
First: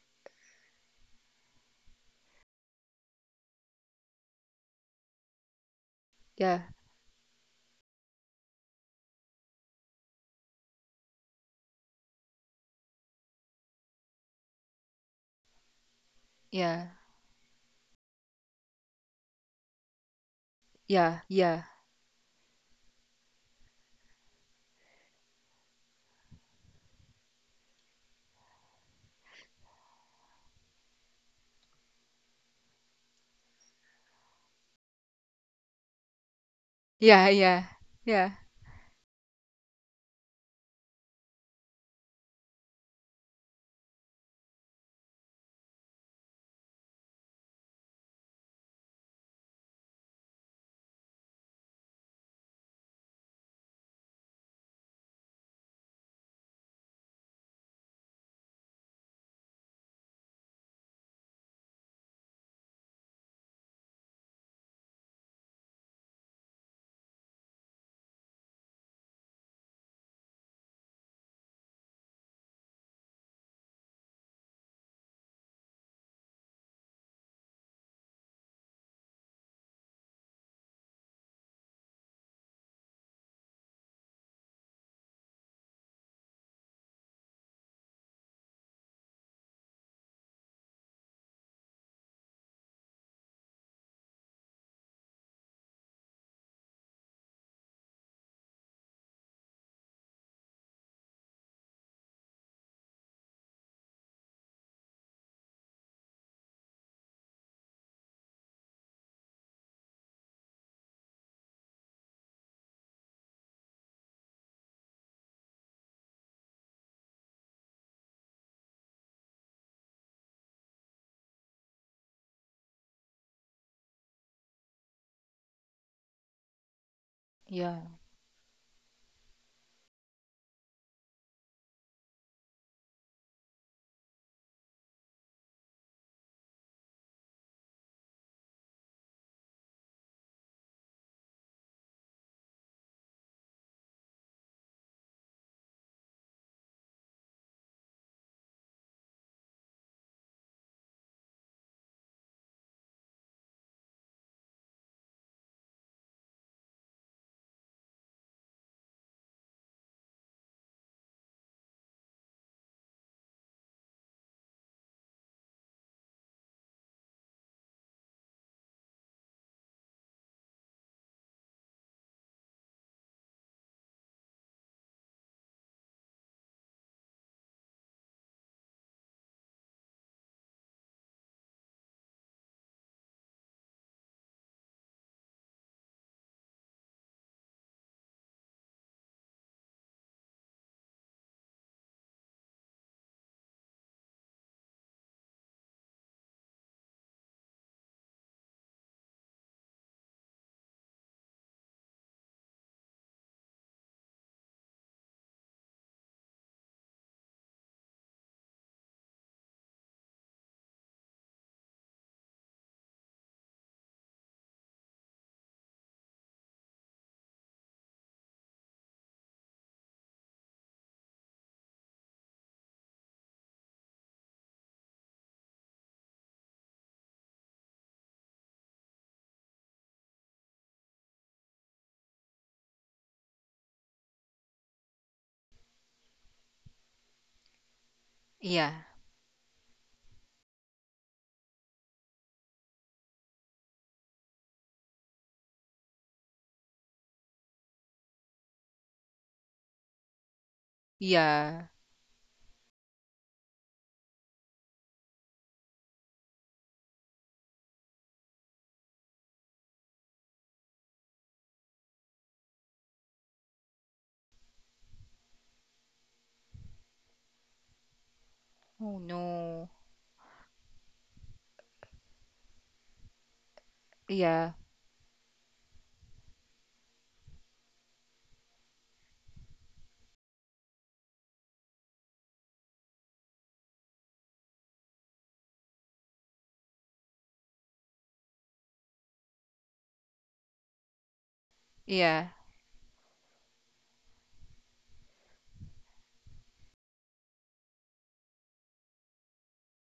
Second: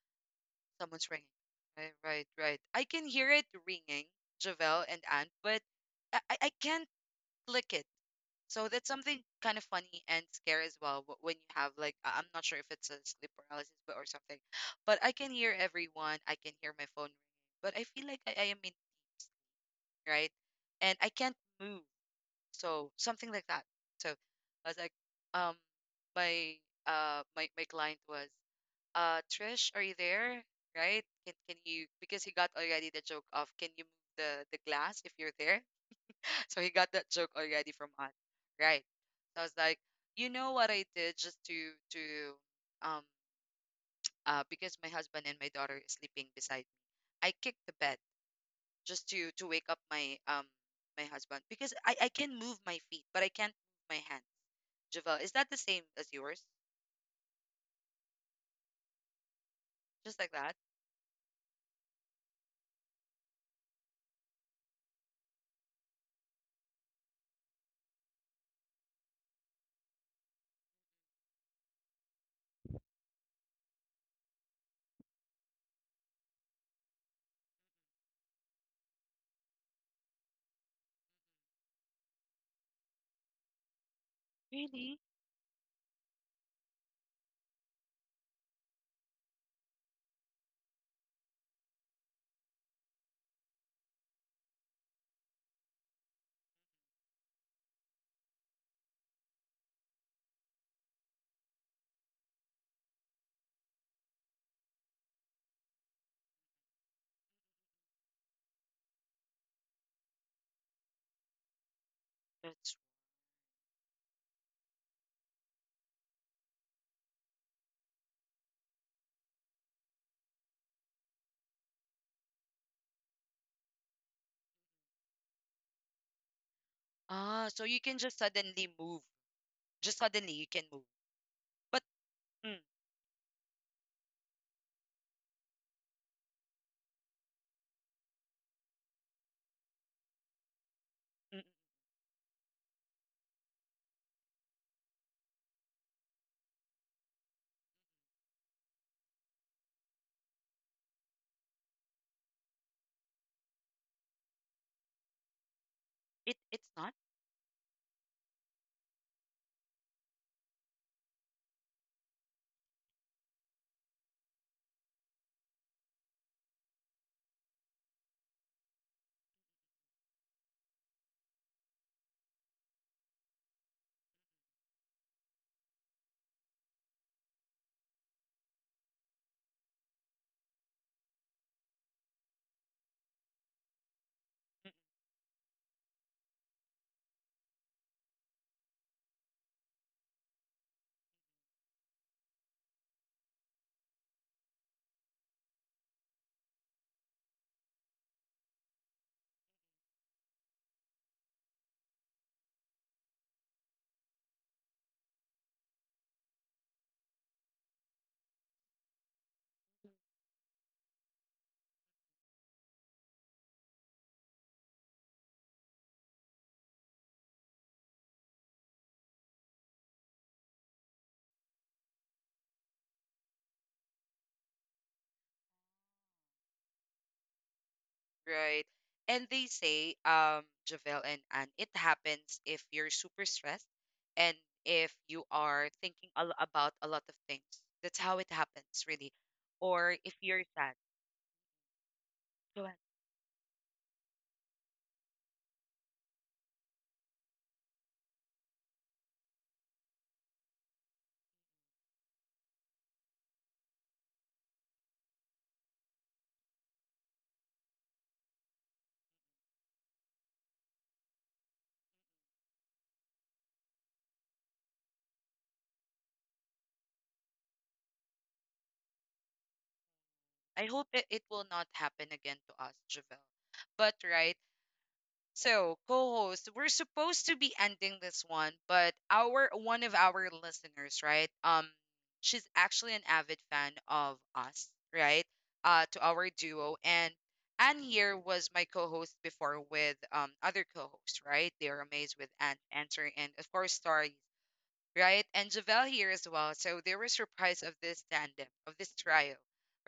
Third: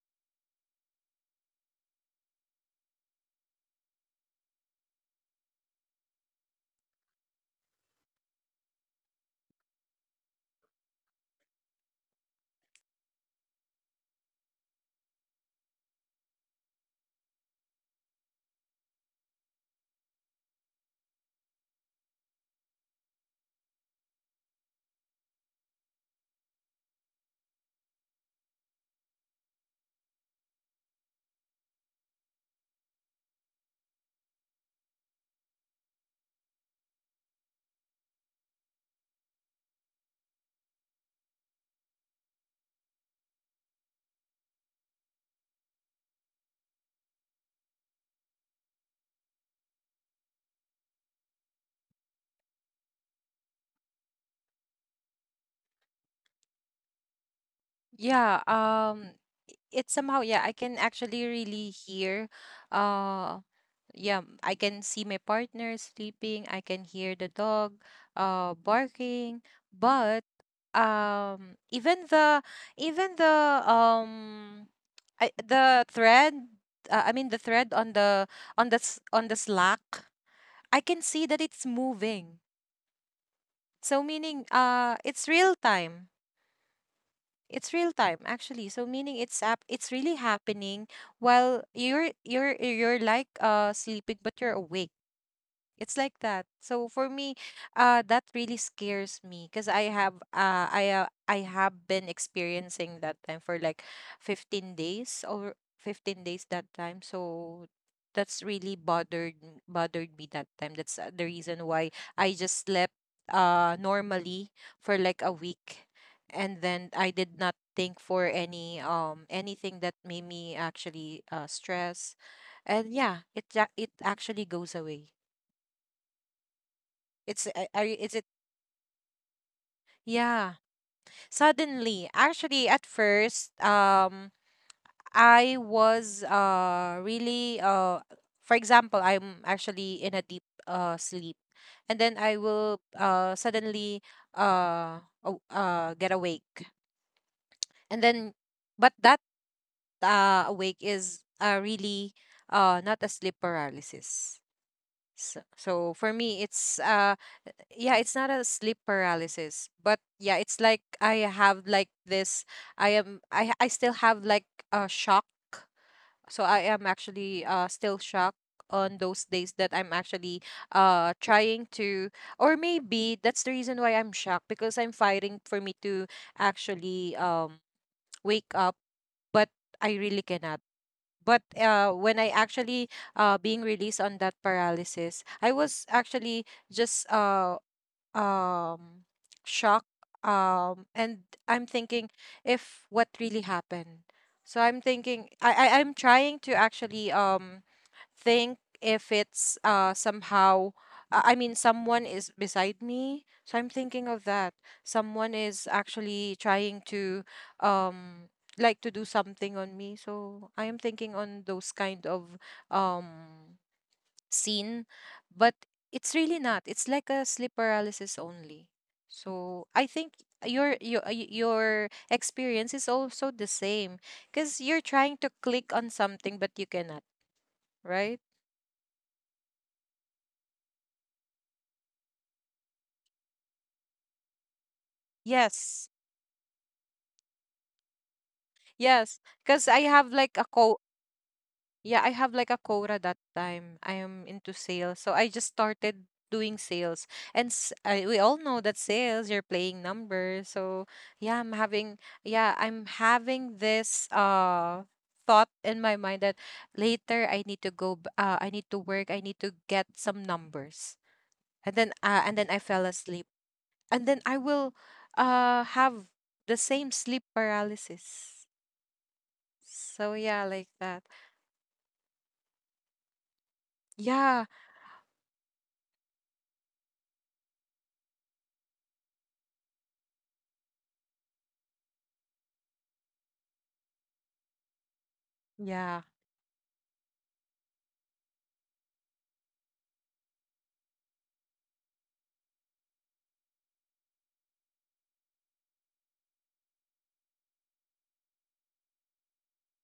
[SPEAKER 1] Someone's ringing. Right, right, right. I can hear it ringing, Javel and Anne, but I, I I
[SPEAKER 2] yeah,
[SPEAKER 1] can't click it. So that's something kind of funny and scary as well. wh- When you have like, I- I'm not sure if it's a sleep paralysis, but or something, but I can hear everyone. I can hear
[SPEAKER 2] yeah,
[SPEAKER 1] my phone ringing, but I feel like I, I am in Teams, right? And I
[SPEAKER 2] yeah,
[SPEAKER 1] can't
[SPEAKER 2] yeah,
[SPEAKER 1] move. So something like that. So I was like, um, my uh, my my client was, uh, Trish, are you there? Right? Can can you, because he got already the joke of, can you move the the glass if you're there? So he got that
[SPEAKER 2] yeah,
[SPEAKER 1] joke already from us.
[SPEAKER 2] yeah,
[SPEAKER 1] Right. So I was like, you know what I did just to to um uh because my husband and my daughter is sleeping beside me. I kicked the bed just to to wake up my um my husband because I I can move my feet, but I can't move my hands. Javel, is that the same as yours?
[SPEAKER 3] Yeah, um i- it's
[SPEAKER 1] Just
[SPEAKER 3] somehow,
[SPEAKER 1] like
[SPEAKER 3] yeah, I
[SPEAKER 1] that?
[SPEAKER 3] can actually really hear, uh yeah, I can see my partner sleeping, I can hear the dog uh barking, but um even the, even the um I, the thread, uh, I mean the thread on the, on the s- on the Slack, I can see that it's moving. So meaning uh
[SPEAKER 1] Really?
[SPEAKER 3] it's real time. It's real time, actually. So meaning it's app it's really happening while you're you're you're like uh sleeping but you're awake. It's like that. So for me, uh, that really scares me because I have uh, I uh, I have been experiencing that time for like fifteen days, or fifteen days that time. So that's really bothered m- bothered me that time. That's uh, the reason why I just
[SPEAKER 1] That's,
[SPEAKER 3] slept uh normally for like a week, and then I did not think for any um anything that made me actually uh stress. And yeah, it ja- it actually goes away. It's
[SPEAKER 1] ah,
[SPEAKER 3] uh,
[SPEAKER 1] so
[SPEAKER 3] are
[SPEAKER 1] you
[SPEAKER 3] you,
[SPEAKER 2] yeah.
[SPEAKER 1] can
[SPEAKER 3] is
[SPEAKER 1] just
[SPEAKER 3] it,
[SPEAKER 1] suddenly move, just suddenly you
[SPEAKER 3] yeah.
[SPEAKER 1] can move. But
[SPEAKER 3] Suddenly,
[SPEAKER 1] mm, mm,
[SPEAKER 3] actually at first, um I was uh really uh for example, I'm actually in a deep uh sleep,
[SPEAKER 1] mm,
[SPEAKER 3] and then I will uh suddenly uh aw- uh get awake. And then, but that uh, awake is uh, really uh, not a sleep paralysis. So, so for
[SPEAKER 1] it
[SPEAKER 3] me,
[SPEAKER 1] it's
[SPEAKER 3] it's
[SPEAKER 1] not.
[SPEAKER 3] uh, yeah, it's not a sleep paralysis, but yeah, it's like I have like this, I am, i i still have like a shock, so I am actually uh still shocked on those days that I'm actually uh trying to, or maybe that's the reason why I'm shocked, because I'm fighting for me to actually um wake up, but I really cannot. But uh when I actually uh being released on that
[SPEAKER 1] Mm,
[SPEAKER 3] paralysis, I was actually just uh um shock, um and I'm thinking if what really happened. So I'm thinking, i, I i'm trying to actually um think if it's uh somehow uh, I mean someone is beside me, so I'm thinking of that, someone is actually trying to um like to do something on me. So I am thinking on those kind of, um seen, but it's really not. It's like a sleep paralysis only. So I think your your uh, y- your experience is also the same, because you're trying to click on something but you cannot, right?
[SPEAKER 1] mm, right. And they say, um, Javel and Anne, it happens if you're super stressed and if you are
[SPEAKER 3] Yes.
[SPEAKER 1] thinking a lo- about a lot of things. That's how it
[SPEAKER 2] Yeah.
[SPEAKER 1] happens, really.
[SPEAKER 3] Yes, because I
[SPEAKER 1] Or
[SPEAKER 3] have
[SPEAKER 1] if
[SPEAKER 3] like
[SPEAKER 1] you're
[SPEAKER 3] a
[SPEAKER 1] sad.
[SPEAKER 3] co, yeah, I have like a
[SPEAKER 1] Go ahead.
[SPEAKER 3] quota that time. I am into sales. So I just started doing sales. And s I we all know that sales, you're playing numbers. So yeah, I'm
[SPEAKER 2] Yeah.
[SPEAKER 3] having, yeah, I'm having this uh thought in my mind that later I need to go b- uh I need to work, I need to get some numbers. And then uh, and then I fell asleep. And then I will uh have the same sleep paralysis.
[SPEAKER 2] Oh no.
[SPEAKER 3] So yeah,
[SPEAKER 1] I
[SPEAKER 3] like
[SPEAKER 1] hope
[SPEAKER 3] that.
[SPEAKER 1] it, it will not happen again to us, Javel. But right,
[SPEAKER 3] Yeah,
[SPEAKER 2] Yeah.
[SPEAKER 1] so, co-host, we're supposed to be ending this one, but our one of our listeners, right? Um, she's actually an avid fan of us, right? Uh, to
[SPEAKER 3] yeah.
[SPEAKER 1] our duo, and Anne here was my co-host before with um other co-hosts, right? They are amazed
[SPEAKER 2] Yeah.
[SPEAKER 1] with Anne answering, and of course, Star, right? And Javel here as well. So they were surprised of this tandem, of this trio,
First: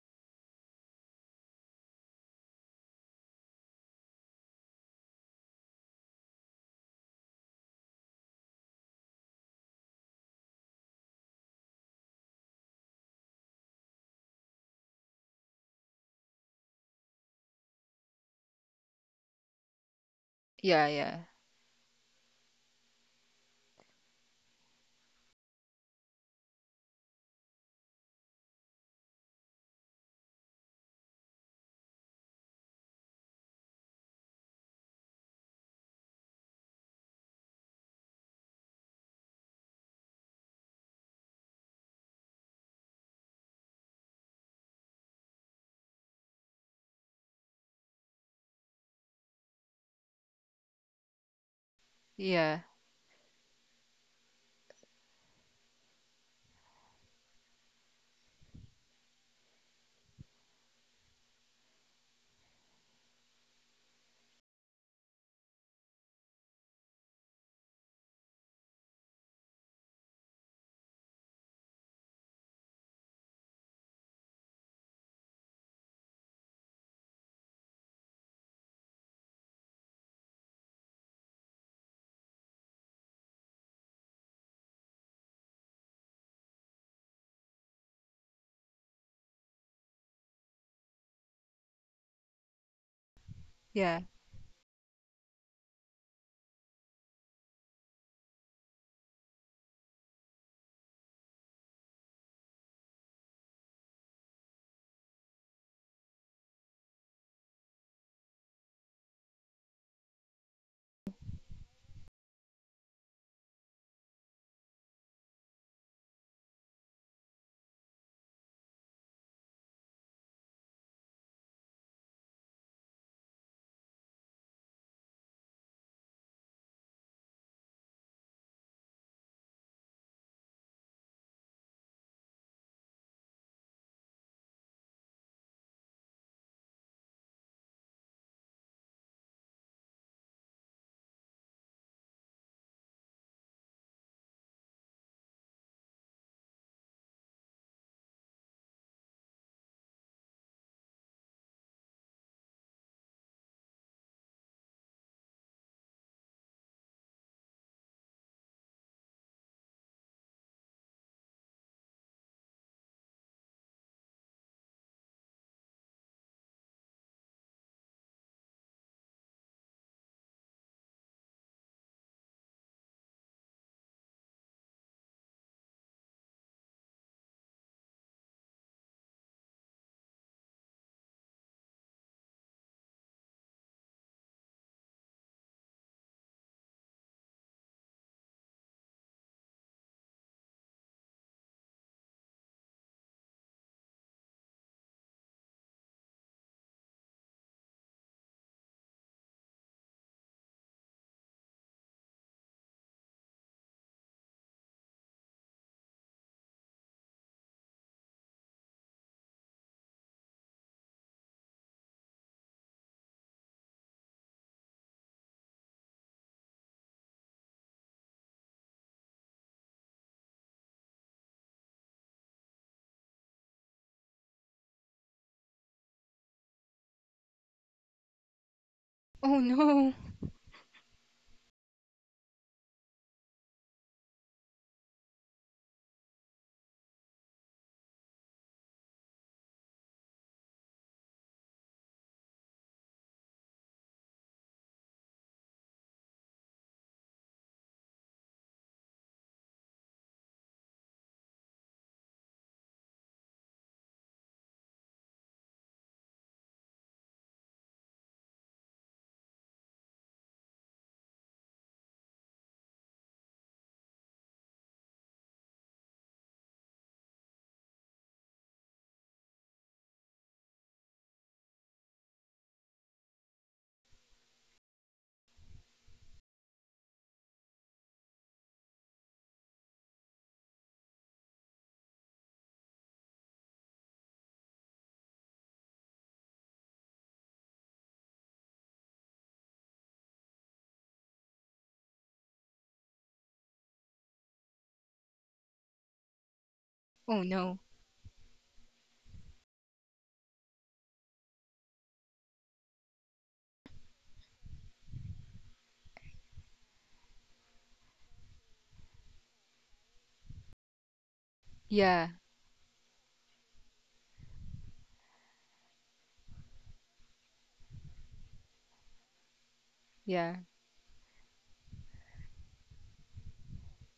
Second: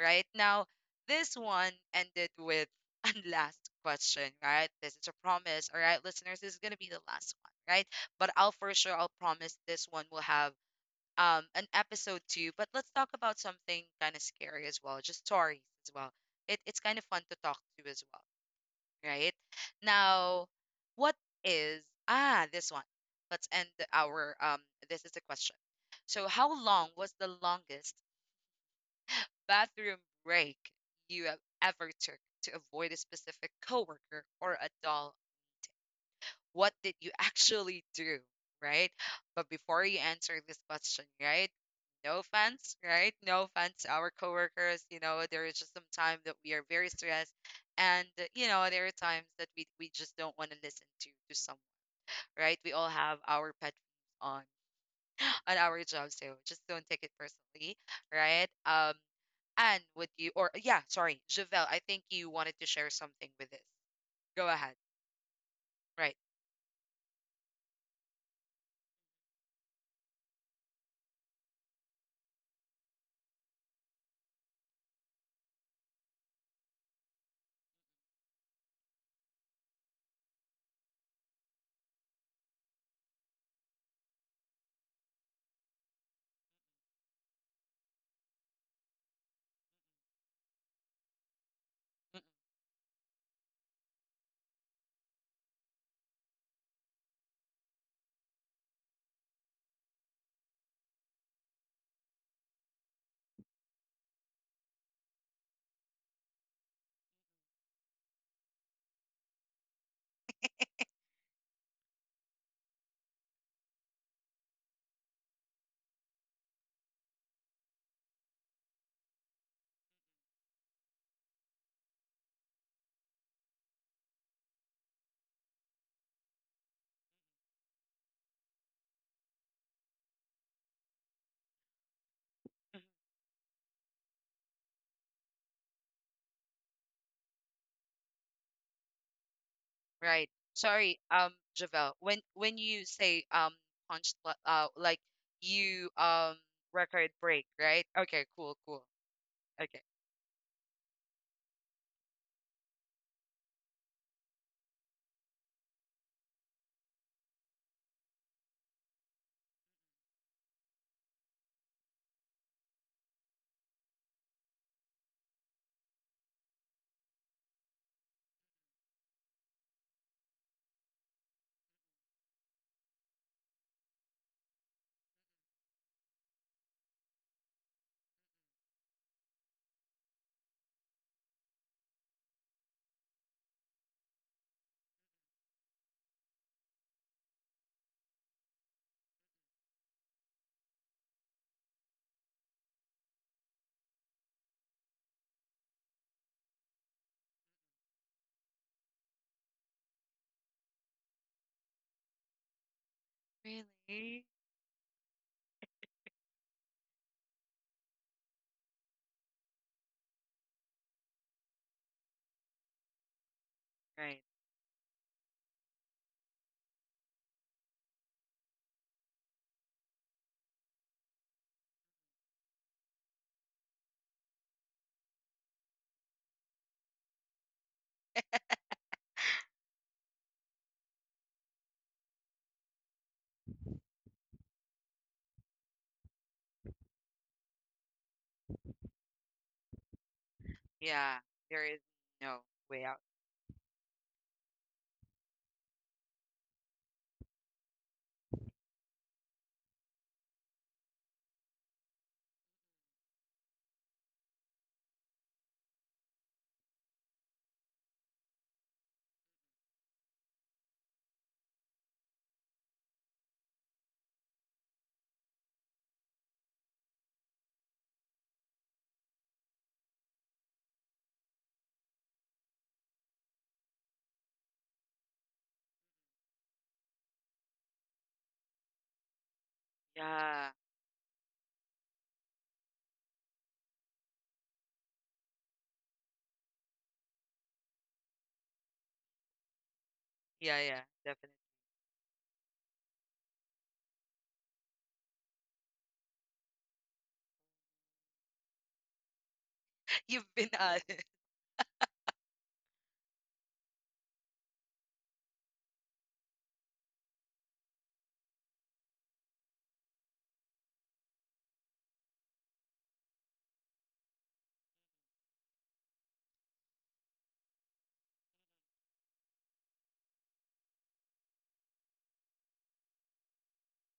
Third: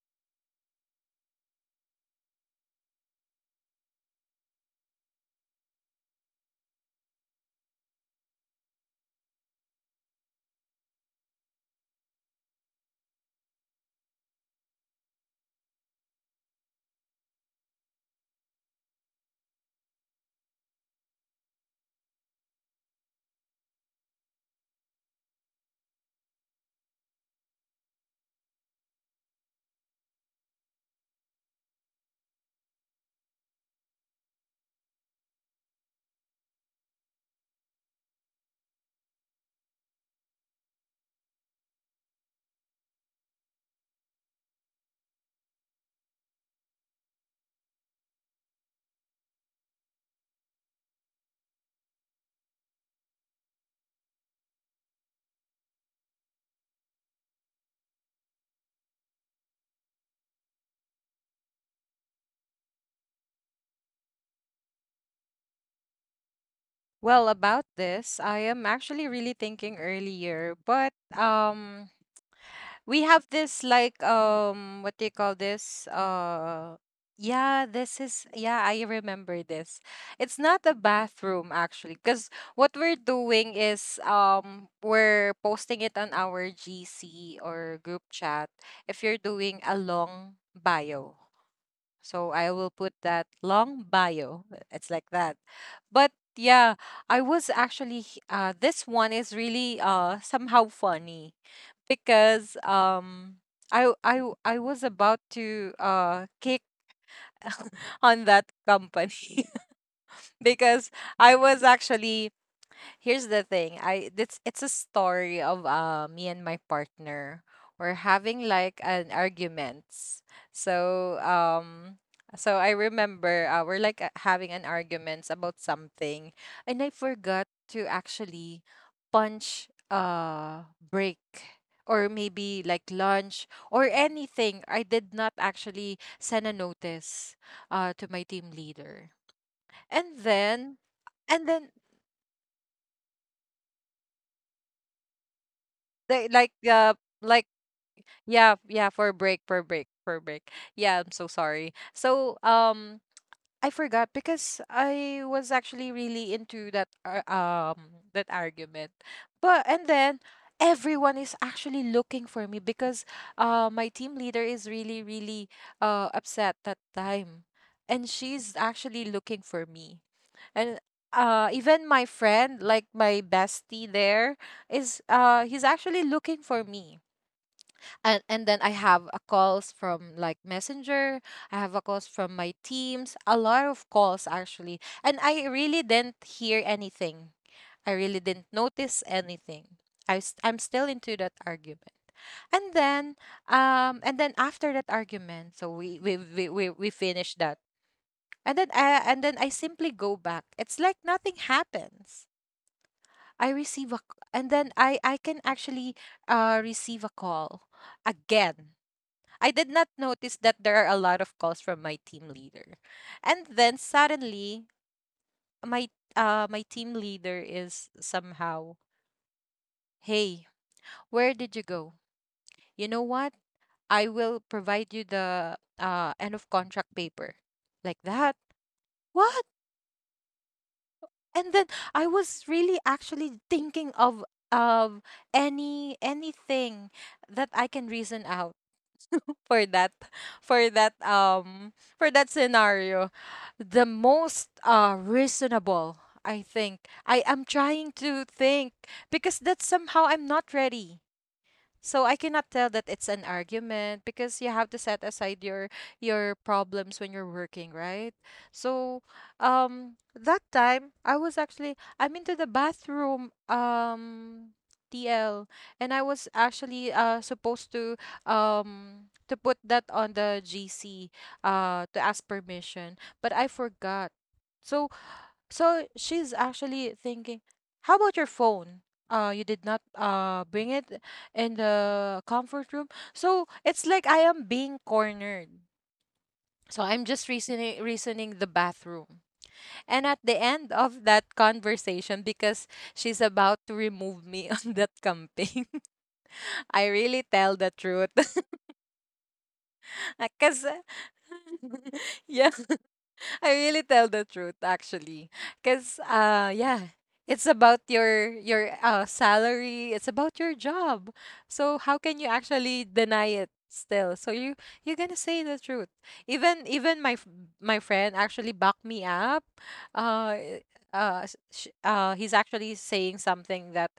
[SPEAKER 1] right? Now, this one ended with a last question, right? This is a promise, all right, listeners. This is gonna be the last one, right? But I'll for sure I'll promise this one will have um an episode two. But let's talk about something kind of scary as well, just stories as well. It, it's kind of fun to talk to as well, right? Now,
[SPEAKER 2] Yeah.
[SPEAKER 1] what
[SPEAKER 2] Yeah.
[SPEAKER 1] is ah this one? Let's end our um. This is the question. So, how long was the longest bathroom break you have ever took to avoid a specific coworker or a dull, what did you actually do, right? But before you answer this question, right? No offense, right? No offense, to our coworkers. You know, there is just some time that we are very stressed, and uh, you know, there are times that we we just don't want to listen to to someone,
[SPEAKER 2] Yeah.
[SPEAKER 1] right? We all have our pet peeves on on our job, so just don't take it personally, right? Um, and would you or yeah, sorry, Javel, I think you wanted to share something with this. Go ahead, right?
[SPEAKER 3] Well, about this, I am actually really thinking earlier, but um we have this like, um what do you call this? Uh yeah, this is, yeah, I remember this. It's not a bathroom actually, because what we're doing is, um we're posting it on our G C or group chat if you're doing a long bio. So I will put that long
[SPEAKER 2] Yeah.
[SPEAKER 3] bio. uh, It's like that. But yeah, I was actually h- uh this one is really uh somehow funny, because um I I I was about to uh kick on that company because I was actually, here's the thing, I it's it's a story of uh, me and my partner. We're having like an arguments, so um so I remember, uh, we're like uh, having an arguments about something, and I forgot to actually punch, uh break, or maybe like lunch or anything. I did not actually send a notice uh to my team leader, and
[SPEAKER 1] Right.
[SPEAKER 3] then,
[SPEAKER 1] Sorry, um,
[SPEAKER 3] and then
[SPEAKER 1] Javel. When when you say um punch li- uh like you
[SPEAKER 3] they
[SPEAKER 1] um
[SPEAKER 3] like uh
[SPEAKER 1] record
[SPEAKER 3] like
[SPEAKER 1] break, right? Okay,
[SPEAKER 3] Yeah,
[SPEAKER 1] cool, cool.
[SPEAKER 3] yeah, for break, for break,
[SPEAKER 1] Okay.
[SPEAKER 3] for break. Yeah, I'm so sorry. So, um, I forgot because I was actually really into that ar- um that argument. But and then everyone is actually looking for me, because uh my team leader is really really uh upset that time, and she's actually looking for me. And uh even my friend, like my bestie there, is uh he's actually looking for me. and and then I have a calls from like Messenger. I have a calls from my teams. A lot of calls actually, and I really didn't hear anything. I really didn't notice anything. I s- I'm still into that argument, and then um and then after that argument, so we we we we, we finish that, and then I and then I simply go back. It's like nothing happens. I receive a c-
[SPEAKER 1] Really?
[SPEAKER 3] and then I I can actually uh receive a call again. I did not notice that there are a lot of calls from my team leader. And then
[SPEAKER 1] Right.
[SPEAKER 3] suddenly my uh my team leader is somehow, "Hey, where did you go? You know what? I will provide you the uh end of contract paper." Like that.
[SPEAKER 2] Oh
[SPEAKER 3] What?
[SPEAKER 2] no.
[SPEAKER 3] And then I was really actually thinking of of any anything that I can reason out for that for that
[SPEAKER 1] Yeah. There
[SPEAKER 3] um
[SPEAKER 1] is
[SPEAKER 3] for that
[SPEAKER 1] no way out.
[SPEAKER 3] scenario, the most uh reasonable i think i am trying to think because that's somehow I'm not ready, so I cannot tell that it's an argument because you have to set aside your your problems when you're working, right? So um that time I was actually I'm into the bathroom, um T L, and I was actually uh supposed to um to put that on the G C uh to ask permission, but I forgot. So so she's actually thinking, how about your phone? Uh, you did not uh
[SPEAKER 1] Yeah.
[SPEAKER 3] bring it in the comfort room. So it's like I am being cornered. So I'm just reasoning reasoning the bathroom. And at the
[SPEAKER 1] Yeah,
[SPEAKER 3] end
[SPEAKER 1] yeah,
[SPEAKER 3] of
[SPEAKER 1] definitely.
[SPEAKER 3] that conversation, because she's about to remove me on that camping, I
[SPEAKER 2] Oh
[SPEAKER 3] really tell
[SPEAKER 2] no.
[SPEAKER 3] the truth.
[SPEAKER 1] You've been
[SPEAKER 3] Because
[SPEAKER 1] uh
[SPEAKER 3] yeah, I really tell the truth actually. Cause uh yeah, it's about your your uh salary, it's about your job. So how
[SPEAKER 2] Yeah.
[SPEAKER 3] can you actually deny it still? So you you're gonna say the truth. Even even my f- my friend actually backed me up. Uh
[SPEAKER 2] Yeah.
[SPEAKER 3] eh, uh, s- sh- uh he's actually saying something that,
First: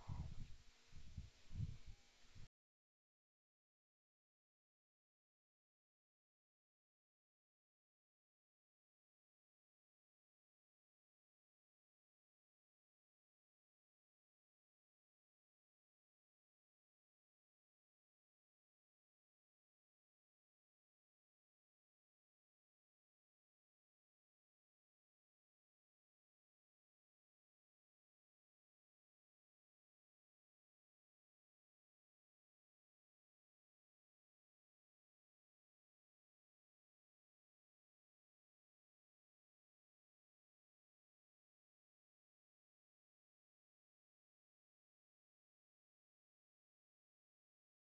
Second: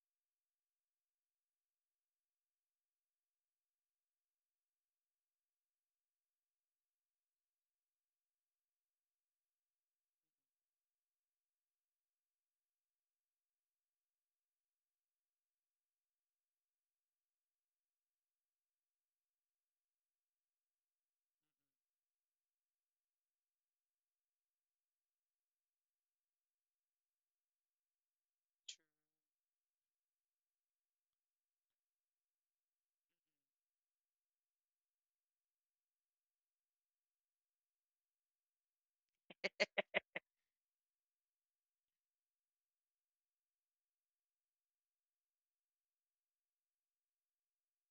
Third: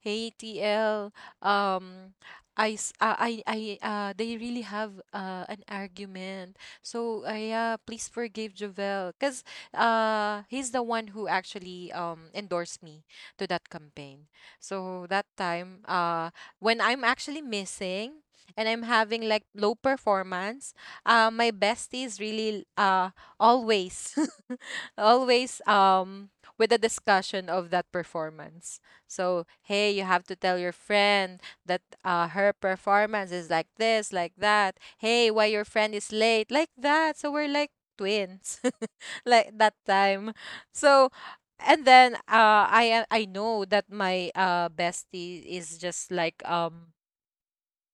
[SPEAKER 3] hey T L, um I s- uh, I I uh they really have uh an argument, so uh, yeah, please forgive Jovel because uh, he's the one who actually um, endorsed me to that campaign. So that time, uh, when I'm actually missing and I'm having like low performance, uh, my besties really uh, always, always, um, with the discussion of that performance. So, hey, you have to tell your friend that uh, her performance is like this, like that. Hey, why your friend is late? Like that. So we're like twins, like that time. So, and then uh, I I know that my uh, bestie is just like, um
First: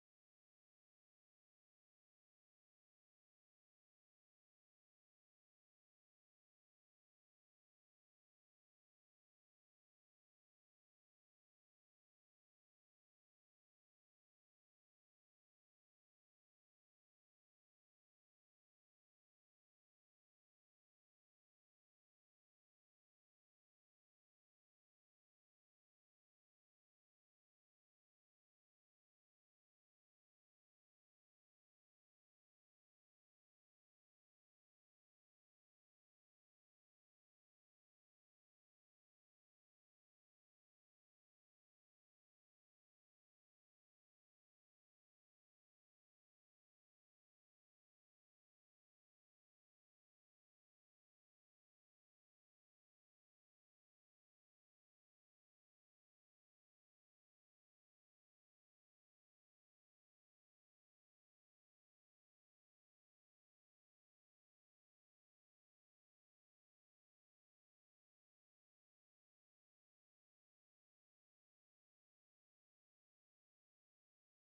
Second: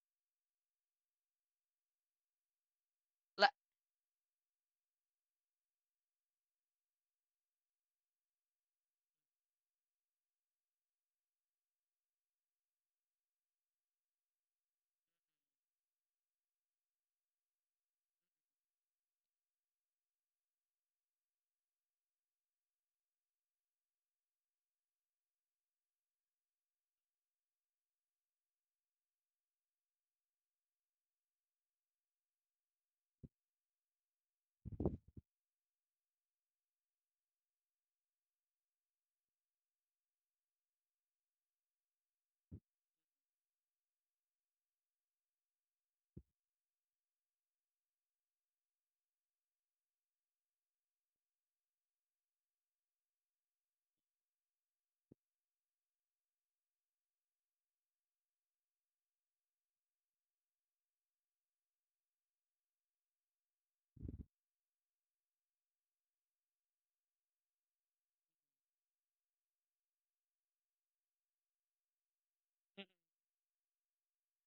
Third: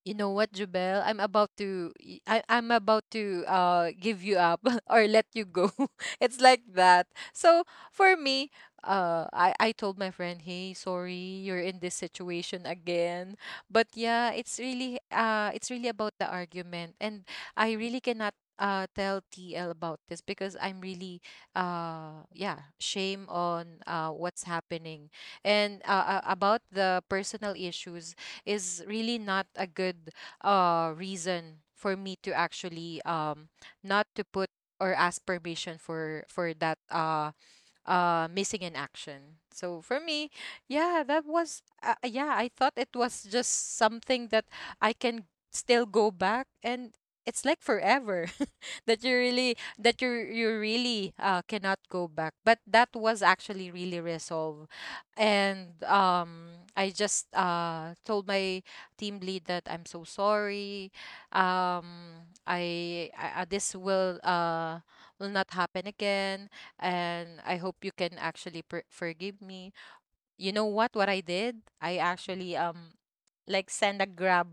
[SPEAKER 3] you know what, Jubel? I'm about to y- I am about to
[SPEAKER 1] like
[SPEAKER 3] uh give you up or let you go. It's like that. So for me, uh I, I told my friend, hey, sorry, you're in this situation again. But yeah, it's really uh it's really about the argument. And I really cannot uh tell T L about this because I'm really uh yeah, shame on uh what's happening. And uh, uh, about the personal issues is really not a good uh reason for me to actually um not to put or ask permission for for that uh uh missing in action. So for me, yeah, that was uh, yeah, I thought it was just something that I can still go back, and it's like forever that you really that you you really uh, cannot go back, but that was actually really resolved. And um I just uh told my team lead that I'm so sorry. Um i, I I- this will uh will not happen again, and I hope you can actually per- forgive me. You know what? What I did? I actually um like send a grab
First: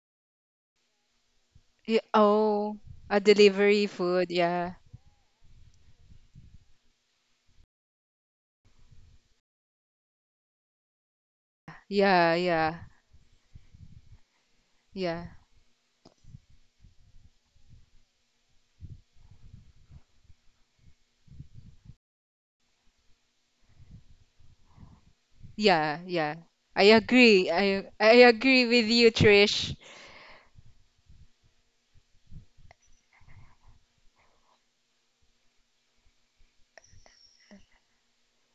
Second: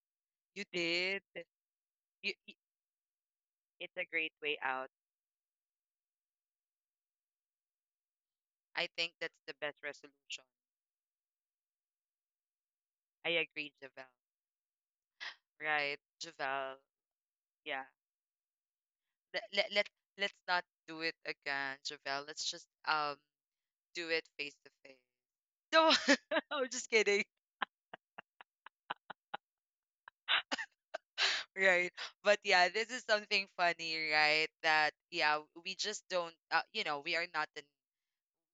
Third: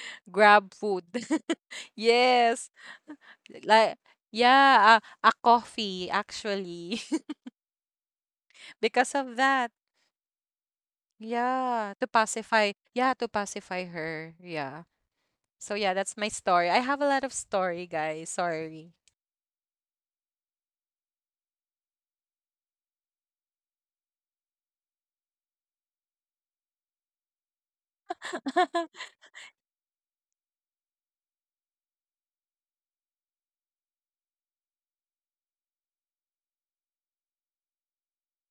[SPEAKER 1] you
[SPEAKER 3] grab food.
[SPEAKER 1] did.
[SPEAKER 2] Yeah.
[SPEAKER 1] You, you
[SPEAKER 3] Yes,
[SPEAKER 2] Oh, a delivery
[SPEAKER 1] it's
[SPEAKER 3] like
[SPEAKER 1] a
[SPEAKER 2] food.
[SPEAKER 1] great way
[SPEAKER 2] Yeah.
[SPEAKER 1] out.
[SPEAKER 3] yeah, a, a coffee actually
[SPEAKER 1] I think
[SPEAKER 3] because of
[SPEAKER 1] that's the
[SPEAKER 3] that.
[SPEAKER 1] best resolution.
[SPEAKER 3] Yeah, to
[SPEAKER 2] Yeah.
[SPEAKER 3] pacify.
[SPEAKER 2] Yeah.
[SPEAKER 3] Yeah,
[SPEAKER 1] I
[SPEAKER 3] to
[SPEAKER 1] agree,
[SPEAKER 3] pacify
[SPEAKER 1] Javel.
[SPEAKER 3] her. Yeah.
[SPEAKER 2] Yeah.
[SPEAKER 3] So yeah,
[SPEAKER 1] Right.
[SPEAKER 3] that's my story.
[SPEAKER 1] Javel.
[SPEAKER 3] I have a lot of
[SPEAKER 1] Yeah.
[SPEAKER 3] story, guys. Sorry.
[SPEAKER 1] let, let, let let's not do it again, Javel. Let's just um do it face to face. No,
[SPEAKER 2] Yeah. Yeah.
[SPEAKER 1] I'm
[SPEAKER 2] I
[SPEAKER 1] just kidding,
[SPEAKER 2] agree. I I agree with you, Trish.
[SPEAKER 1] right? But yeah, this is something funny, right? That yeah, we just don't, uh, you know, we are not the,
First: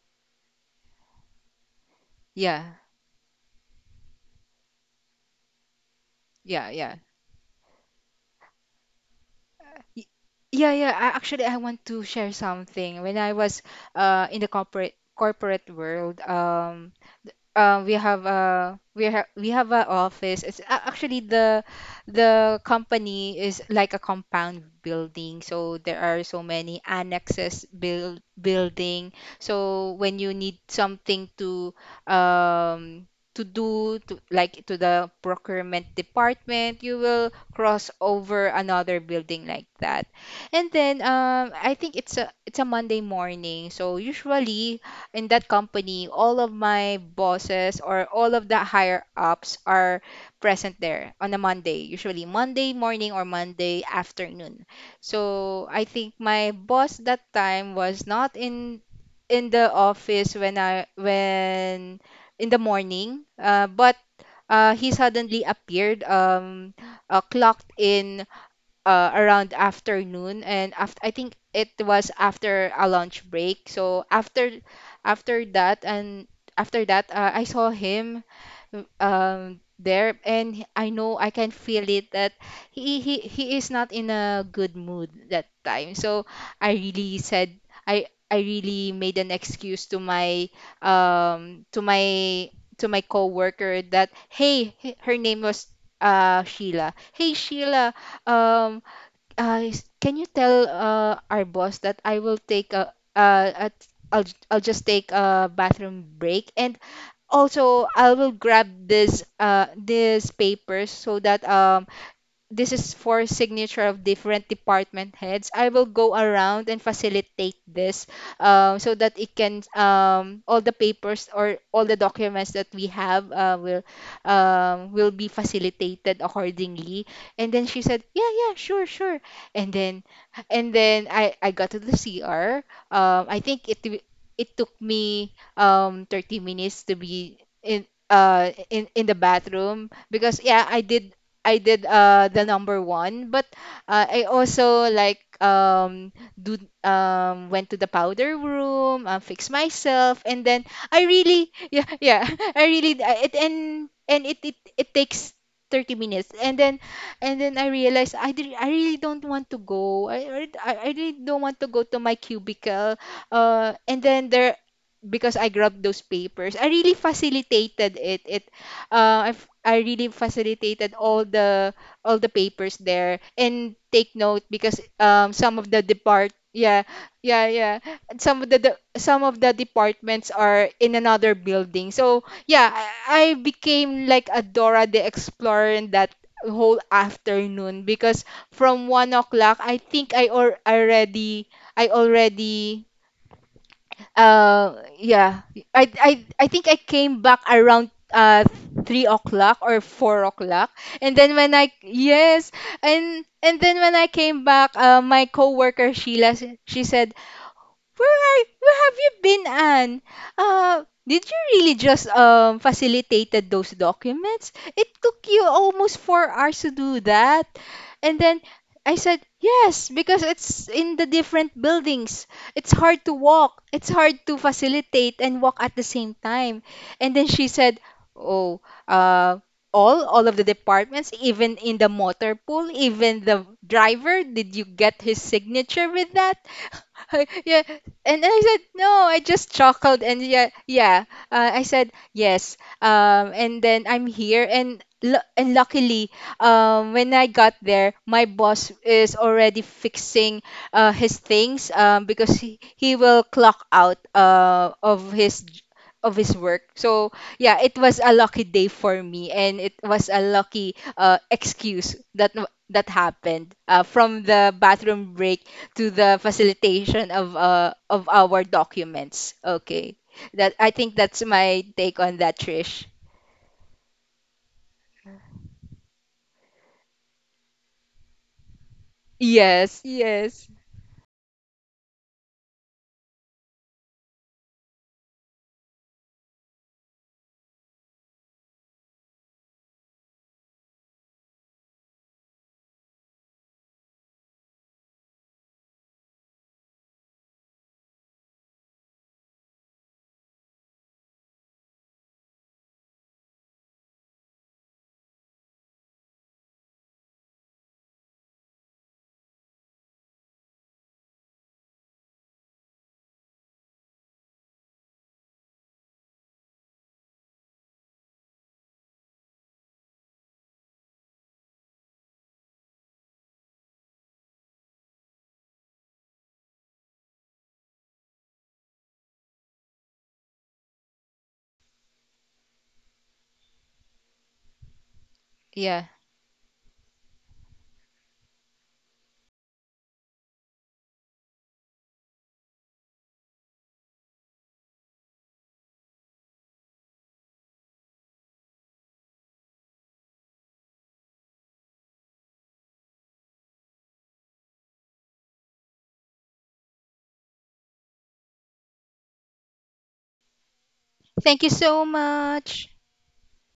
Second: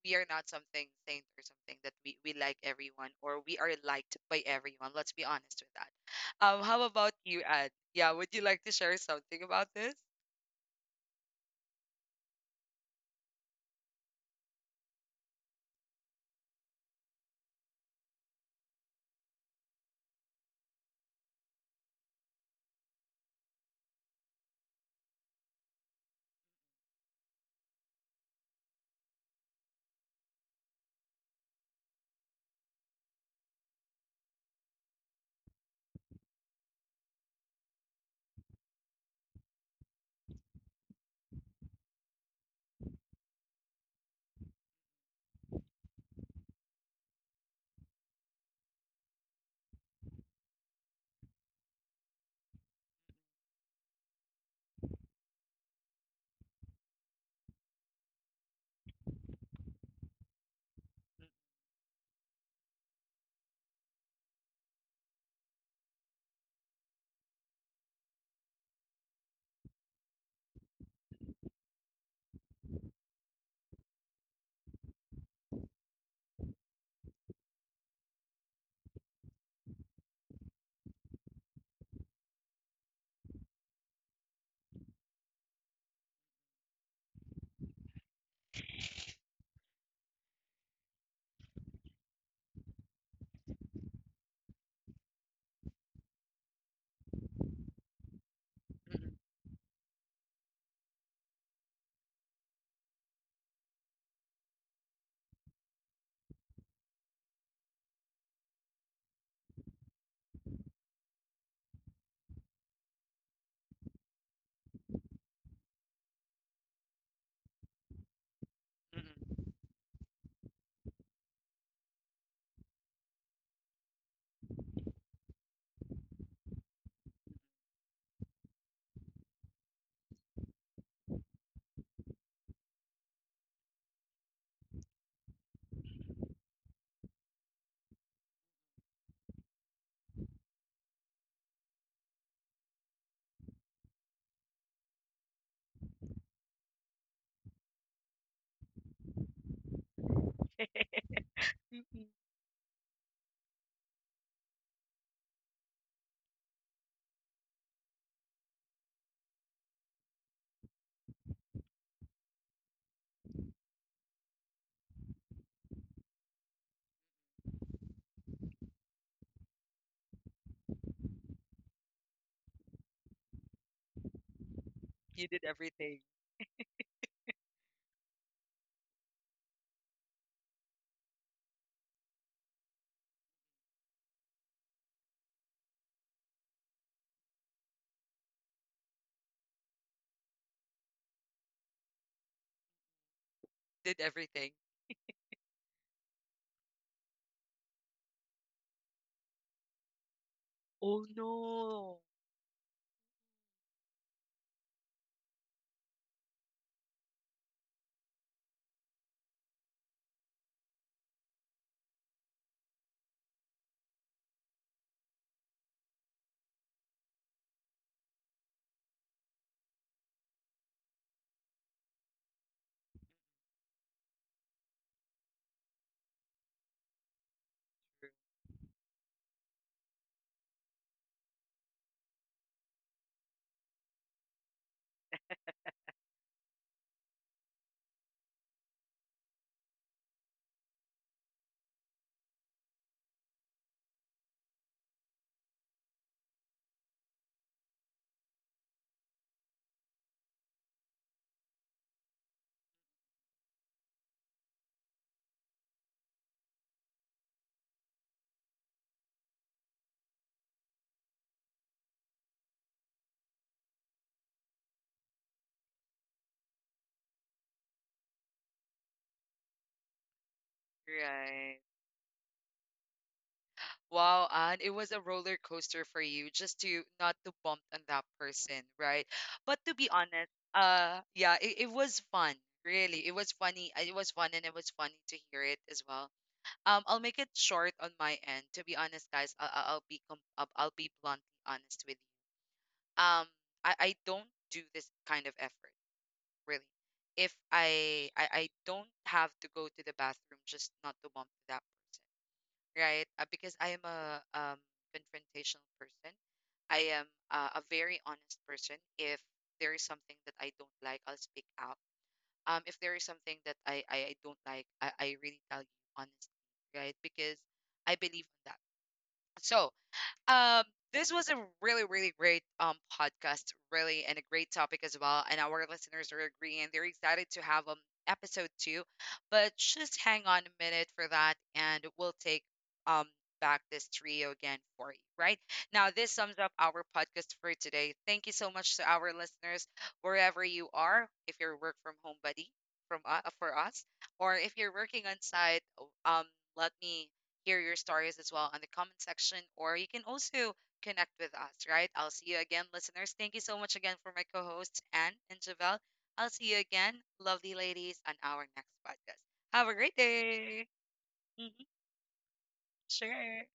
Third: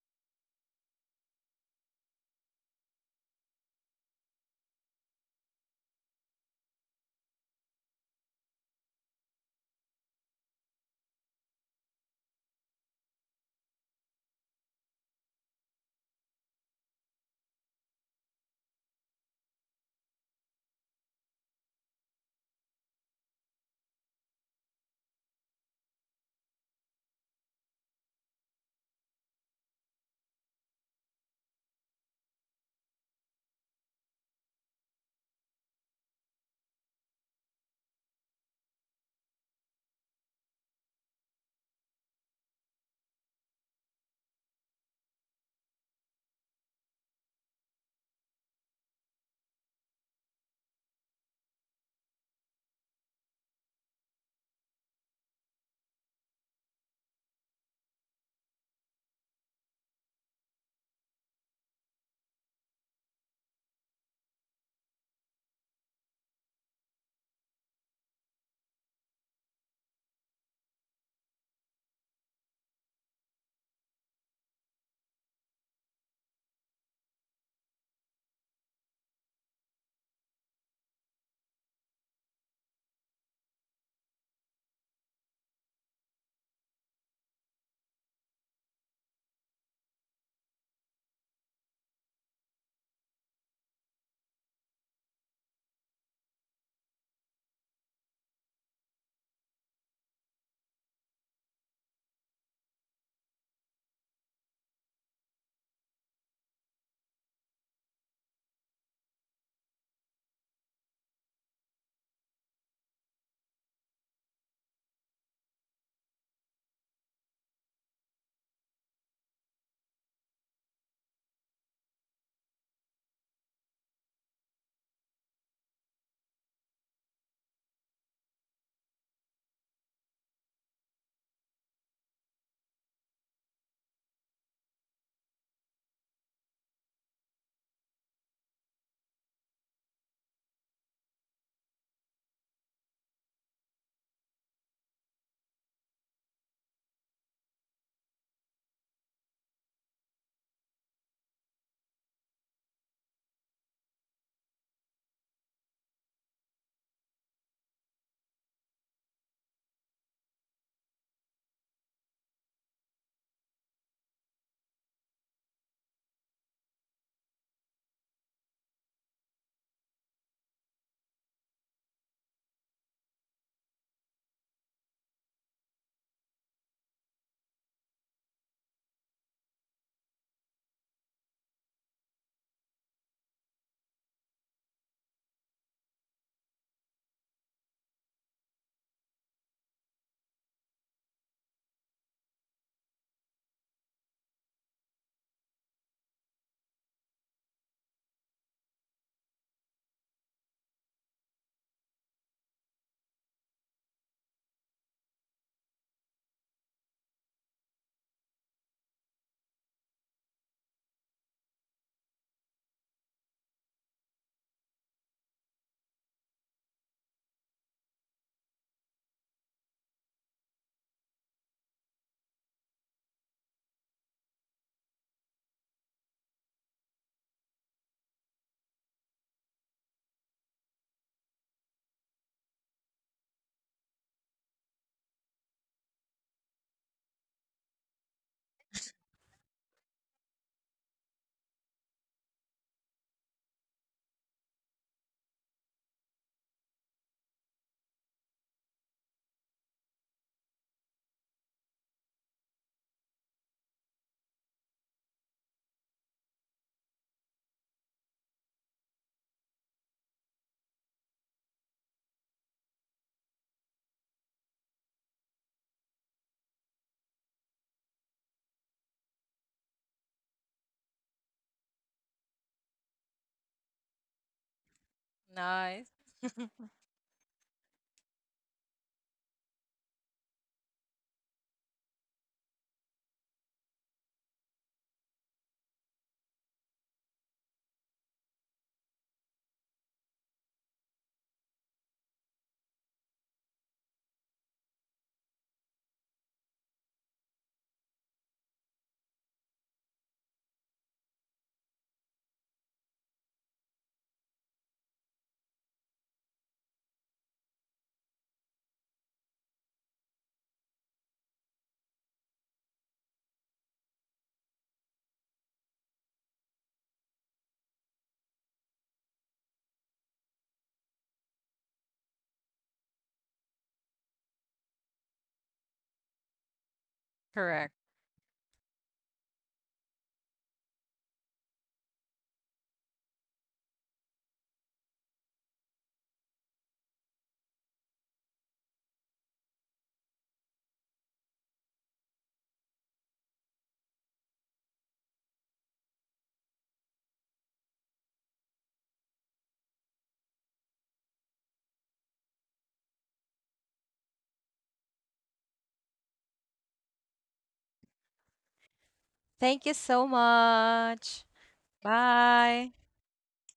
[SPEAKER 1] we are not something saint or something that we we like
[SPEAKER 2] Yeah.
[SPEAKER 1] everyone or we are liked by everyone. Let's be honest with that.
[SPEAKER 2] Yeah.
[SPEAKER 1] Um,
[SPEAKER 2] Yeah.
[SPEAKER 1] how about you, Ad? Yeah, would you like to share something about
[SPEAKER 2] Y-
[SPEAKER 1] this?
[SPEAKER 2] Yeah, yeah. I, actually, I want to share something. When I was uh in the corporate corporate world, um, Uh, we have a we have we have a office. It's a- actually, the the company is like a compound building, so there are so many annexes build building. So when you need something to um to do to, like to the procurement department, you will cross over another building like that. And then um I think it's a it's a Monday morning, so usually in that company, all of my bosses or all of the higher ups are present there on a Monday, usually Monday morning or Monday afternoon. So I think my boss that time was not in in the office when I when in the morning, uh, but uh, he suddenly appeared, um, uh, clocked in uh, around afternoon, and after, I think it was after a lunch break. So after after that, and after that uh, I saw him um there, and I know I can feel it that he, he he is not in a good mood that time. So I really said, I I really made an excuse to my um to my to my coworker, that hey, h- her name was uh Sheila. Hey Sheila, um
[SPEAKER 1] Mm-mm,
[SPEAKER 2] uh, s- can you tell uh, our boss that I will take a uh, at I'll j- I'll just take a bathroom break, and also I will grab this uh these papers, so that um this is for signature of different department heads. I will go around and facilitate this, um, so that it
[SPEAKER 1] mm-mm.
[SPEAKER 2] can um, all the papers or all the documents that we have uh, will um, will be facilitated accordingly. And then she said, yeah, yeah, sure, sure. And then and then I I got to the C R. Um, I think it w- it took me um thirty minutes to be in uh in in the bathroom, because yeah I did I did uh the number one, but uh, I also like um do um went to the powder room, uh, fix myself, and then I really, yeah, yeah, I really d- I- it, and and it it it takes. thirty minutes. And then and then I realized I, did, I really don't want to go. I, I I I really don't want to go to my cubicle, uh and then there, because I grabbed those papers, I really facilitated it it uh, I've, I really facilitated all the all the papers there. And take note, because um,
[SPEAKER 1] You
[SPEAKER 2] some
[SPEAKER 1] did
[SPEAKER 2] of the
[SPEAKER 1] everything.
[SPEAKER 2] depart yeah, yeah, yeah. And some of the, the some of the departments are in another building. So yeah, I, I became like a Dora the Explorer in that whole afternoon, because from one o'clock, I think I or already, I already
[SPEAKER 1] Did everything.
[SPEAKER 2] uh, yeah. I I I think I came back around uh three o'clock or four o'clock, and
[SPEAKER 1] Oh
[SPEAKER 2] then when I,
[SPEAKER 1] no.
[SPEAKER 2] yes, and and then when I came back, uh, my coworker Sheila, s- she said, "Where are where have you been, Anne? Uh, did you really just um facilitated those documents? It took you almost four hours to do that." And then I said, yes, because it's in the different buildings. It's hard to walk. It's hard to facilitate and walk at the same time. And then she said, oh, uh, all, all of the departments, even in the motor pool, even the driver, did you get his signature with that? Yeah. And I said, no, I just chuckled. And yeah, yeah. Uh, I said, yes. Um, and then I'm here. And, lu- and luckily, um, when I got there, my boss is already fixing uh, his things, um, because he, he will clock out uh, of his j- of his work. So yeah, it was a lucky day for me, and it was a lucky uh, excuse that w- that happened uh, from the bathroom break to the facilitation of uh, of our documents. Okay, that, I think that's my
[SPEAKER 1] Right.
[SPEAKER 2] take on that, Trish.
[SPEAKER 1] Wow, and it was a roller
[SPEAKER 3] Nice.
[SPEAKER 1] coaster for you just to not to bump on that person, right? But
[SPEAKER 2] Yes,
[SPEAKER 1] to be honest,
[SPEAKER 2] yes,
[SPEAKER 1] uh yeah, it, it was fun. Really. It was funny. uh, It was fun and it was funny to hear it as well. Um, I'll make it short on my end. To be honest, guys, I I- I'll be com I'll I'll be bluntly honest with you. Um, I I don't do this kind of effort, really. If I I I don't have to go to the bathroom just not to bump to that person, right? Uh, because I am a um, confrontational person. I am uh, a very honest person. If there is something that I don't like, I'll speak out. Um, if there is something that I, I, I don't like, I, I really tell you honestly, right? Because I believe in that. So, um, this was a really, really great um podcast, really, and a great topic as well. And our listeners are agreeing; they're excited to have
[SPEAKER 3] Correct.
[SPEAKER 1] um episode two. But just hang on a minute for that, and we'll take um back this trio again for you. Right
[SPEAKER 2] yeah.
[SPEAKER 1] now, this sums up our podcast for today. Thank you so much to our listeners, wherever you are, if you're a work from home buddy from uh, for us, or if you're working on site. Um, let me hear your stories as well on the comment section, or you can also connect with us, right? I'll see you again, listeners. Thank you so much again for my co hosts, Anne and Javelle. I'll see you again, lovely ladies, on our next podcast.
[SPEAKER 3] Thank
[SPEAKER 1] Have
[SPEAKER 3] you
[SPEAKER 1] a great
[SPEAKER 3] so
[SPEAKER 1] day.
[SPEAKER 3] much.
[SPEAKER 2] Thank you
[SPEAKER 1] Mhm.
[SPEAKER 2] so much.
[SPEAKER 3] Bye.
[SPEAKER 1] Sure.